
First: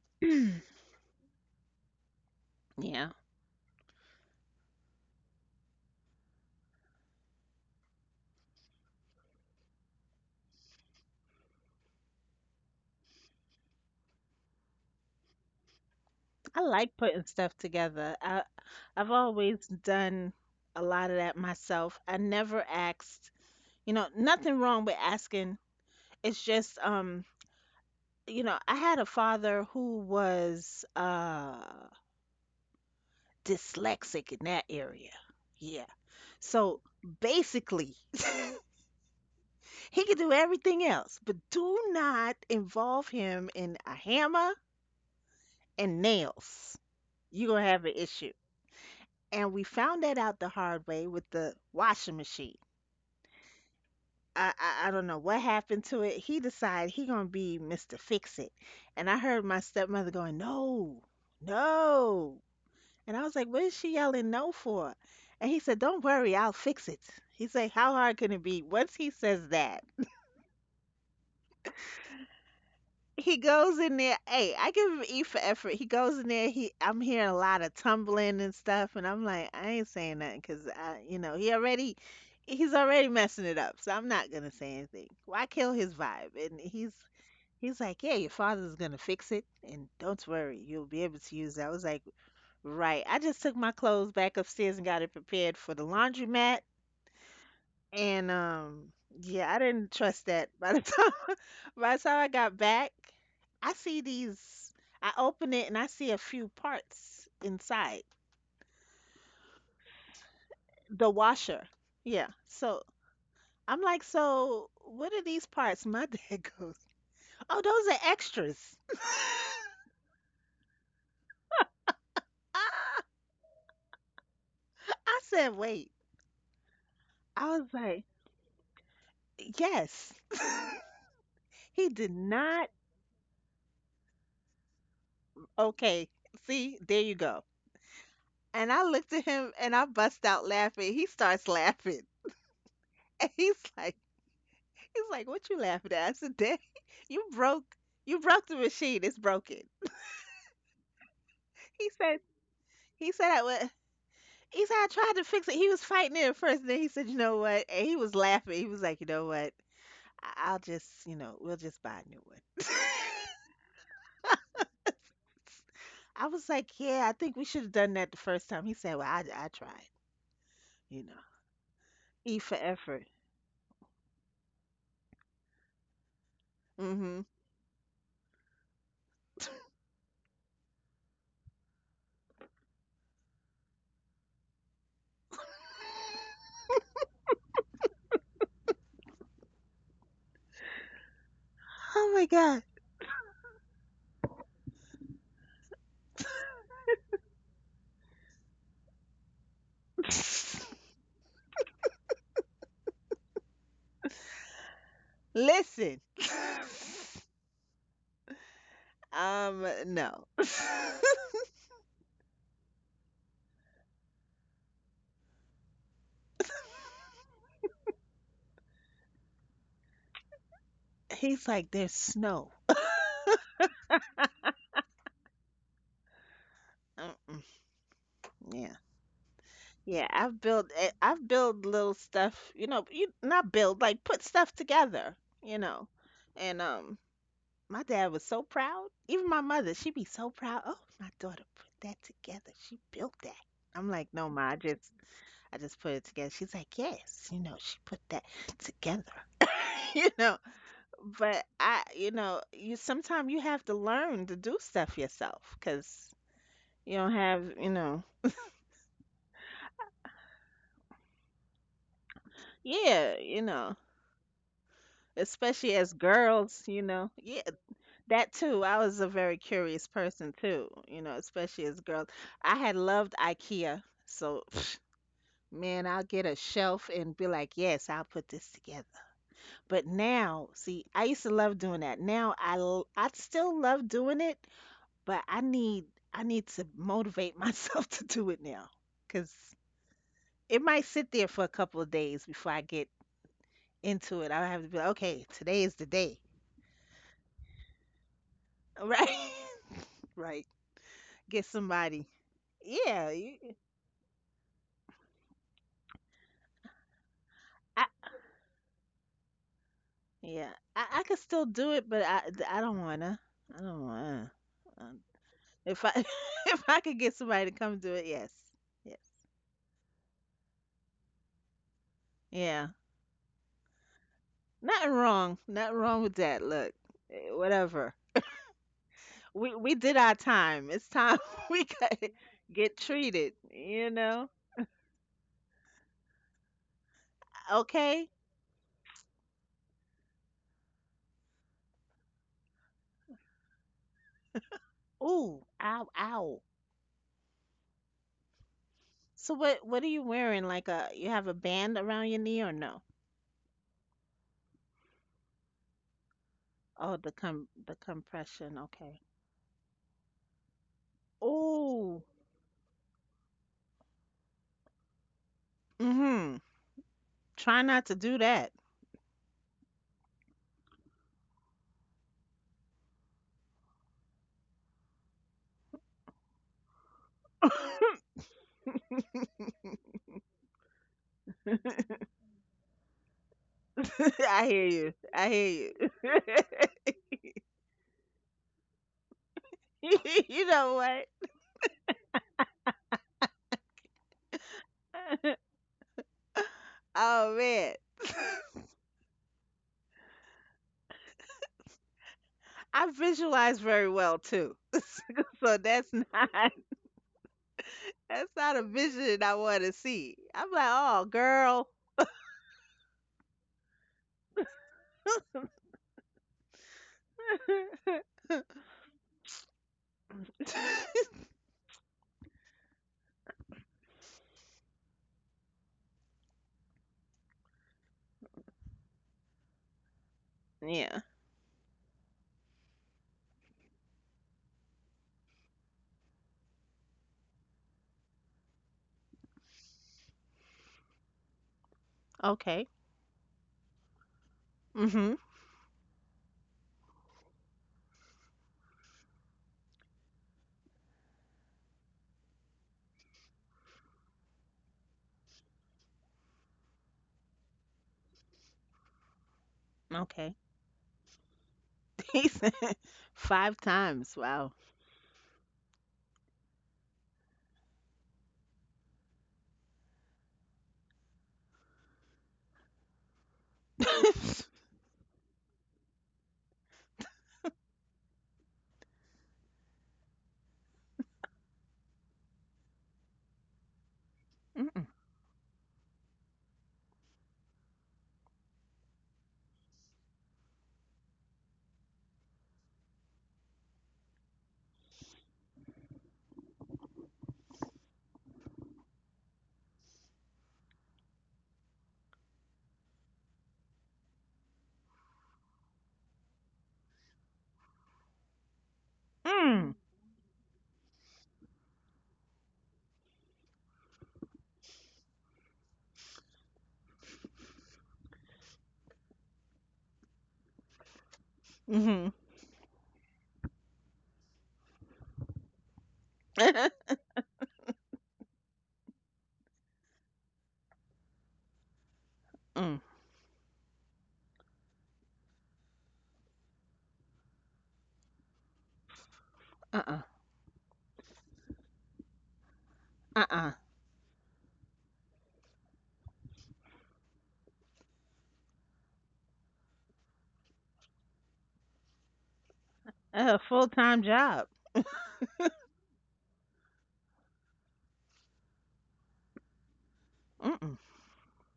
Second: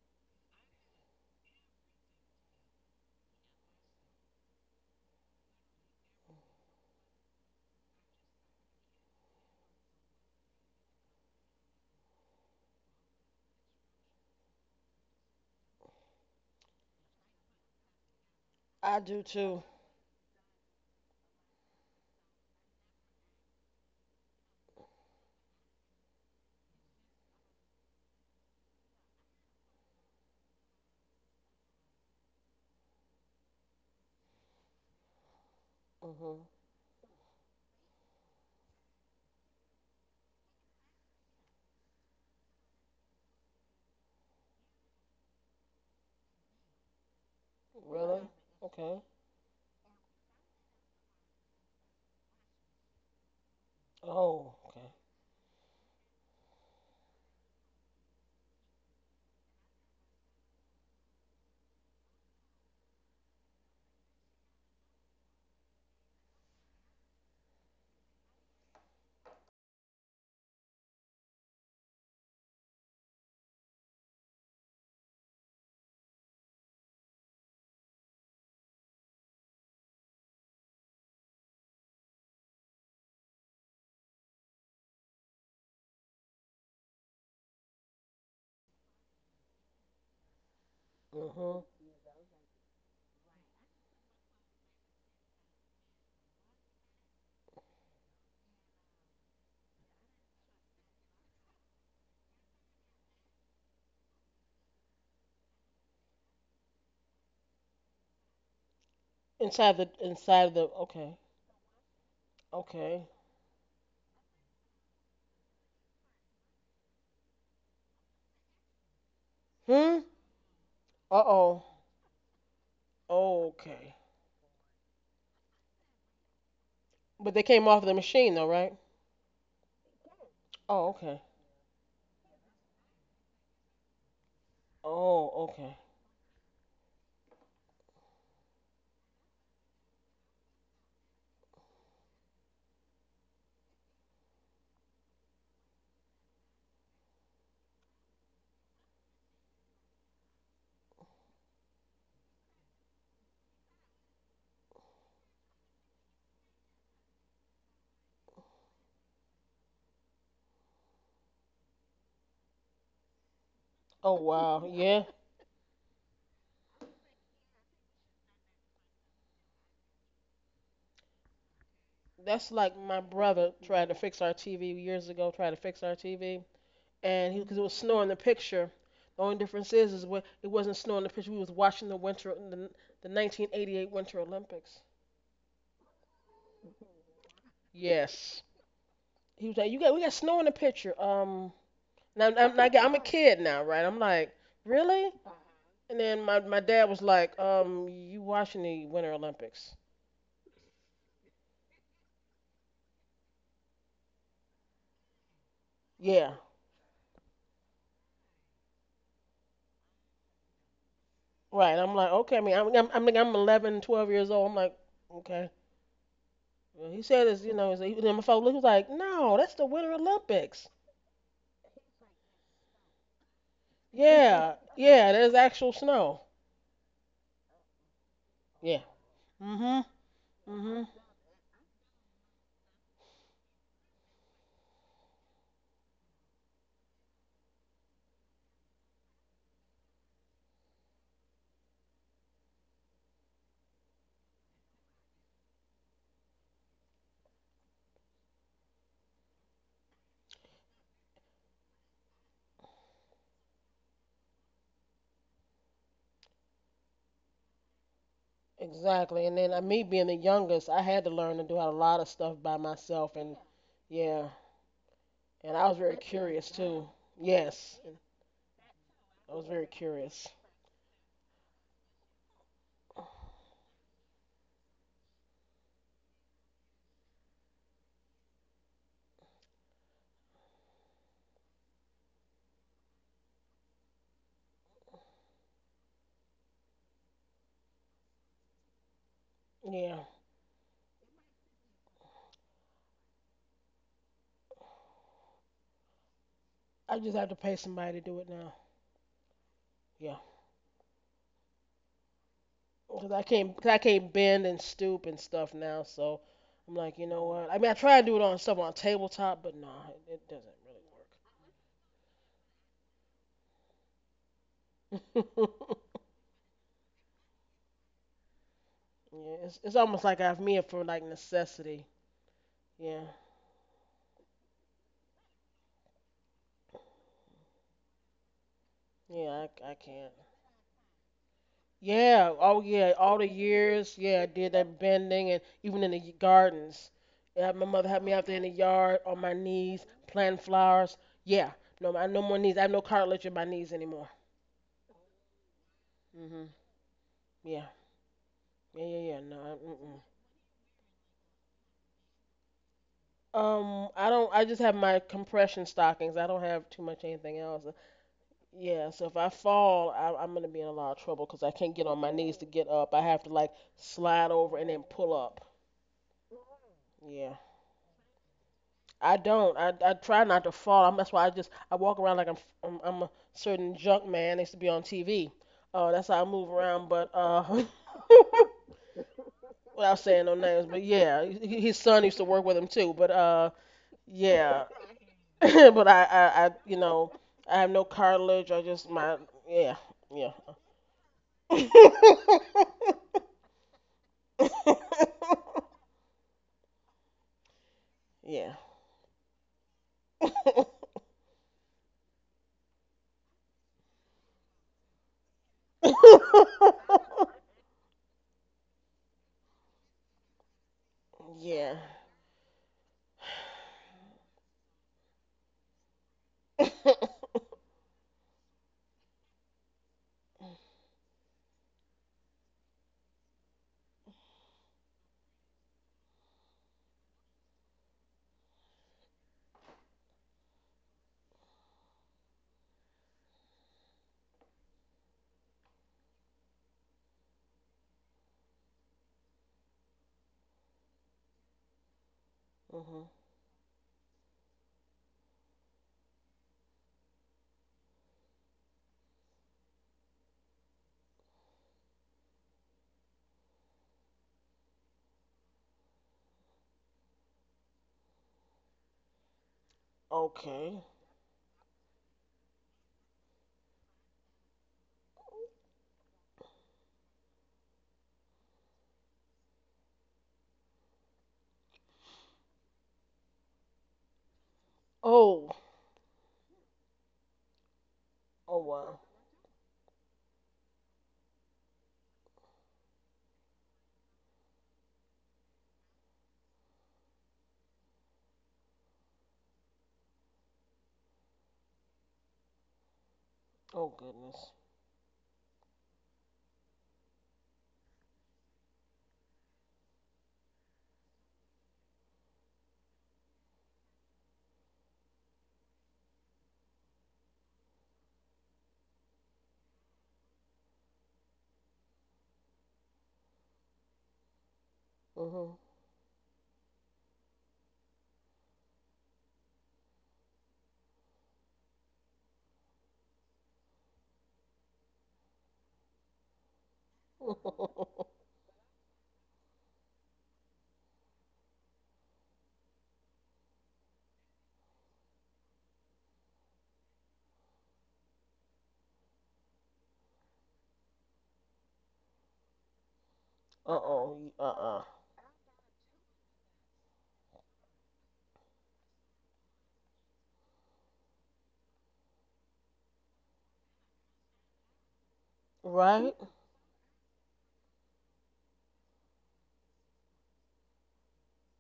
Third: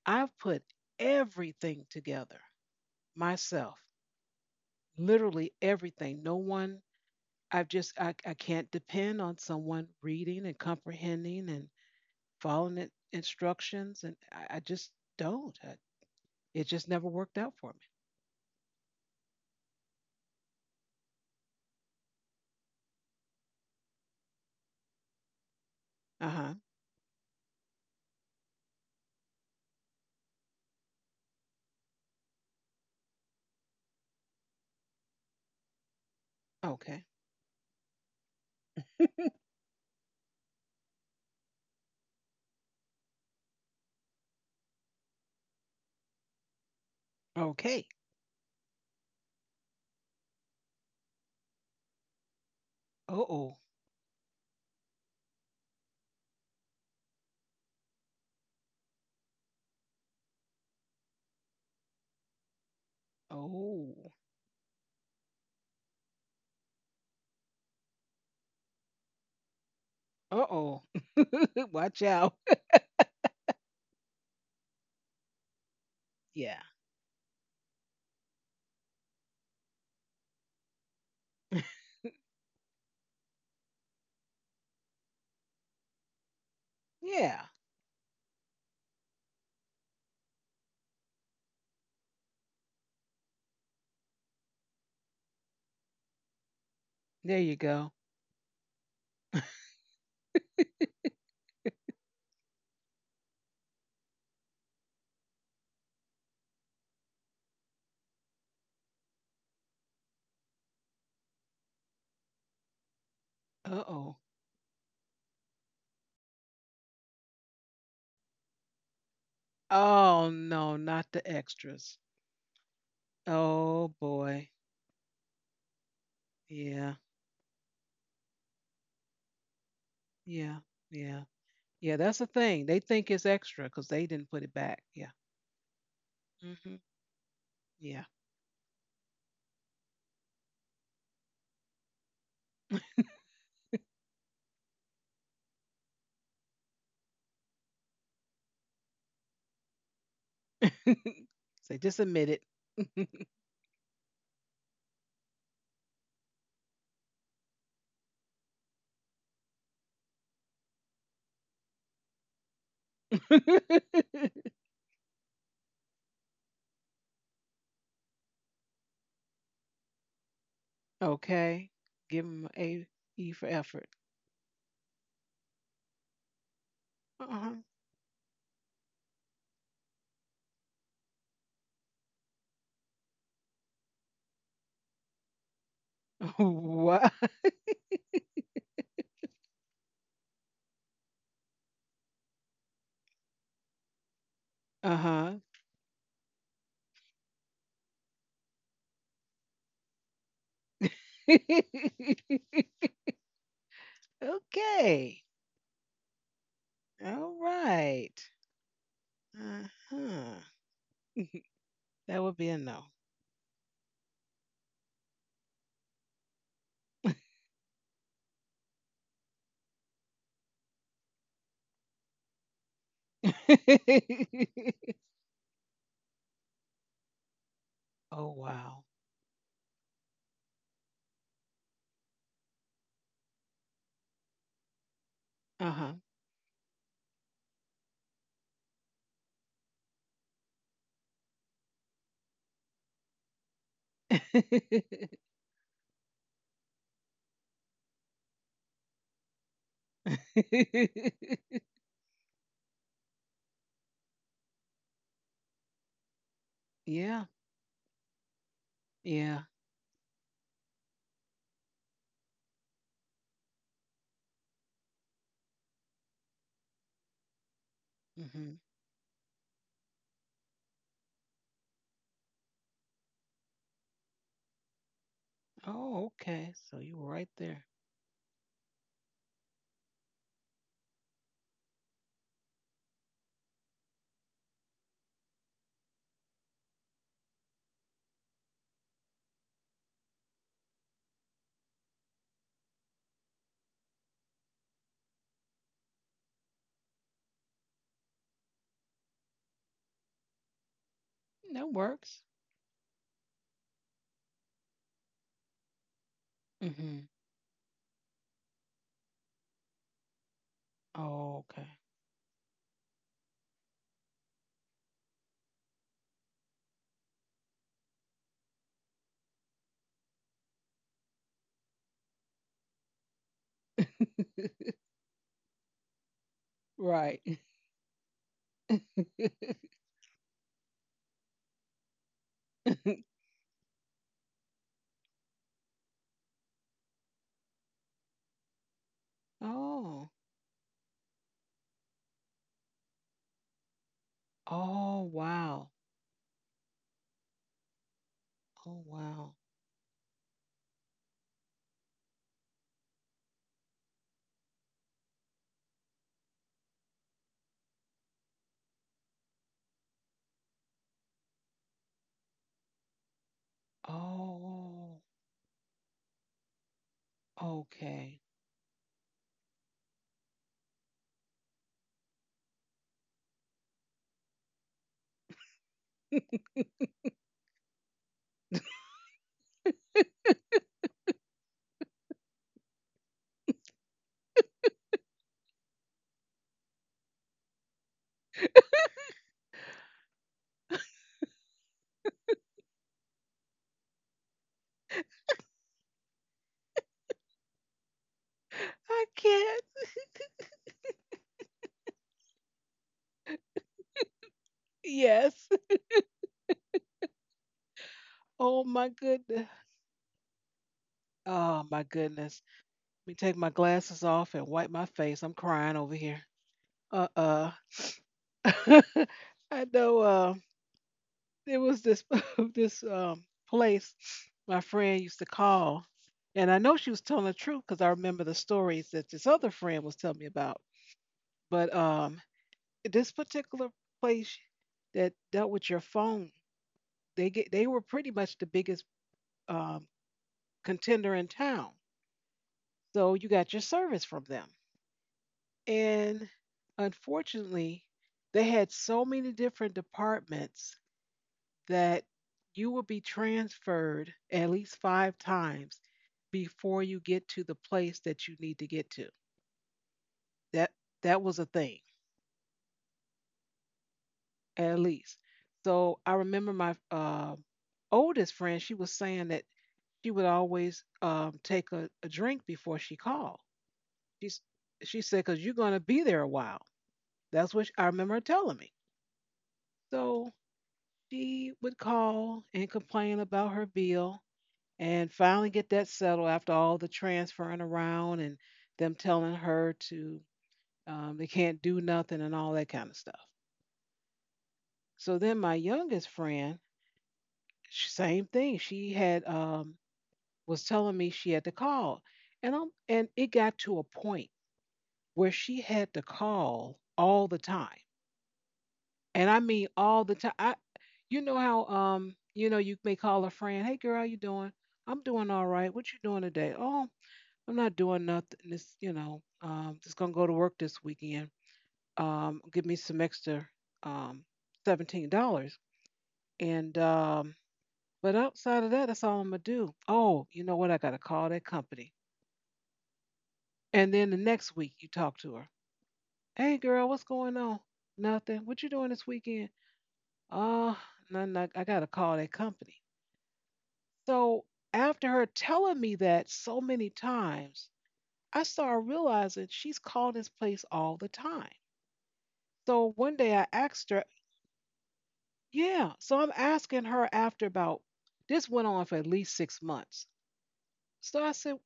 A: I've put everything together
B: Yeah,
A: myself, literally everything. No one, I've just, I, I can't depend on someone reading and comprehending and following in- instructions. And I, I just don't. I,
B: I
A: it just
B: like
A: never
B: putting
A: worked out
B: stuff
A: for me.
B: together. I,
C: I
B: I've
C: do too.
B: always done a lot of that myself. I never asked, you know, nothing wrong with asking.
A: Uh
B: It's
A: huh.
B: just, um, you know, I had a father who was uh dyslexic in that area. Yeah.
C: Mhm.
B: So
A: Okay.
B: basically, he could do everything else, but do not involve him in a hammer and nails. You're gonna have
A: Okay.
B: an
C: Really?
B: issue.
C: Okay.
B: And we found that out the hard way with the washing machine.
A: Uh oh.
B: I,
C: Oh.
B: I
C: Okay.
B: I don't know what happened to it. He decided he gonna be Mister Fix It, and I heard my stepmother going, no, no, and I was like, what is she
A: Oh.
B: yelling no for? And he said, don't worry, I'll fix it. He said, how hard can it be? Once he says that,
A: Uh oh. Watch out.
B: he goes in there, hey, I give him E for effort. He goes in there,
A: Yeah.
B: he I'm hearing a lot of tumbling and stuff, and I'm like, I ain't saying nothing 'cause I, you know, he already he's already messing it up, so I'm not gonna say anything. Why kill his vibe? And he's
A: Yeah.
B: he's like, yeah, your father's gonna fix it and don't worry, you'll be able to use
C: Mhm.
B: that. I was like, right. I just took my clothes back upstairs and got it prepared for the laundromat,
A: There you go.
B: and um yeah, I didn't trust that. By the time, by the time I got back, I see these. I open it and I see a few parts inside
C: Inside the inside the.
B: the
C: Okay.
B: washer. Yeah. So
C: Okay.
B: I'm like,
A: Uh-oh.
B: so what are these parts? My dad goes, oh, those are extras.
C: Hmm.
A: Oh no, not
C: Uh
A: the
C: oh.
A: extras.
B: Ah,
A: Oh
C: Okay.
A: boy.
B: I said, wait.
A: Yeah.
C: But they
B: I was
C: came off the
B: like,
C: machine though, right?
B: yes.
A: Yeah.
C: Oh. Okay.
A: Yeah.
B: He
A: Yeah,
B: did
A: that's the thing.
B: not.
A: They think it's extra because they didn't put it back. Yeah.
C: Oh. Okay.
B: Okay. See,
A: Hmm.
B: there you go.
A: Yeah.
B: And I looked at him and I bust out laughing. He starts laughing. And he's like, He's like, "What you laughing at?" I said, "Daddy, you broke, you broke the machine. It's broken."
A: So
B: He
A: just
B: said
A: admit it.
B: "He said I wa He said, "I tried to fix it." He was fighting it at first, and then he said, "You know what?" And he was laughing. He was like, "You know what? I- I'll just, you know, we'll just buy a new one."
C: Oh wow. Yeah.
B: I was like, "Yeah, I think we should have done that the first time." He said, "Well, I, I tried. You know,
A: Okay. Give
B: E
A: them
B: for
C: That's
A: a
C: like my
B: effort."
A: E for
C: brother
A: effort.
C: tried to fix our T V years ago. Tried to fix our T V.
B: Hmm.
A: Uh
C: And he
A: huh.
C: because it was snow in the picture. The only difference is is when it wasn't snow in the picture. We was watching the winter the, the nineteen eighty-eight Winter Olympics.
A: What?
C: Yes, he was like, you got we got snow in the picture. Um,
B: Oh my
C: and
B: God.
C: I'm, I'm, like, I'm a kid now, right? I'm like,
A: Uh huh.
C: really? And then my my dad was like, um, you watching the Winter Olympics?
A: Okay.
B: Listen.
C: Yeah,
A: All right. Uh
B: Um, no.
A: huh.
C: right.
A: That
C: I'm
A: would
C: like,
A: be a
C: okay. I mean,
A: no.
C: I'm I'm I'm, like, I'm eleven, twelve years old. I'm like, okay. Well, he said this, you know, he's like- and then my father looked he was like, no, that's the Winter Olympics.
B: He's like, "There's snow."
C: Yeah, yeah, there's actual snow.
B: Uh-uh.
A: Oh wow.
B: Yeah.
C: Yeah, mhm.
B: Yeah, I've built eh,
C: Mhm.
B: I've built little stuff, you know, you not build, like put stuff together, you
A: Uh huh.
B: know. And um my dad was so proud. Even my mother, she'd be so proud. Oh, my daughter put that together. She built that. I'm like, no, ma, I just I just put it together. She's like, yes, you know, she put that together. You know, but I, you know, you sometimes you have to learn to do stuff yourself because you don't
A: Yeah.
B: have, you know,
C: Exactly.
A: Yeah.
C: And then uh, me being the youngest, I had to learn to do a lot of stuff by
B: yeah,
C: myself. And
B: you know.
C: yeah, and I
B: Especially
C: was
B: as
C: very curious
B: girls, you
C: too.
B: know. Yeah,
C: Yes, and
B: that
A: Hmm.
B: too. I was a very
C: I was very
B: curious
C: curious.
B: person too, you know, especially as girls. I had loved IKEA. So, man,
A: Oh,
B: I'll get a
A: okay. So you
B: shelf
A: were
B: and
A: right
B: be like,
A: there.
B: "Yes, I'll put this together." But now, see, I used to love doing that. Now I l- I still love doing it, but I need I need to motivate myself to do it now, cuz
C: Yeah,
B: it might sit there for a couple of days before I get into it. I have to be like, "Okay, today is the day."
C: I just have to pay somebody to do it now.
B: Right?
C: Yeah,
B: Right. Get
A: That
B: somebody.
A: works.
C: because
B: Yeah,
C: I
B: you,
C: can't, cause I can't bend and stoop and stuff now. So I'm like,
A: Hmm.
C: you know what? I mean, I
B: I
C: try to do it on stuff on a tabletop, but nah, it, it doesn't
B: yeah, I, I could
A: Oh,
B: still do it, but I I don't wanna. I don't wanna. Um,
C: really work.
B: If I if I could get somebody to come do it, yes, yes,
C: Yeah, it's it's almost like I've made for like necessity.
B: yeah.
C: Yeah,
A: okay.
B: Nothing wrong. Nothing wrong with that. Look,
A: Right.
B: eh, whatever.
C: yeah,
B: We
C: I, I
B: we did
C: can't.
B: our time. It's time we got
C: Yeah, oh
B: get
C: yeah, all the
B: treated. You
C: years, yeah, I
B: know.
C: did that bending and even in the y- gardens. Yeah, my mother had
B: Okay.
C: me out there in the yard on my knees
A: Oh.
C: planting flowers. Yeah, no, I have no more knees. I have no cartilage in my knees anymore.
A: Oh
B: Ooh.
A: wow.
B: Ow. Ow.
C: Mhm. Yeah,
A: Oh
C: yeah, yeah, yeah.
A: wow.
C: No,
B: So what what are
C: I,
B: you wearing? Like a you have a band around your knee or no?
C: mm-mm. Um, I don't. I just have my compression stockings. I don't have too
B: Oh,
C: much
B: the
C: anything
B: com
C: else.
B: the compression.
C: Yeah,
B: Okay.
C: so if I fall, I, I'm gonna be in a lot of trouble because I can't get on
B: Oh,
C: my knees to get up. I have to like slide over and then
A: Oh,
C: pull up.
B: mm mhm.
C: Yeah,
B: Try not to
A: okay.
B: do that.
C: I don't. I, I try not to fall. I'm, that's why I just I walk around like I'm f- I'm, I'm a certain junk man that used to be on T V. Uh, that's how I move around. But uh, without saying no names, but yeah, h- his son used to work with him too. But uh,
B: I
C: yeah,
B: hear you. I hear
C: but
B: you.
C: I, I I you know I have no cartilage. I just my yeah yeah.
B: You know what? Oh man.
C: Yeah.
A: I can't.
B: I visualize very well too.
A: Yes.
B: So that's not that's
A: Oh
B: not a
A: my
B: vision I
A: goodness.
B: want to see. I'm like, "Oh,
A: Oh
C: Yeah.
B: girl."
A: my goodness. Let me take my glasses off and wipe my face. I'm crying over here. Uh-uh. I know uh there was this this um place my friend used to call. And I know she was telling the truth because I remember the stories that this other friend was telling me about.
B: Yeah.
A: But um this particular place that dealt with your phone they get they were pretty much the biggest um, contender in town.
B: Okay.
C: Hmm.
A: So you got your service from them.
B: Mhm.
A: And unfortunately, they had so many different departments that you will be transferred at least five times before you get to the place that you need to get to.
B: Okay.
A: That
C: Okay.
A: that was a thing,
B: He said five times. Wow.
A: at least. So I remember my uh, oldest friend. She was saying that she would always um, take a, a drink before she called. She's she said, "Cause you're
C: Oh.
A: gonna be there a while." That's what I remember her telling
C: Oh
A: me.
C: wow.
A: So she would call and complain about her bill,
B: Mm-mm.
A: and finally get that settled after all the transferring around and them telling her to um, they can't do nothing and all that kind of stuff.
C: Oh goodness.
A: So then my youngest friend, sh- same thing. She had um, was telling me she had to call, and I'm, and it got to a point where she had to call all the time. And I mean
B: Mm.
A: all the time. I you know how um, you know, you may call a friend, hey girl, how you doing? I'm doing all
C: Mhm.
A: right. What you doing today? Oh, I'm not doing nothing. This you know, um, just gonna go to work this weekend.
B: Mhm.
A: Um, give me some extra um seventeen dollars. And um but outside of that, that's all I'm gonna do. Oh, you know what? I gotta call that company.
B: Mm.
A: And then the next week you talk to her. Hey girl, what's going on? Nothing. What you doing this weekend?
B: Uh-uh.
A: Uh, nothing. I, I gotta call that company.
B: Uh-uh.
C: Uh oh.
A: So
C: Uh uh.
A: after her telling me that so many times, I started realizing she's calling this place all the time. So one day I
B: A
A: asked her,
B: full-time job.
A: yeah. So
C: Right?
A: I'm asking her after about this went on for at least six months.
B: Mm-mm.
A: So I said,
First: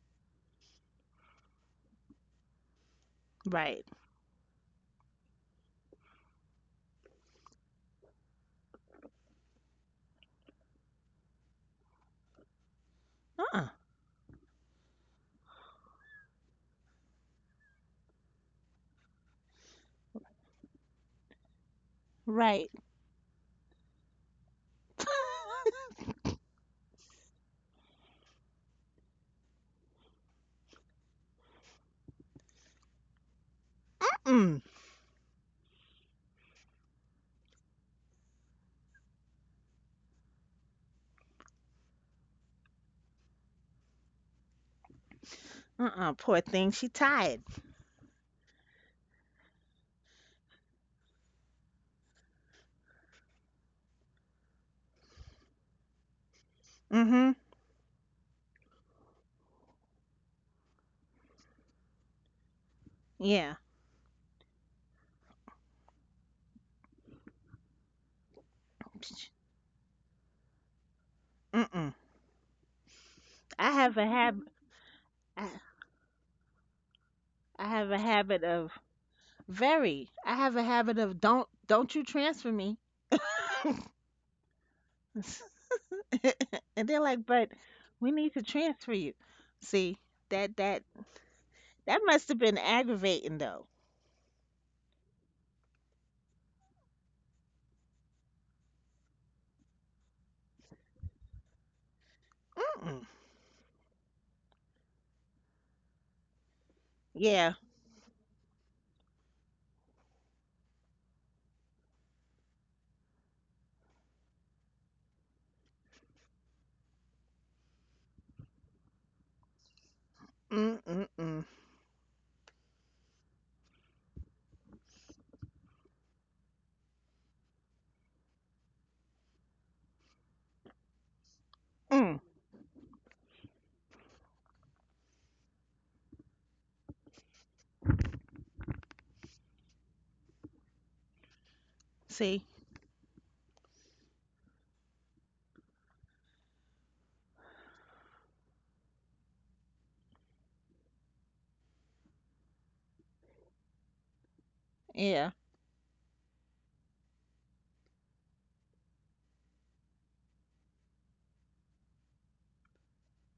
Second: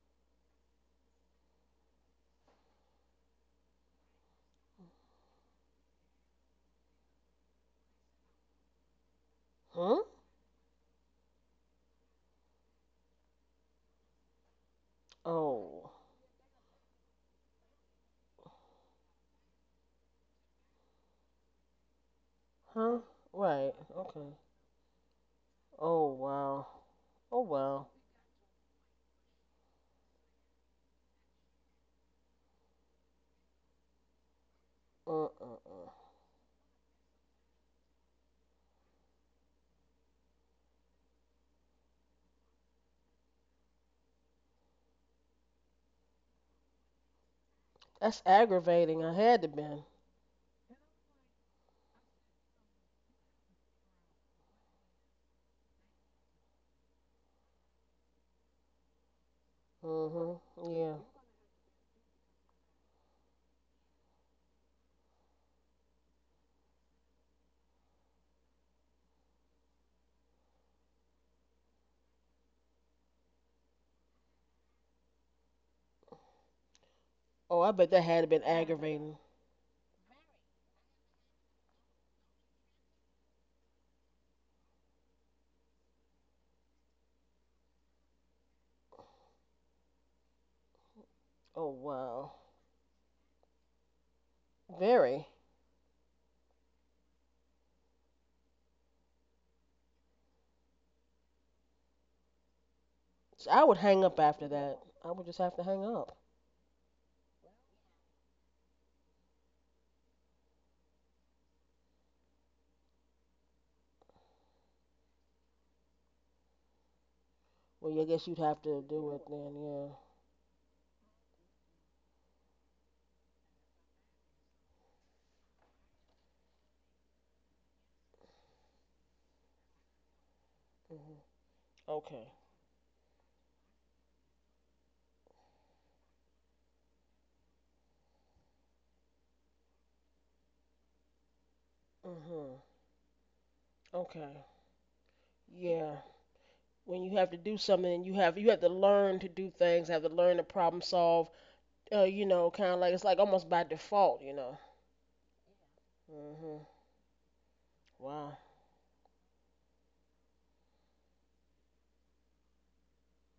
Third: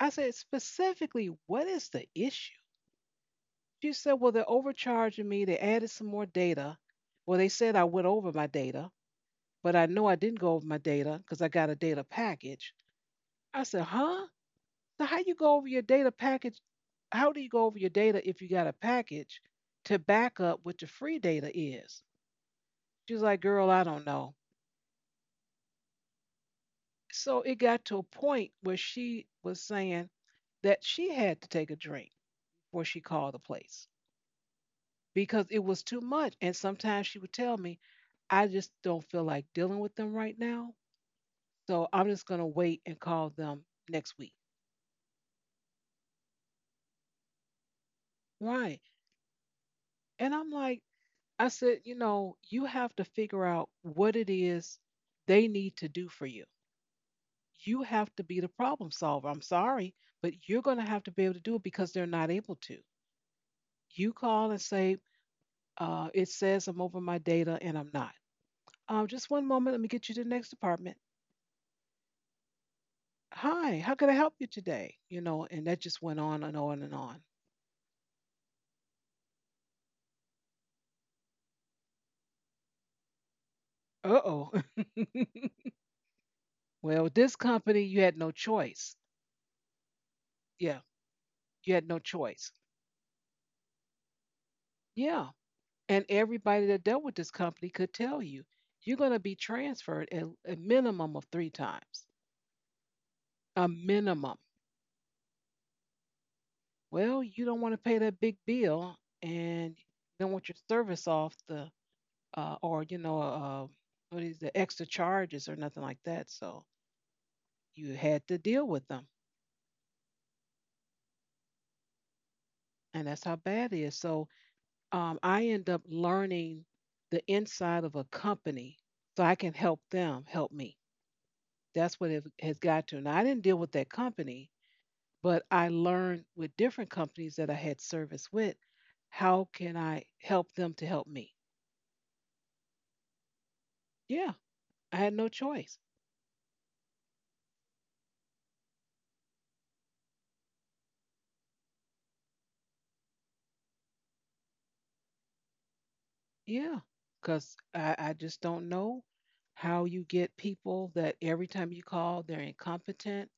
A: I said specifically, what is the issue?
B: Right.
A: She said, well, they're overcharging me. They added some more data. Well, they said I went over my data, but I
C: Huh?
A: know I didn't go over my data because I got a data package. I
B: Uh-uh.
A: said, huh? So how you go over your
C: Oh.
A: data package, how do you go over your data if you got a package to back up what the free data is?
B: Right.
C: Huh?
A: She's like, girl,
C: Right.
A: I don't know.
C: Okay. Oh wow.
A: So
C: Oh
A: it got
C: wow.
A: to a point where she was saying that she had to take a drink before she called the place
B: Mm.
C: Uh
A: because
C: uh
A: it was
C: uh.
A: too much. And sometimes she would tell me, I just don't feel like dealing with them right now. So I'm just going to wait and call them next week.
B: Uh-uh. Poor thing. She tired.
C: That's
A: Right.
C: aggravating. I had to been.
A: And I'm like, I said, you know, you have to figure out what it is they need to do for you.
B: Mm-hmm.
A: You have to be the problem solver. I'm sorry,
C: Mhm.
A: but you're going to
C: Yeah.
A: have to be able to do it because they're not able to.
B: Yeah.
A: You call and say, uh, it says I'm over my data and I'm not. Um, just
B: Psh.
A: one moment, let me get you to the next department.
B: Mm-mm. I
A: Hi, how
B: have a
A: can I help
B: hab,
A: you today? You know,
B: I,
A: and that just went on and on and on.
C: Oh,
B: I
C: I bet
B: have a
C: that had to been
B: habit of —
C: aggravating.
B: very. I have a habit of, don't don't you transfer me.
A: Uh oh.
B: And they're
A: Well, with
B: like,
A: this
B: but
A: company, you
B: we
A: had no
B: need to transfer
A: choice.
B: you. See, that
A: Yeah,
B: that
C: Oh
A: you had no
B: that must
C: wow.
B: have
A: choice.
B: been aggravating though.
C: Very.
A: Yeah. And everybody that dealt with this company could tell you you're going to be transferred at a minimum of three times,
B: Mm-mm.
C: So
A: a
C: I would hang up
A: minimum.
C: after that. I would just have to hang up.
A: Well, you
B: Yeah.
A: don't want to pay that big bill, and you don't want your service off the uh, or you know uh, what is the extra charges or nothing like that. So
C: Well,
A: you
C: yeah, I
A: had
C: guess you'd
A: to
C: have
A: deal
C: to
A: with them,
C: do it then. Yeah.
B: Mm-mm-mm.
A: and that's how bad it is. So um, I end up learning the inside of a company, so I can help them help me.
C: Hmm.
A: That's what
B: Mm.
A: it
C: Okay.
A: has got to. Now I didn't deal with that company, but I learned with different companies that I had service with, how can I help them to help me?
B: See.
C: Hmm.
A: Yeah,
C: Okay.
A: I had no choice.
C: Yeah. When you have to do something, you have you have to learn to do things, have to learn to problem solve. Uh, you know, kind of like it's like almost by default. You know.
B: Yeah.
C: Hmm.
A: Yeah, because I, I
C: Wow.
A: just don't know how you get people that every time you call, they're incompetent.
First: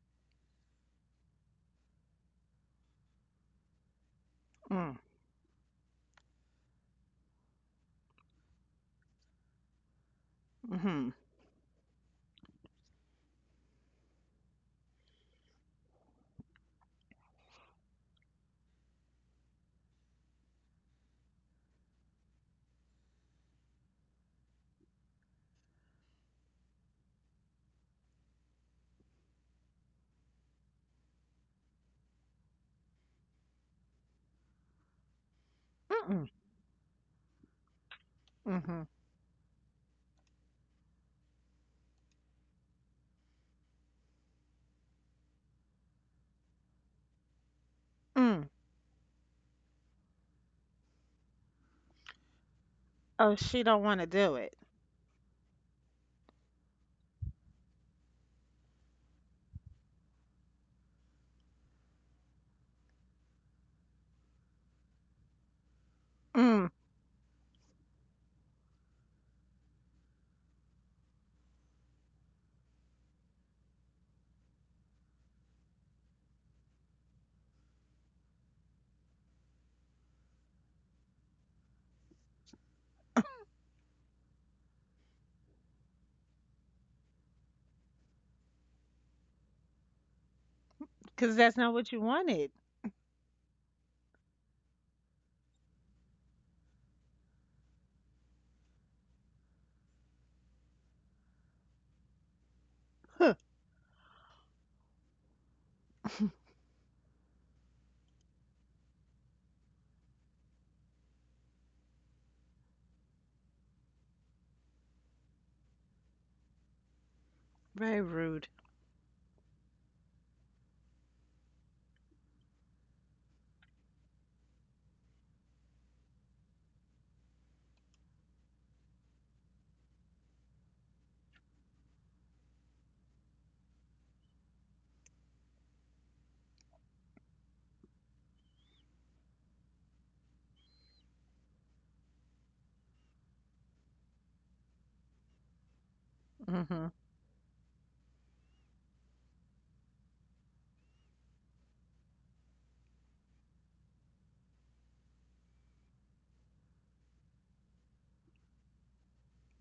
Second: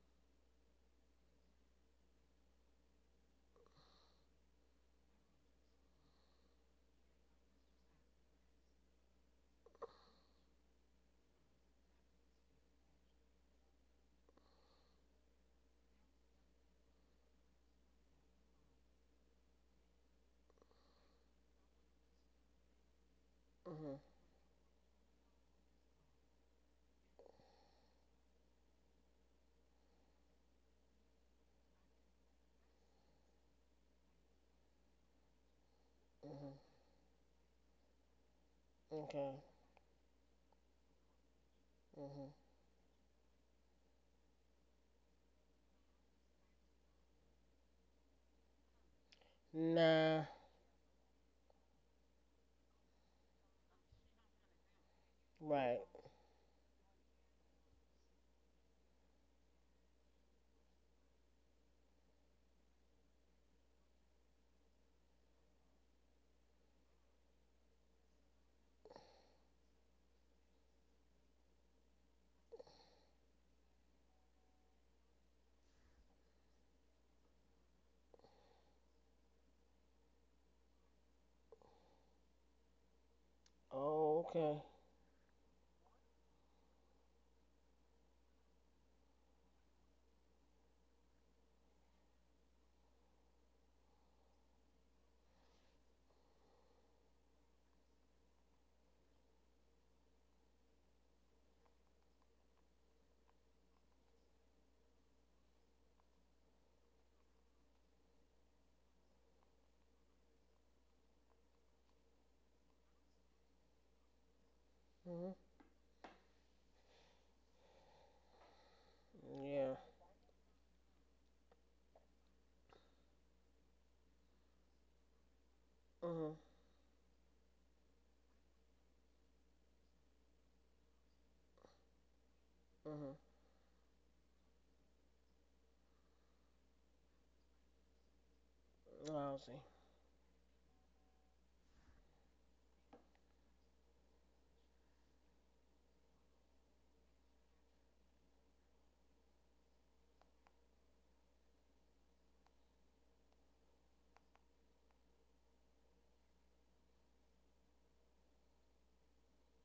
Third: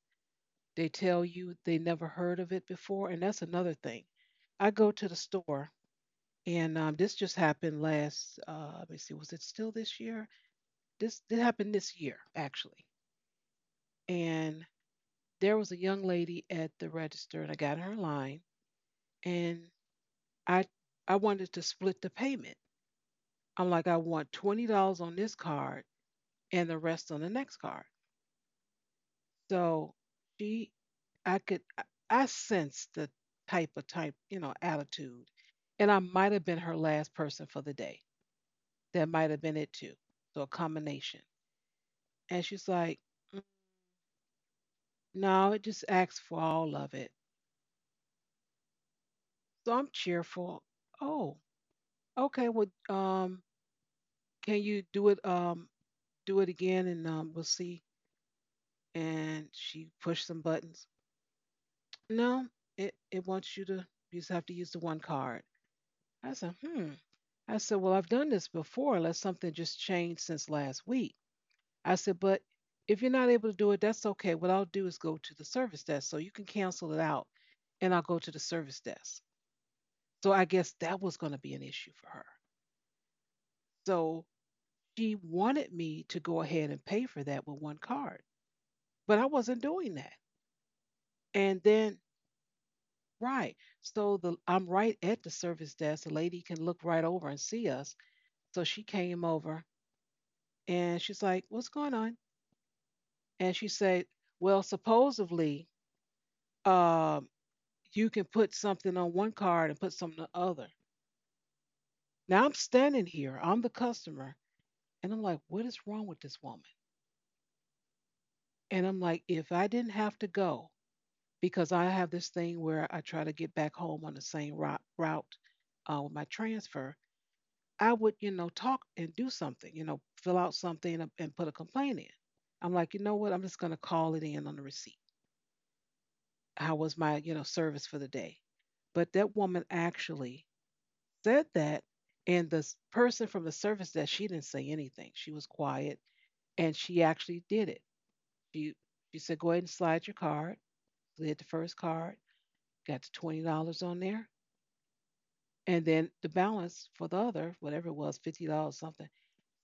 A: They tell you they never heard of it before. And that's another thing. I go
B: Mm.
A: to the store, and um, this just happened last, uh, let me see, was it still this year?
B: Mhm.
A: This, this happened this year, actually. And there was a young lady at the register, and I got her in line, and I, I wanted to split the payment. I'm like,
C: Hmm.
A: I want twenty dollars on this card and the rest on the next card. So she, I could, I I sensed the type of type, you know, attitude, and I
B: Mm-mm.
A: might have been
C: Hmm.
A: her last person for the day.
B: Mhm.
A: That might have
C: Okay.
A: been it too. So a combination.
C: Hmm.
A: And she's like, "Mm, no, it just asks for all of it.
B: Mm.
A: So I'm
C: Nah.
A: cheerful. Oh, okay. Well,
B: Oh,
A: um,
B: she don't want to do it.
A: can you do it? Um,
C: Right.
A: do it again, and um, we'll see. And she pushed some buttons. No, it it wants you to. You just have to use the one card. I said,
B: Cause
A: hmm. I said, well, I've done this before unless something just changed since last week. I said, but if you're not able to do it, that's okay. What I'll do is go to the service desk. So you can cancel it out and I'll go to the service desk. So I guess that was going to be an issue for her.
C: Oh,
A: So
C: okay.
A: she wanted me to go ahead and pay for that with one card, but I wasn't doing that. And
B: that's not what
A: then,
B: you wanted.
A: right. So the I'm right at the service desk. The lady can look right over and see us. So she came over and she's like, what's going on?
B: Huh.
A: And she said, well, supposedly, um, you can put something on one card and put something on the other. Now I'm standing here, I'm the customer, and I'm
C: Hmm.
A: like, what is wrong with this woman?
B: Very rude.
A: And I'm like, if I
C: Yeah.
A: didn't have to go, because I have this thing where I try to get back home on the same route, route uh, with my
C: Hmm.
A: transfer, I would, you know, talk and do something, you know, fill out something and, and put a complaint in. I'm like, you
C: Hmm.
A: know what? I'm just going to call it in on the receipt, how was my you know service for the day, but that
C: Lousy.
A: woman actually said that, and the person from the service desk, she didn't say anything, she was quiet, and
B: Mhm.
A: she actually did it. she she said go ahead and slide your card, slid the first card, got the twenty dollars on there, and then the balance for the other, whatever it was, fifty dollars something,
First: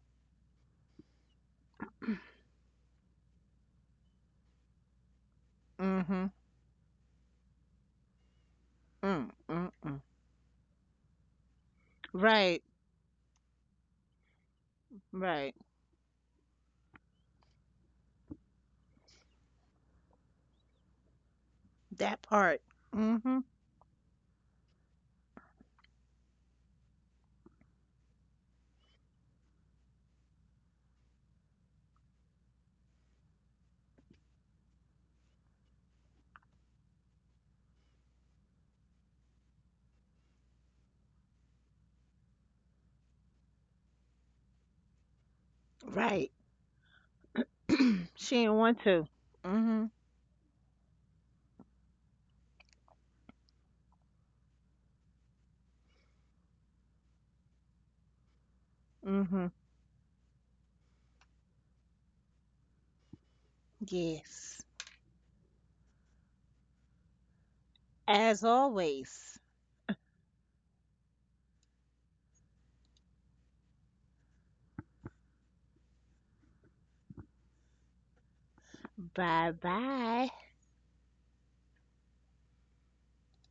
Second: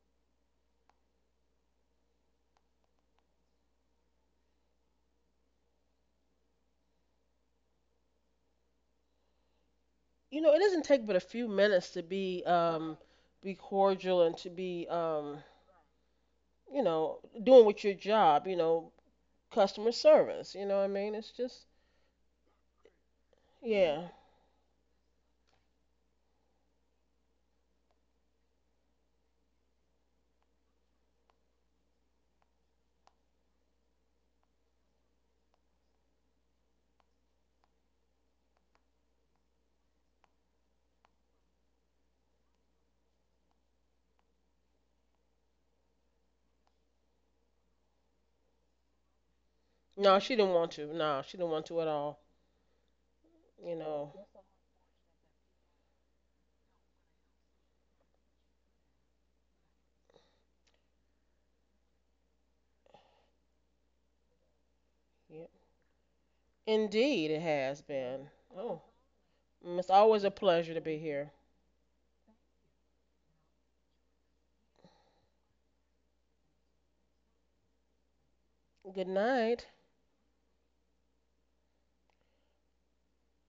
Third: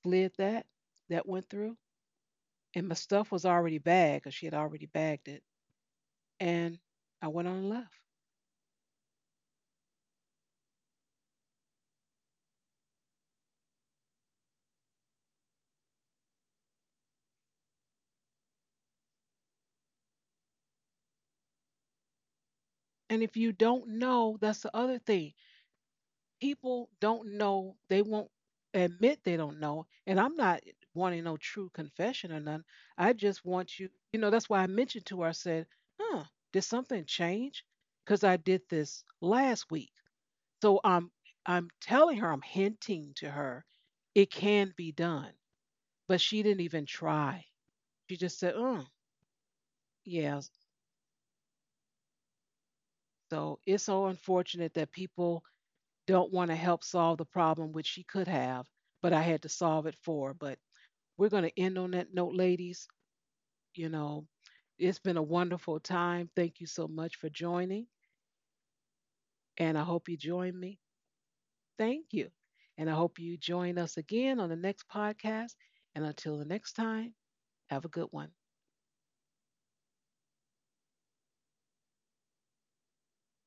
A: slid that, that went through, and my stuff was already bagged because she had already bagged it,
B: Mhm.
A: and I went on and left.
B: Mm. Mm-mm.
C: You know, it doesn't take but a few minutes to be
B: Right.
C: um be cordial and to be um
B: Right.
C: you know doing with your job. You know, customer service. You know what I mean? It's just
B: That part.
A: And
B: Mhm.
A: if you don't
C: yeah.
A: know, that's the other thing, people don't know, they won't admit they don't know, and I'm not wanting no true confession or none, I just want you, you know, that's why I mentioned to her, I said, huh, did something change, because I did this last week, so i'm I'm telling her, I'm hinting to her, it can be done, but
B: Right.
A: she didn't even try, she
B: She
A: just
B: didn't
A: said
B: want
A: mm,
B: to. Mhm.
C: No, she
A: yeah,
C: didn't want to. No, she didn't want to at all.
A: so
C: You
A: it's so
C: know.
A: unfortunate that people don't want to help solve the problem, which she could have, but I had
B: Mhm.
A: to solve it for her. But we're going to end on that note, ladies. You know,
B: Yes.
A: it's been a
C: Yeah.
A: wonderful time. Thank you so much for
C: Indeed, it has
A: joining,
C: been.
B: As
C: Oh,
B: always.
A: and I
C: it's
A: hope you
C: always a
A: join
C: pleasure to
A: me.
C: be here.
A: Thank you. And I hope you join us again on the next podcast. And until the next time, have a good one.
C: Good
B: Bye
C: night.
B: bye.